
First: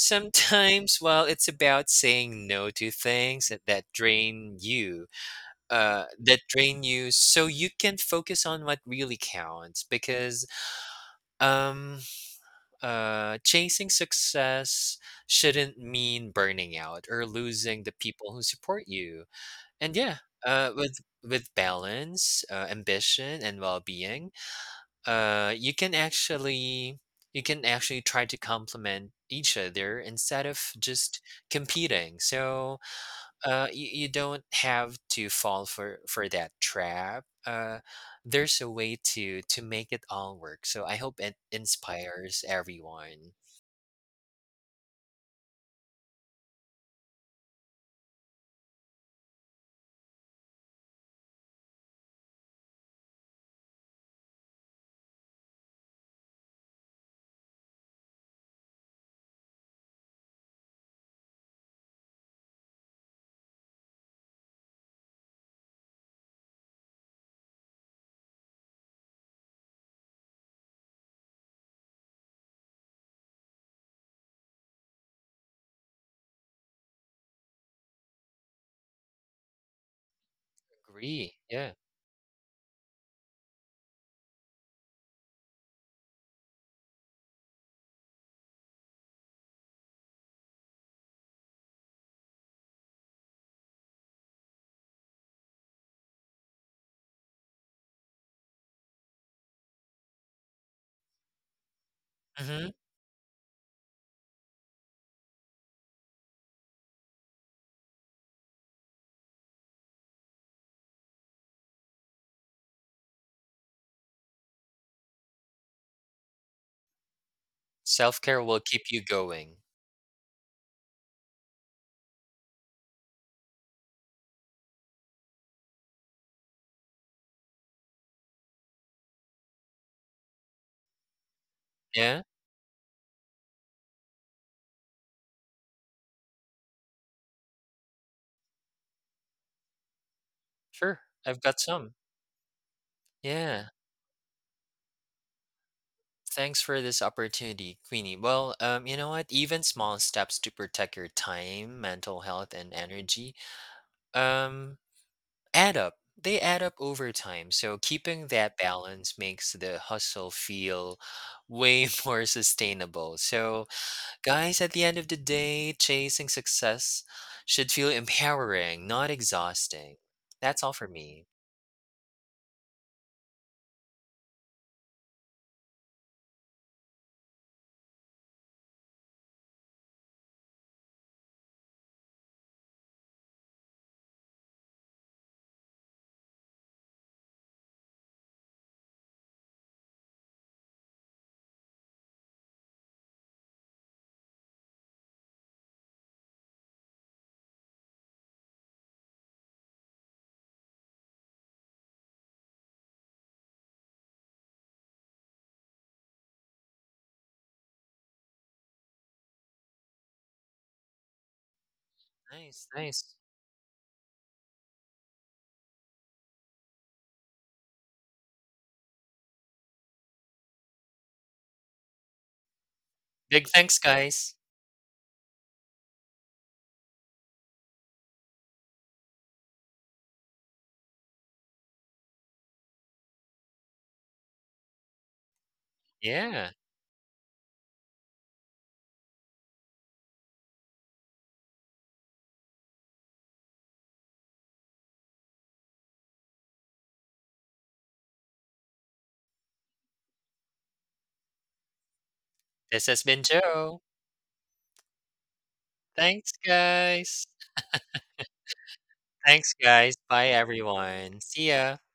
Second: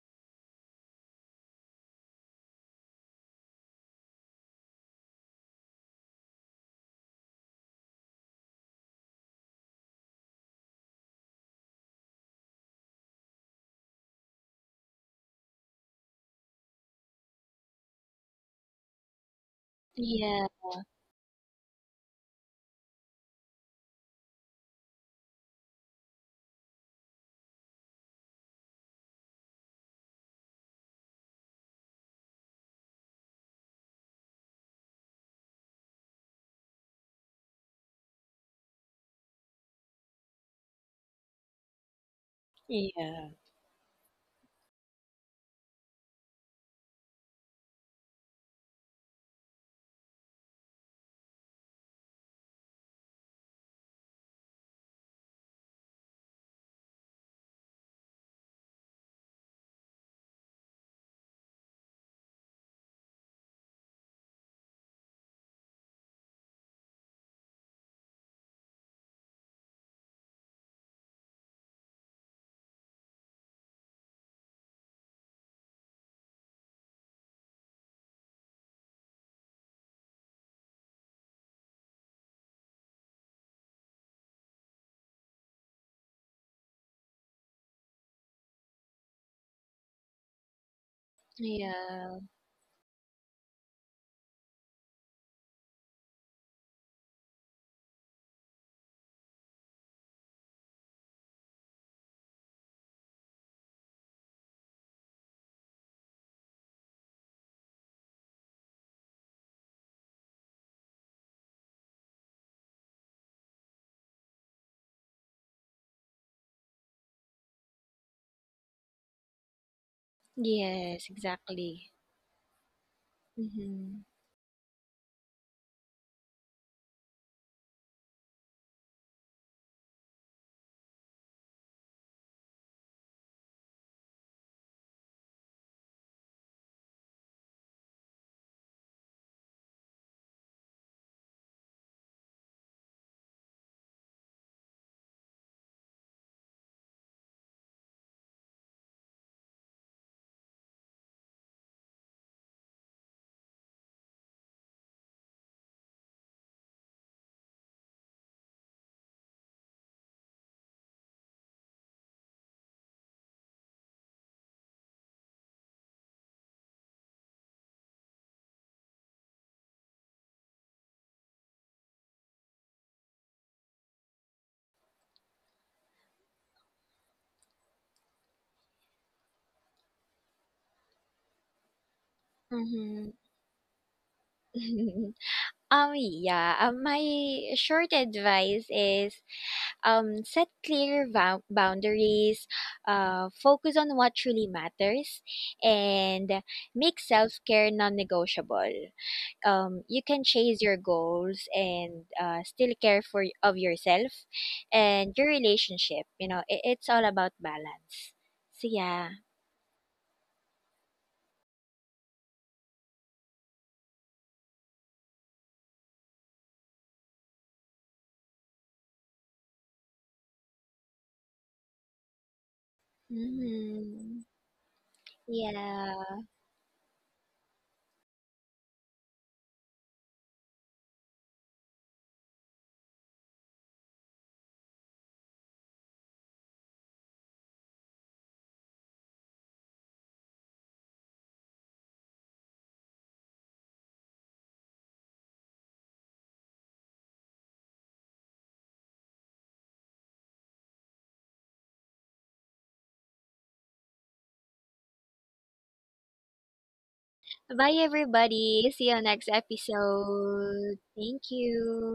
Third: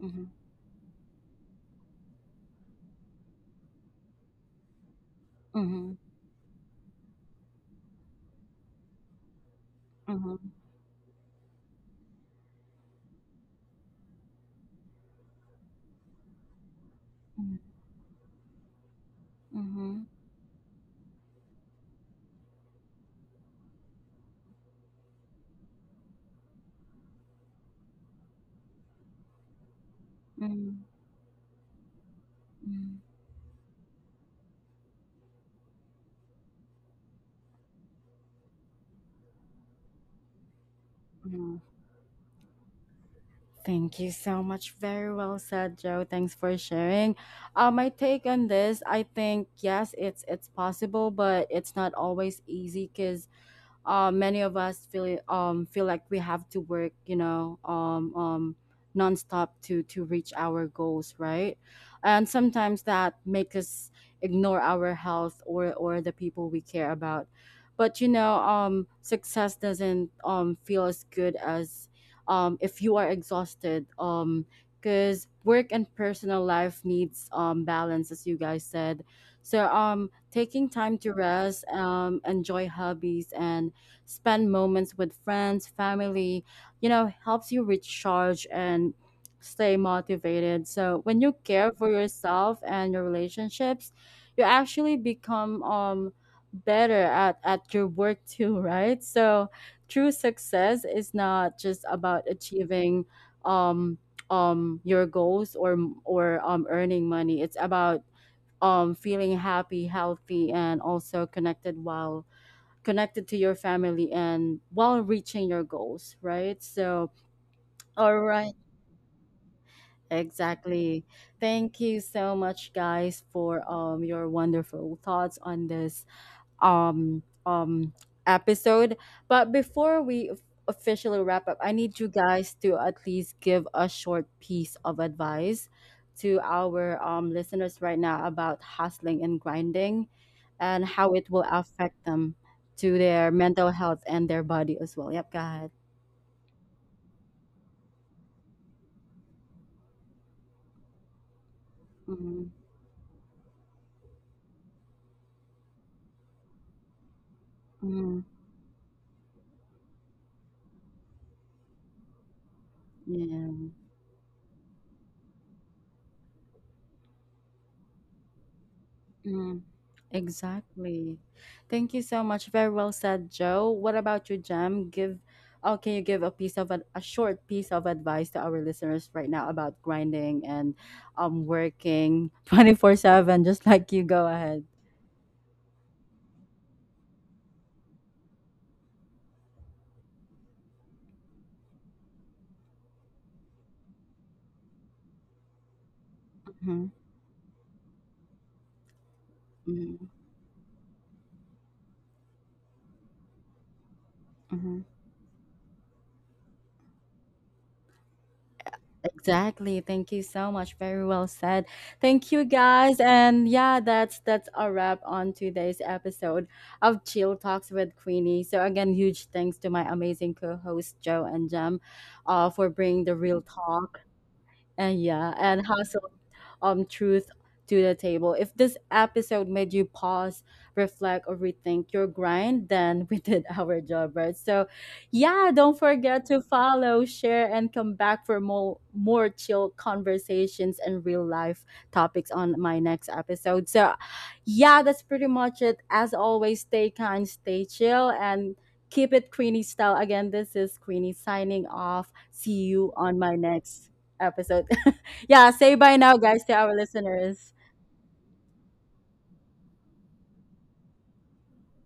[SPEAKER 1] Mhm.
[SPEAKER 2] well, it's about saying no to things that, drain you,
[SPEAKER 1] Mhm.
[SPEAKER 2] so you can focus on what really counts. Because,
[SPEAKER 1] Mhm.
[SPEAKER 2] um, chasing success shouldn't mean burning out or
[SPEAKER 1] Mhm.
[SPEAKER 2] losing the people who support you. And
[SPEAKER 1] Mhm.
[SPEAKER 2] yeah,
[SPEAKER 3] Yeah.
[SPEAKER 2] with balance, ambition, and well being, you can actually try to complement each other instead of
[SPEAKER 1] Mhm.
[SPEAKER 2] just competing. So
[SPEAKER 1] Mhm.
[SPEAKER 2] you don't have to fall for that trap. There's a way to make it all work. So I hope it
[SPEAKER 1] Mhm.
[SPEAKER 2] inspires
[SPEAKER 3] Yeah.
[SPEAKER 2] everyone.
[SPEAKER 1] Thank you so much. Very well said, Joe. Thanks for sharing. My take on this, I think yes, it's possible, but it's not always easy because many of us feel like we have to work, you know, nonstop to reach our goals, right? And sometimes that makes us ignore our health or the people we care about. But you know, success doesn't feel as good as if you are exhausted, because work and personal life needs balance, as you guys said. So taking time to
[SPEAKER 2] Agree,
[SPEAKER 1] rest,
[SPEAKER 2] yeah,
[SPEAKER 1] enjoy hobbies, and spend moments with friends, family, you know, helps you recharge and stay motivated. So when you care for
[SPEAKER 3] yeah
[SPEAKER 1] yourself and your relationships, you actually become better at your work too, right? So true success is not just about
[SPEAKER 2] mhm.
[SPEAKER 1] achieving um your goals or earning money. It's about feeling happy, healthy and also connected while connected to your family and while reaching your goals, right? So, all
[SPEAKER 2] Self-care will
[SPEAKER 1] right.
[SPEAKER 2] keep you going.
[SPEAKER 1] Exactly.
[SPEAKER 3] yes,
[SPEAKER 1] Thank
[SPEAKER 3] exactly.
[SPEAKER 1] you so much guys for
[SPEAKER 3] Mm-hmm.
[SPEAKER 1] your wonderful thoughts on this um um episode. But before we officially wrap up, I need you
[SPEAKER 2] Yeah,
[SPEAKER 1] guys to at least give a short piece of advice to our listeners right now about hustling and grinding and
[SPEAKER 2] sure,
[SPEAKER 1] how it
[SPEAKER 2] I've
[SPEAKER 1] will
[SPEAKER 2] got some.
[SPEAKER 1] affect them to their
[SPEAKER 2] Yeah,
[SPEAKER 1] mental health and their body as well. Yep, go ahead.
[SPEAKER 2] thanks for this opportunity, Queenie. Well, you know what? Even small steps to protect your time, mental health,
[SPEAKER 1] Mm-hmm.
[SPEAKER 2] and energy, um, add up. They add up over time. So keeping that balance makes the hustle feel way more sustainable. So
[SPEAKER 1] Mm-hmm.
[SPEAKER 2] guys, at the end of the day, chasing success should feel empowering, not
[SPEAKER 1] Yeah.
[SPEAKER 2] exhausting. That's all for
[SPEAKER 1] Exactly.
[SPEAKER 2] me.
[SPEAKER 1] Thank you so much. Very well said, Joe. What about you, Jem? Give, oh, can you give a piece of a short piece of advice to our listeners right now about grinding and working
[SPEAKER 3] Mm-hmm.
[SPEAKER 1] 24/7, just like, you go ahead.
[SPEAKER 3] Yeah, my short advice is, set clear boundaries, focus on what truly matters, and
[SPEAKER 1] Mhm.
[SPEAKER 3] make self care non negotiable. You
[SPEAKER 1] Mhm.
[SPEAKER 3] can chase your goals and, still care for of yourself
[SPEAKER 1] Mhm.
[SPEAKER 3] and your relationship. You know, it's all about balance. So yeah.
[SPEAKER 1] Exactly. Thank you so much. Very well said. Thank you
[SPEAKER 2] Nice,
[SPEAKER 1] guys.
[SPEAKER 2] nice.
[SPEAKER 1] And yeah, that's a wrap on today's episode of Chill Talks with Queenie. So again, huge thanks to my amazing co-hosts Joe and Jem, for bringing the real
[SPEAKER 2] Big thanks,
[SPEAKER 1] talk
[SPEAKER 3] Hmm.
[SPEAKER 2] guys.
[SPEAKER 1] and yeah, and hustle
[SPEAKER 3] Yeah.
[SPEAKER 1] truth to the table. If this episode made you pause, reflect, or rethink your grind, then we did our job, right? So yeah, don't forget to
[SPEAKER 2] Yeah,
[SPEAKER 1] follow, share, and come back for more chill conversations and real life topics on my next episode. So yeah, that's pretty much it. As always, stay kind, stay chill, and keep it Queenie style. Again, this is Queenie signing off. See
[SPEAKER 2] this
[SPEAKER 1] you
[SPEAKER 2] has been
[SPEAKER 1] on my
[SPEAKER 2] Joe.
[SPEAKER 1] next episode. Yeah, say bye now,
[SPEAKER 2] Thanks,
[SPEAKER 1] guys, to our
[SPEAKER 2] guys.
[SPEAKER 1] listeners.
[SPEAKER 3] Bye everybody. See you next
[SPEAKER 2] Thanks, guys. Bye,
[SPEAKER 3] episode.
[SPEAKER 2] everyone.
[SPEAKER 3] Thank
[SPEAKER 2] See ya.
[SPEAKER 3] you.